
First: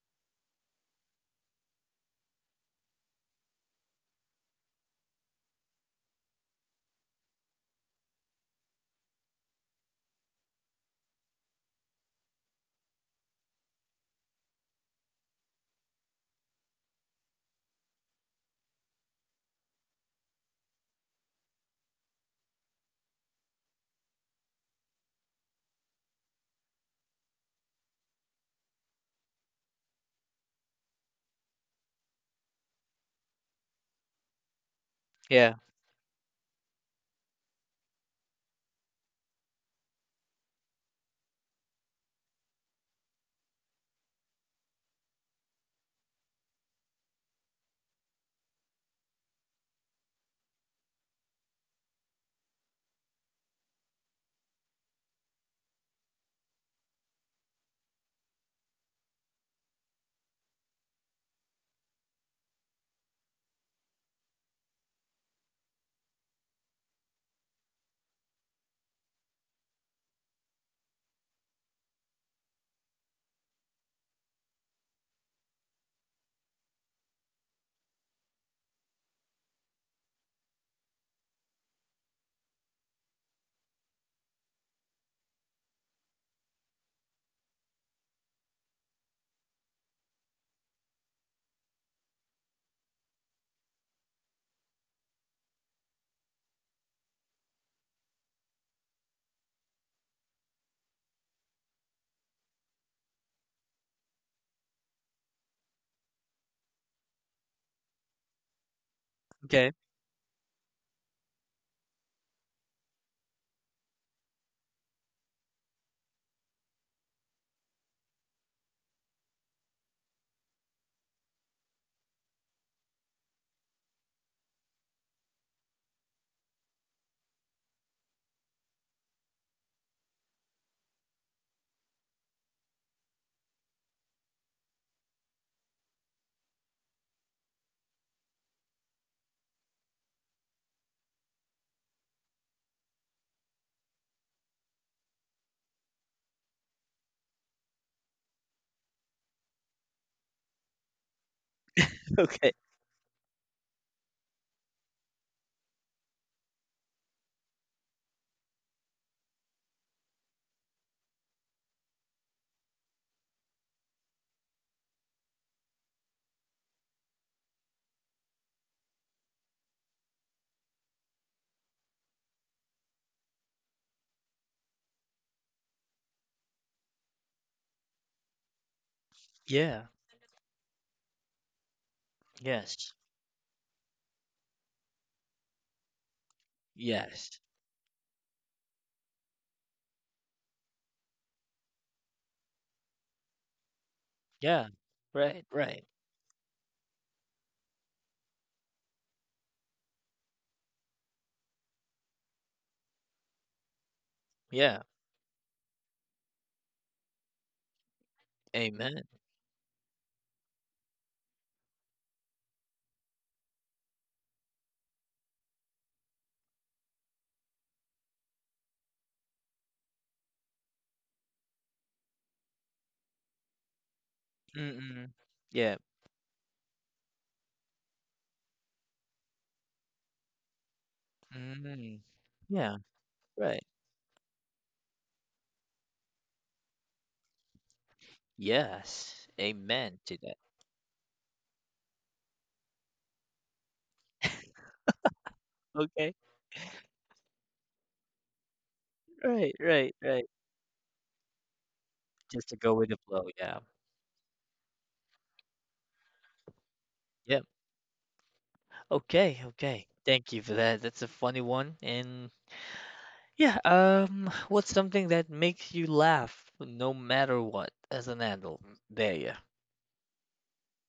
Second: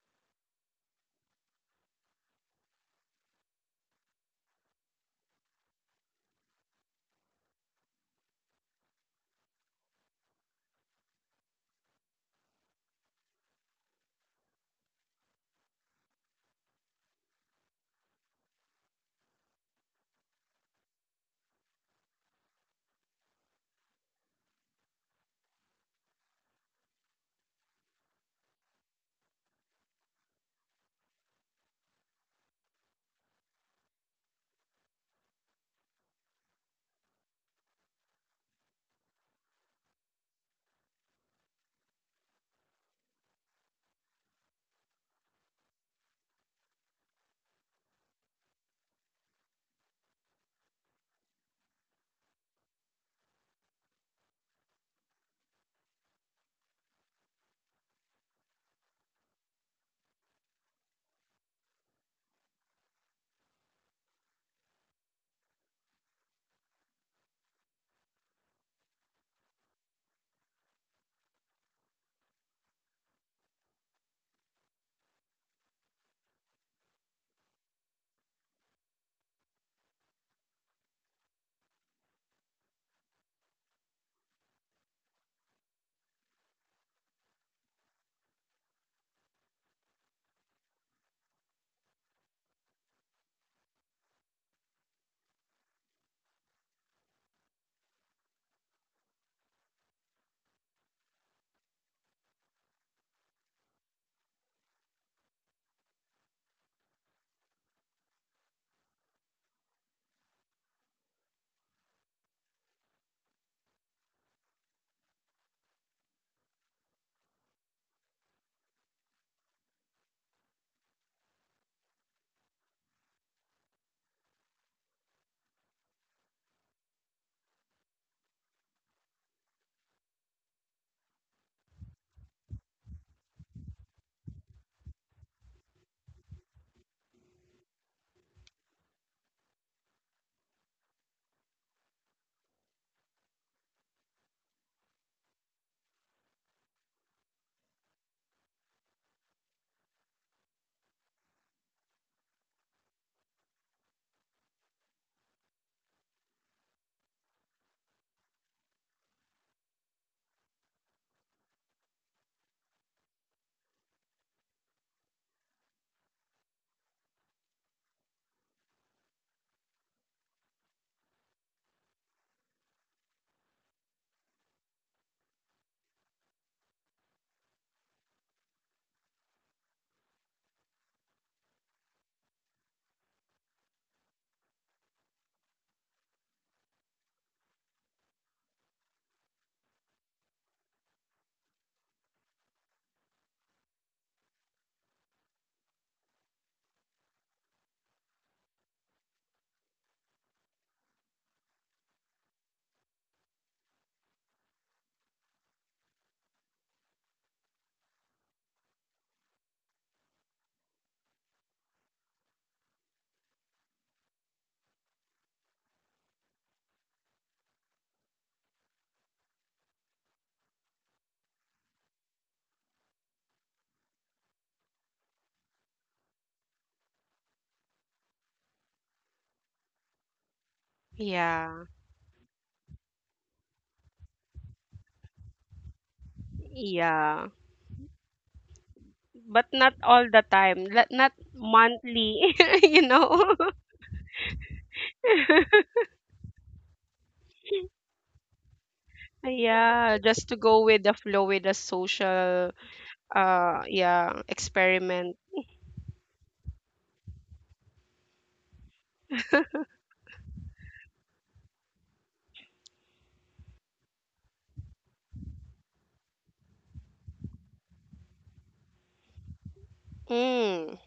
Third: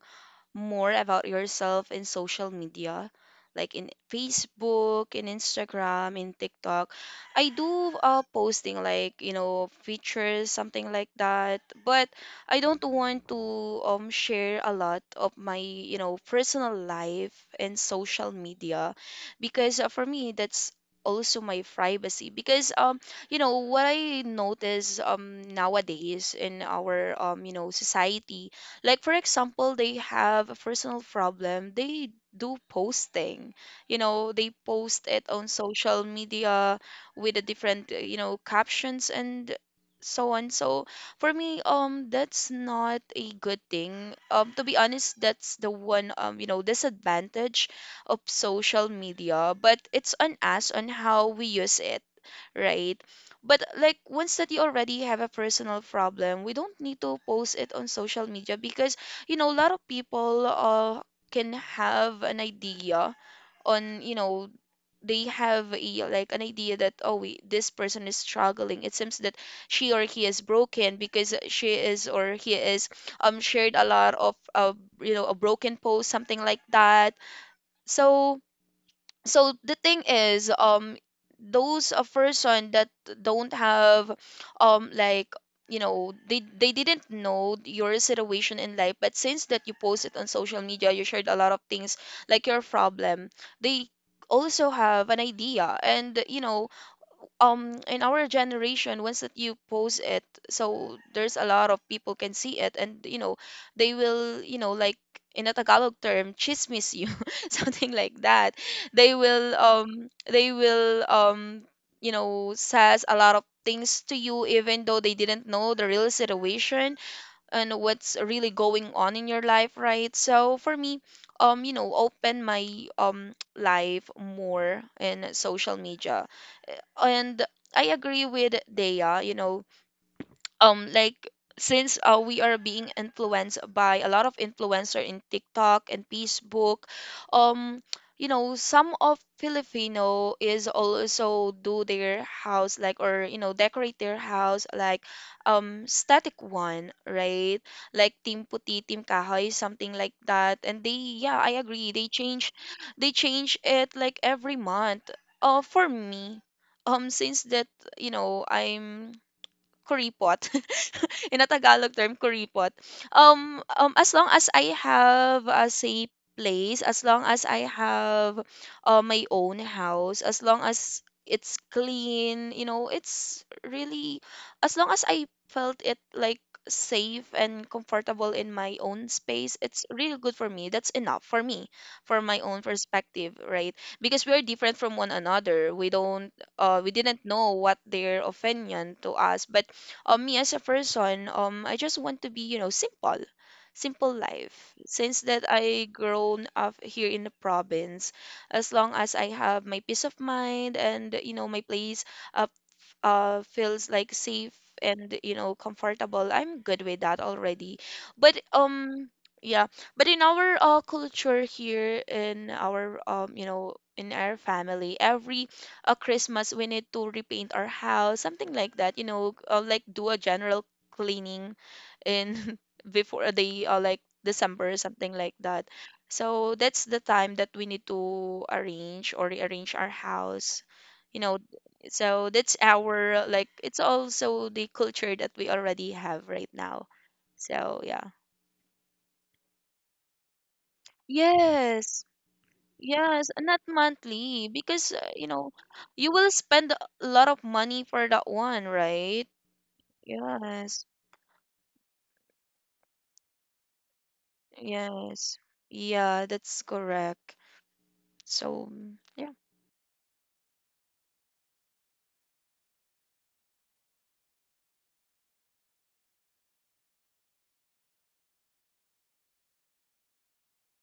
[SPEAKER 3] more about yourself in social media, like in Facebook, in Instagram, in TikTok. I do posting, like, features, something like that. But I don't want to share a lot of my, personal life in social media, because for me that's also my privacy. Because what I notice nowadays in our, society, like for example, they have a personal problem, they do posting, they post it on
[SPEAKER 1] Yeah.
[SPEAKER 3] social media, with the different captions and so on. So for me, that's not a good thing, to be honest. That's the one, disadvantage of social media. But it's on us on how we use it, right? But like once that you already have a personal problem, we don't need to post it on social media, because a lot of people, can have an idea on, they have a like an idea that, oh, this person is struggling. It seems that she or he is broken, because she is or he is, shared a lot of a broken post, something like that. So so the thing is, those a person that don't have, like, they didn't know your situation in life, but since that you post it on social media, you shared a lot of things, like your problem. They also have an idea, and in our generation, once that you post it, so there's a lot of people can see it, and they will, like, in a tagalog term, chismis, you something like that. They will
[SPEAKER 1] Okay.
[SPEAKER 3] says a lot of things to you, even though they didn't know the real situation and what's really going on in your life, right? So for me, open my life more in social media. And I agree with Dea, like since we are being influenced by a lot of influencer in TikTok and Facebook, um, some of Filipino is also do their house, like, or, decorate their house, like, static one, right? Like Team Puti, Team Kahoy, something like that. And they yeah, I agree, They
[SPEAKER 1] Okay.
[SPEAKER 3] change they change it like every month. For me, since that, I'm kuripot, in a Tagalog term, kuripot. As long as I have a safe place, as long as I have my own house, as long as it's clean, it's really, as long as I felt it like safe and comfortable in my own space,
[SPEAKER 1] Yeah.
[SPEAKER 3] it's really good for me. That's enough for me, for my own
[SPEAKER 1] Yes.
[SPEAKER 3] perspective, right? Because we're different from one another. We don't, we didn't
[SPEAKER 1] Yes.
[SPEAKER 3] know what their opinion to us, but me as a person, I just want to be, simple, simple
[SPEAKER 1] Yeah.
[SPEAKER 3] life, since
[SPEAKER 1] Right,
[SPEAKER 3] that
[SPEAKER 1] right.
[SPEAKER 3] I grown up here in the province. As long as I have my peace of mind and, my place feels like safe
[SPEAKER 1] Yeah.
[SPEAKER 3] and, comfortable, I'm good with that already. But
[SPEAKER 1] Amen.
[SPEAKER 3] yeah, but in our, culture here, in our, in our family, every, a Christmas we need to repaint our house, something like that, like do a general cleaning in before the like December,
[SPEAKER 1] Mm-mm.
[SPEAKER 3] something like that.
[SPEAKER 1] Yeah.
[SPEAKER 3] So that's the time that we need to arrange or rearrange our house, you know.
[SPEAKER 2] Yeah.
[SPEAKER 1] Mm.
[SPEAKER 3] So that's
[SPEAKER 1] Yeah.
[SPEAKER 3] our, like,
[SPEAKER 1] Right.
[SPEAKER 3] it's also the culture that we already have right now.
[SPEAKER 2] Yeah.
[SPEAKER 3] So yeah.
[SPEAKER 1] Yes,
[SPEAKER 2] But not
[SPEAKER 1] amen
[SPEAKER 2] all
[SPEAKER 1] to
[SPEAKER 2] the
[SPEAKER 1] that.
[SPEAKER 2] time. Not
[SPEAKER 3] Yes.
[SPEAKER 2] monthly, you
[SPEAKER 3] Yes,
[SPEAKER 2] know.
[SPEAKER 3] and not monthly, because
[SPEAKER 1] Okay.
[SPEAKER 3] you will spend a lot of money for that one, right?
[SPEAKER 1] Right, right,
[SPEAKER 2] Yeah,
[SPEAKER 1] right.
[SPEAKER 2] just to go with
[SPEAKER 3] Yes,
[SPEAKER 2] the flow with the
[SPEAKER 1] Just
[SPEAKER 2] social
[SPEAKER 1] to go with the flow, yeah.
[SPEAKER 2] yeah, experiment.
[SPEAKER 3] yes, yeah, that's correct.
[SPEAKER 1] Yep.
[SPEAKER 3] So mm, yeah.
[SPEAKER 1] Okay, okay, thank you for that, that's a funny one. And yeah, what's something that makes you laugh no matter what as an adult? There, yeah.
[SPEAKER 2] Mm.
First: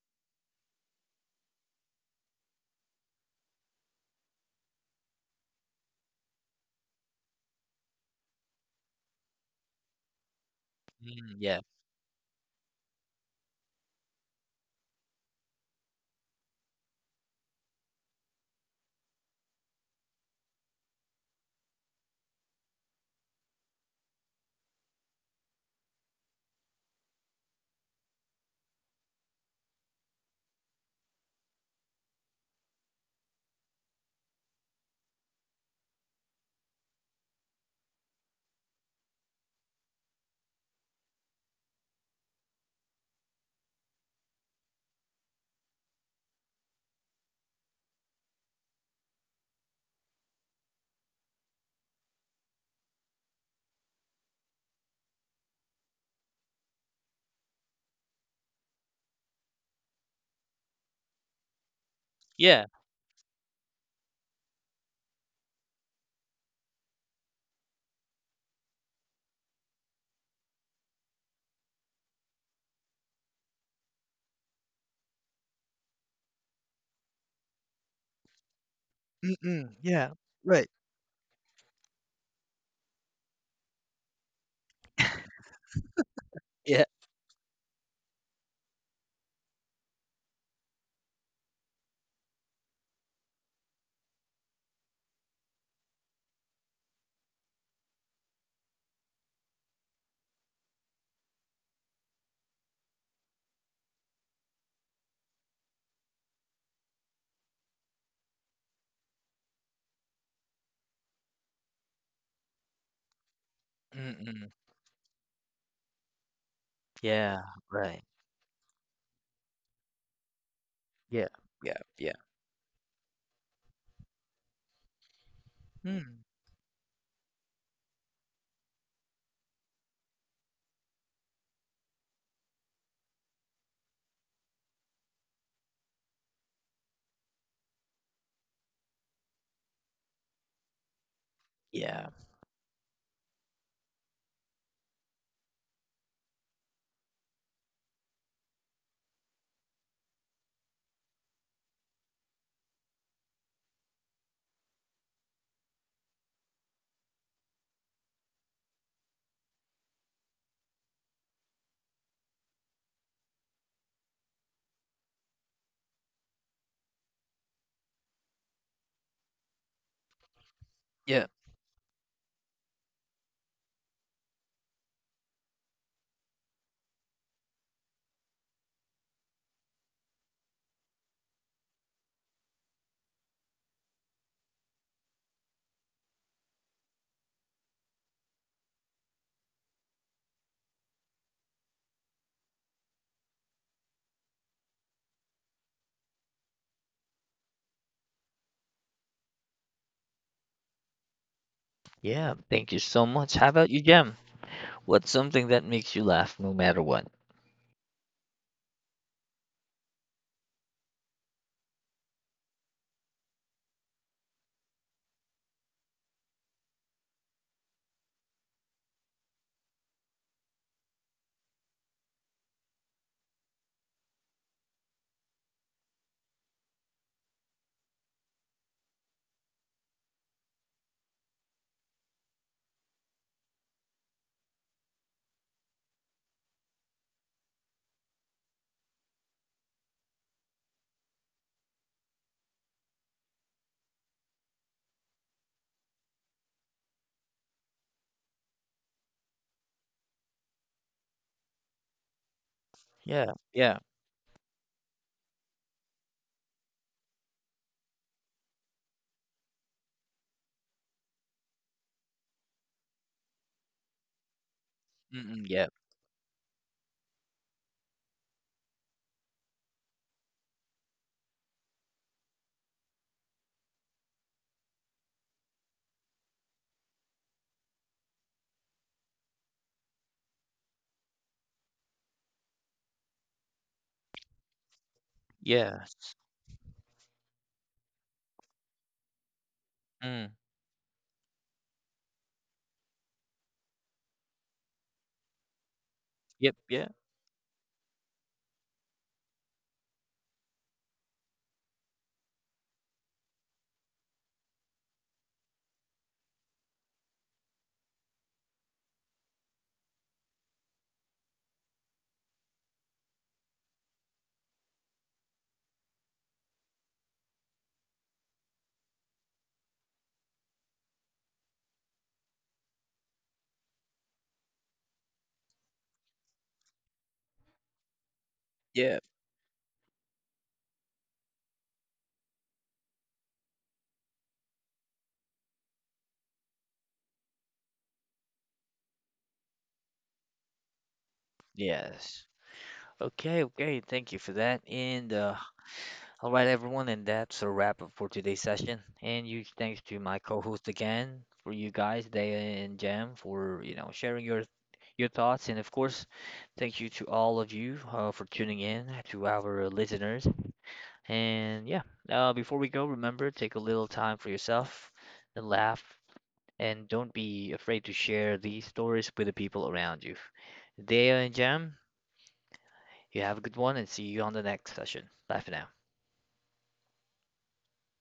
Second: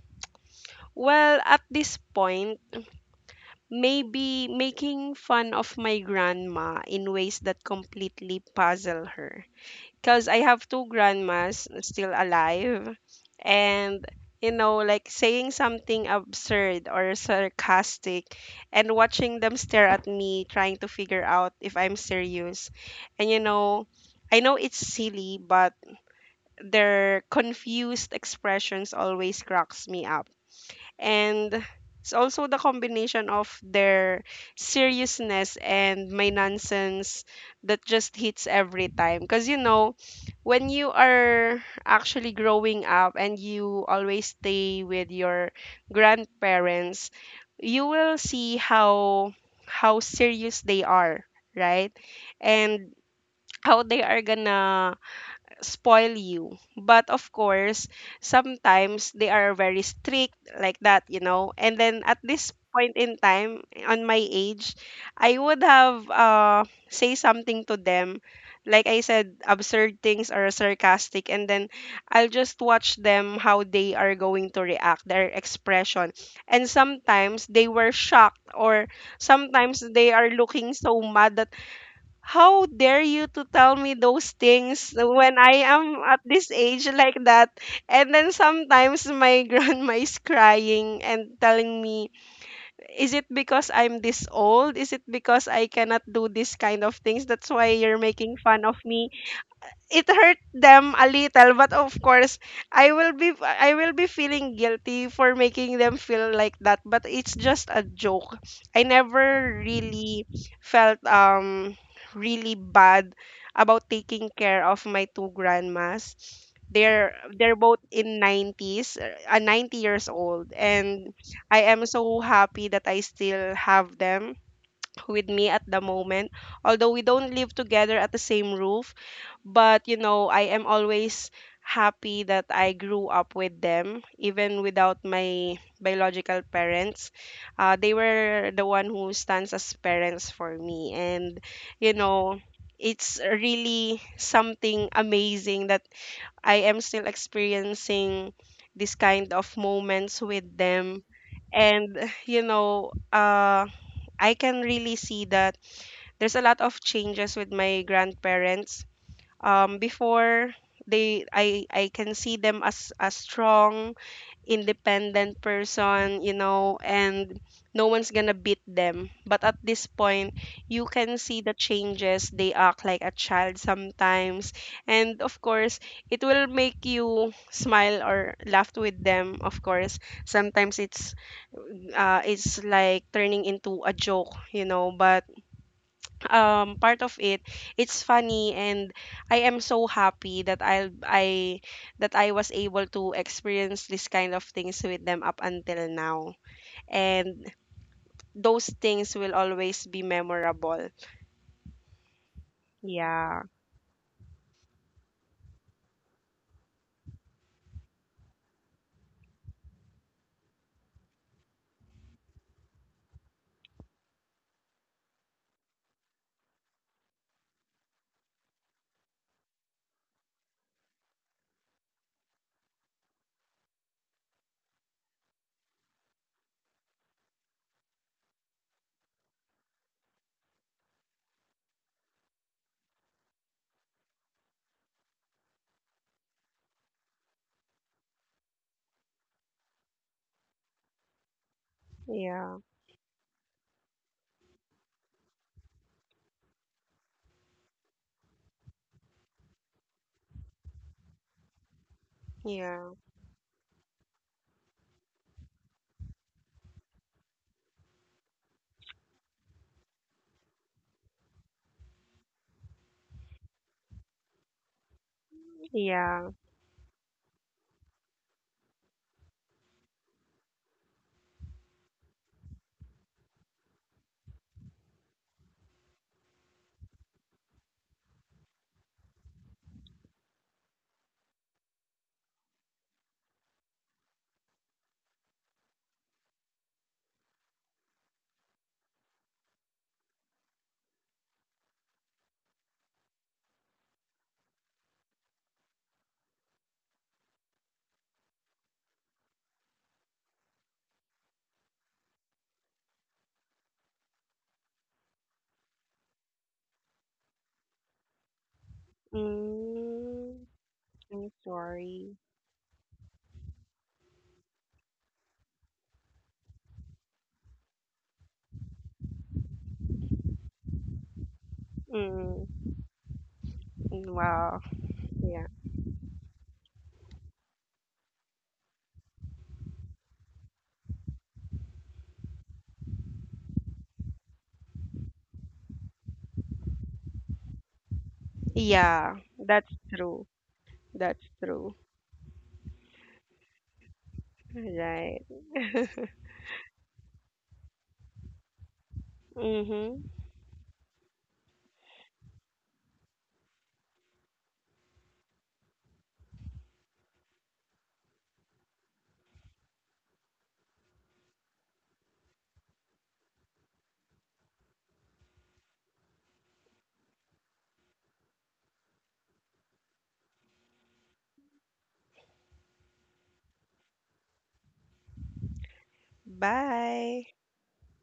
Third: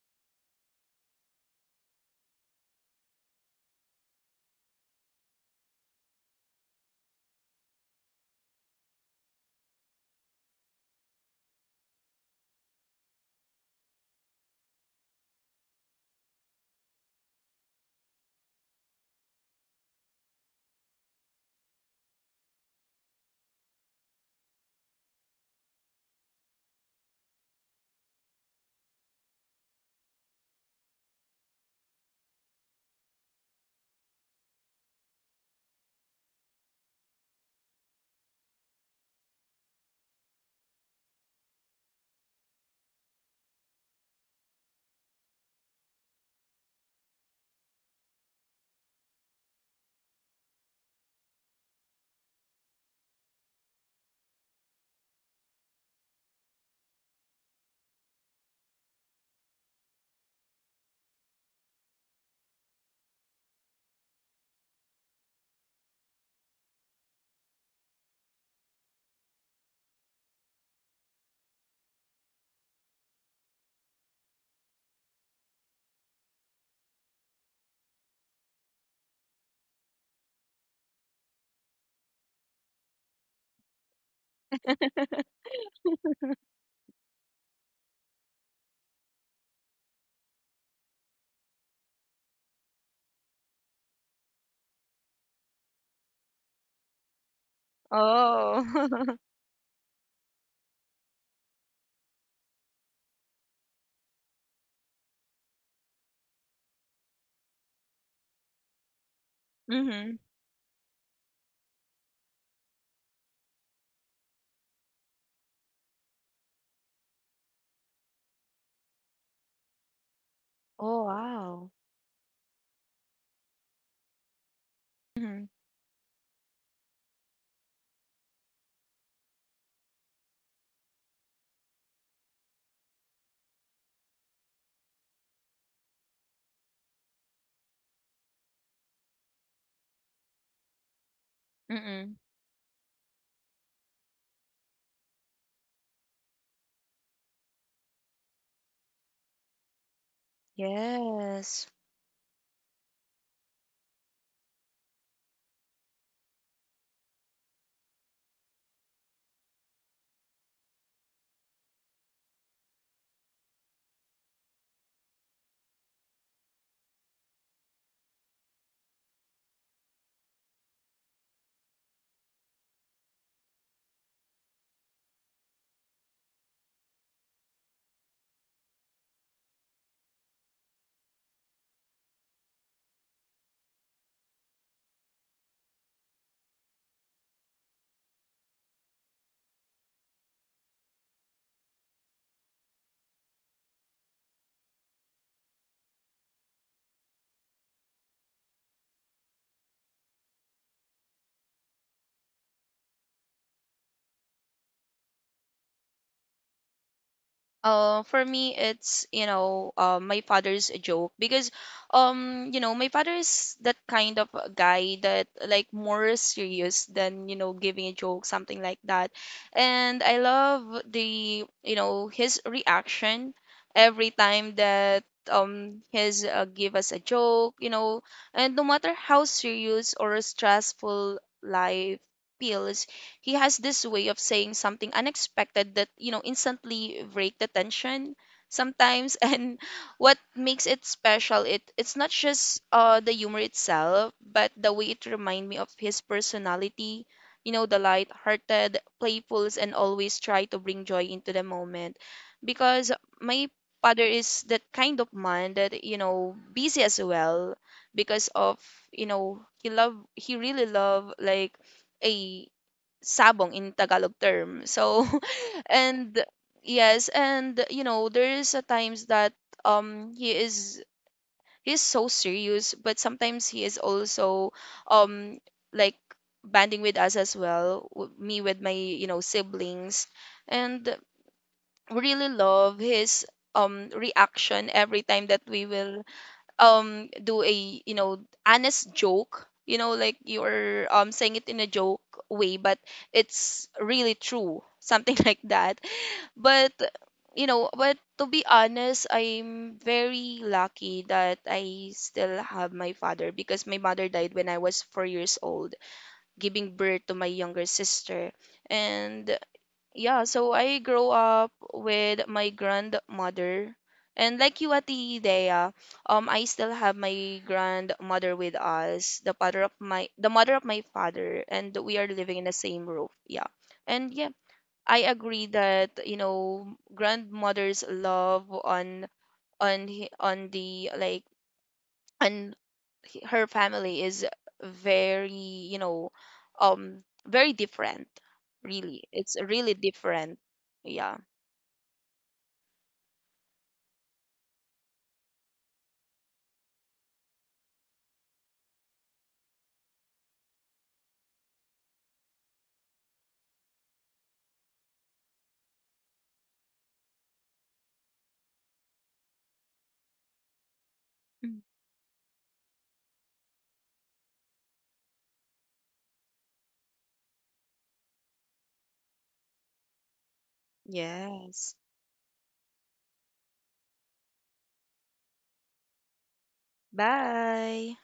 [SPEAKER 2] Well, at this point, maybe making fun of my grandma in ways that completely puzzle her, because I have two
[SPEAKER 1] Mm, yeah.
[SPEAKER 2] grandmas still alive. And, you know, like saying something absurd or sarcastic and watching them stare at me trying to figure out if I'm serious. And, you know, I know it's silly, but their confused expressions always cracks me up, and it's also the combination of their seriousness and my nonsense that just hits every time. Because you know, when you are actually growing up and you always stay with your grandparents, you will see how serious they are, right? And how they are gonna spoil you. But of course, sometimes they are very strict like that, you know. And then at this
[SPEAKER 1] Yeah.
[SPEAKER 2] point in time, on my age, I would have say something to them. Like I said, absurd things or sarcastic, and then I'll just watch them how they are going to react, their expression. And sometimes they were shocked, or
[SPEAKER 1] Mm-mm,
[SPEAKER 2] sometimes they
[SPEAKER 1] yeah,
[SPEAKER 2] are
[SPEAKER 1] right.
[SPEAKER 2] looking so mad that how dare you to tell me those things when I am at this
[SPEAKER 1] Yeah.
[SPEAKER 2] age like that? And then sometimes my grandma is crying and telling me, is it because I'm this old? Is it because I cannot do this kind of things? That's why you're making
[SPEAKER 3] Oh.
[SPEAKER 2] fun of me. It hurt them a little, but of course I will be feeling guilty for making them feel like that, but it's just a joke. I never
[SPEAKER 3] Mm-hmm.
[SPEAKER 2] really felt really bad about taking
[SPEAKER 1] Mm-mm.
[SPEAKER 2] care of my two grandmas. they're
[SPEAKER 1] Yeah,
[SPEAKER 2] they're both
[SPEAKER 1] right.
[SPEAKER 2] in 90s, 90 years old,
[SPEAKER 3] Oh
[SPEAKER 2] and
[SPEAKER 1] Yeah.
[SPEAKER 2] I
[SPEAKER 3] wow.
[SPEAKER 1] Yeah.
[SPEAKER 2] am
[SPEAKER 1] Yeah.
[SPEAKER 2] so happy that I still have them with
[SPEAKER 3] Mm-hmm.
[SPEAKER 2] me at the
[SPEAKER 1] Mm.
[SPEAKER 2] moment. Although we don't live together at the same roof, but you know, I am always happy that I grew up with them even without my biological parents. They were the one who stands as parents for me. And you
[SPEAKER 1] Yeah.
[SPEAKER 3] Mm-mm.
[SPEAKER 2] know, it's really something amazing that I am still experiencing this kind of moments with them.
[SPEAKER 3] Yes.
[SPEAKER 2] And you know, I can really see that there's a lot of changes with my grandparents. Before they I can see them as a strong independent person, you know, and no one's gonna beat them. But at this point, you can
[SPEAKER 1] Yeah.
[SPEAKER 2] see the changes. They act like a child sometimes, and of course it will make you smile or laugh with them. Of course sometimes it's like turning into a joke, you know, but part of it, it's funny. And I am so happy that I that I was able to experience this kind of things with them up until now, and those things will always be memorable.
[SPEAKER 1] Yeah. Thank you so much.
[SPEAKER 2] Yeah.
[SPEAKER 1] How about you, Jem? What's something that makes you laugh no matter what?
[SPEAKER 3] For me, it's, my father's joke, because, my father is that kind of a guy that, like, more serious than, giving a joke, something like that. And I love the, his reaction every time that, his give us a joke, and no matter how serious or stressful life feels, he has this way of saying something unexpected that, instantly break the tension sometimes. And what makes it special, it's not
[SPEAKER 2] Yeah.
[SPEAKER 3] just the humor itself, but the way it remind me of his personality. The light-hearted, playful, and always try to bring joy into the moment.
[SPEAKER 2] Yeah.
[SPEAKER 3] Because
[SPEAKER 1] Yeah.
[SPEAKER 3] my
[SPEAKER 1] Yeah.
[SPEAKER 3] father is that kind of man that, busy as well, because of, he really love like a sabong in Tagalog term. So,
[SPEAKER 1] Mm-mm. Yeah.
[SPEAKER 3] and
[SPEAKER 2] Yeah.
[SPEAKER 3] yes, and there is a times that, um he is he is so serious, but sometimes he is also, um like banding with us as well, me with my, siblings, and we really love his, reaction every time that we
[SPEAKER 1] Yeah.
[SPEAKER 3] will, do a, honest joke, like
[SPEAKER 1] Mm.
[SPEAKER 3] you're, saying it in a joke way, but it's really true, something like that.
[SPEAKER 1] Yep.
[SPEAKER 3] But
[SPEAKER 1] Yeah.
[SPEAKER 3] but to be honest, I'm very lucky that I still have my father, because my mother died when I was 4 years old giving birth to my younger sister. And yeah,
[SPEAKER 2] Mm,
[SPEAKER 3] so I grow
[SPEAKER 2] I'm
[SPEAKER 3] up
[SPEAKER 2] sorry.
[SPEAKER 3] with my grandmother. And like you, Ate Dea, I still have my grandmother with us, the mother of my father, and we are living in the
[SPEAKER 2] Mm,
[SPEAKER 3] same roof. Yeah. And yeah,
[SPEAKER 2] wow.
[SPEAKER 3] I agree
[SPEAKER 2] Yeah.
[SPEAKER 3] that, grandmother's love
[SPEAKER 1] Yeah.
[SPEAKER 3] on hi- on the like on her family is very, you know, very different, really.
[SPEAKER 2] Yeah.
[SPEAKER 3] It's really
[SPEAKER 2] That's true.
[SPEAKER 3] different. Yeah.
[SPEAKER 2] That's true.
[SPEAKER 1] Yes. Okay. Okay. Thank you for that. And
[SPEAKER 2] Right.
[SPEAKER 1] all right, everyone, and that's a wrap up for today's session. And huge thanks to
[SPEAKER 2] Mm-hmm.
[SPEAKER 1] my co-host again for you guys, Day and Jam, for you know sharing your thoughts, and of course, thank you to all of you for tuning in to our listeners.
[SPEAKER 3] Mm.
[SPEAKER 1] And yeah, before we go, remember take a little time for yourself and laugh, and don't be afraid to share these stories with the people around you. Day and
[SPEAKER 3] Yes.
[SPEAKER 1] Jam, you have a good one, and see you on the next session. Bye for now.
[SPEAKER 2] Bye.
[SPEAKER 3] Bye.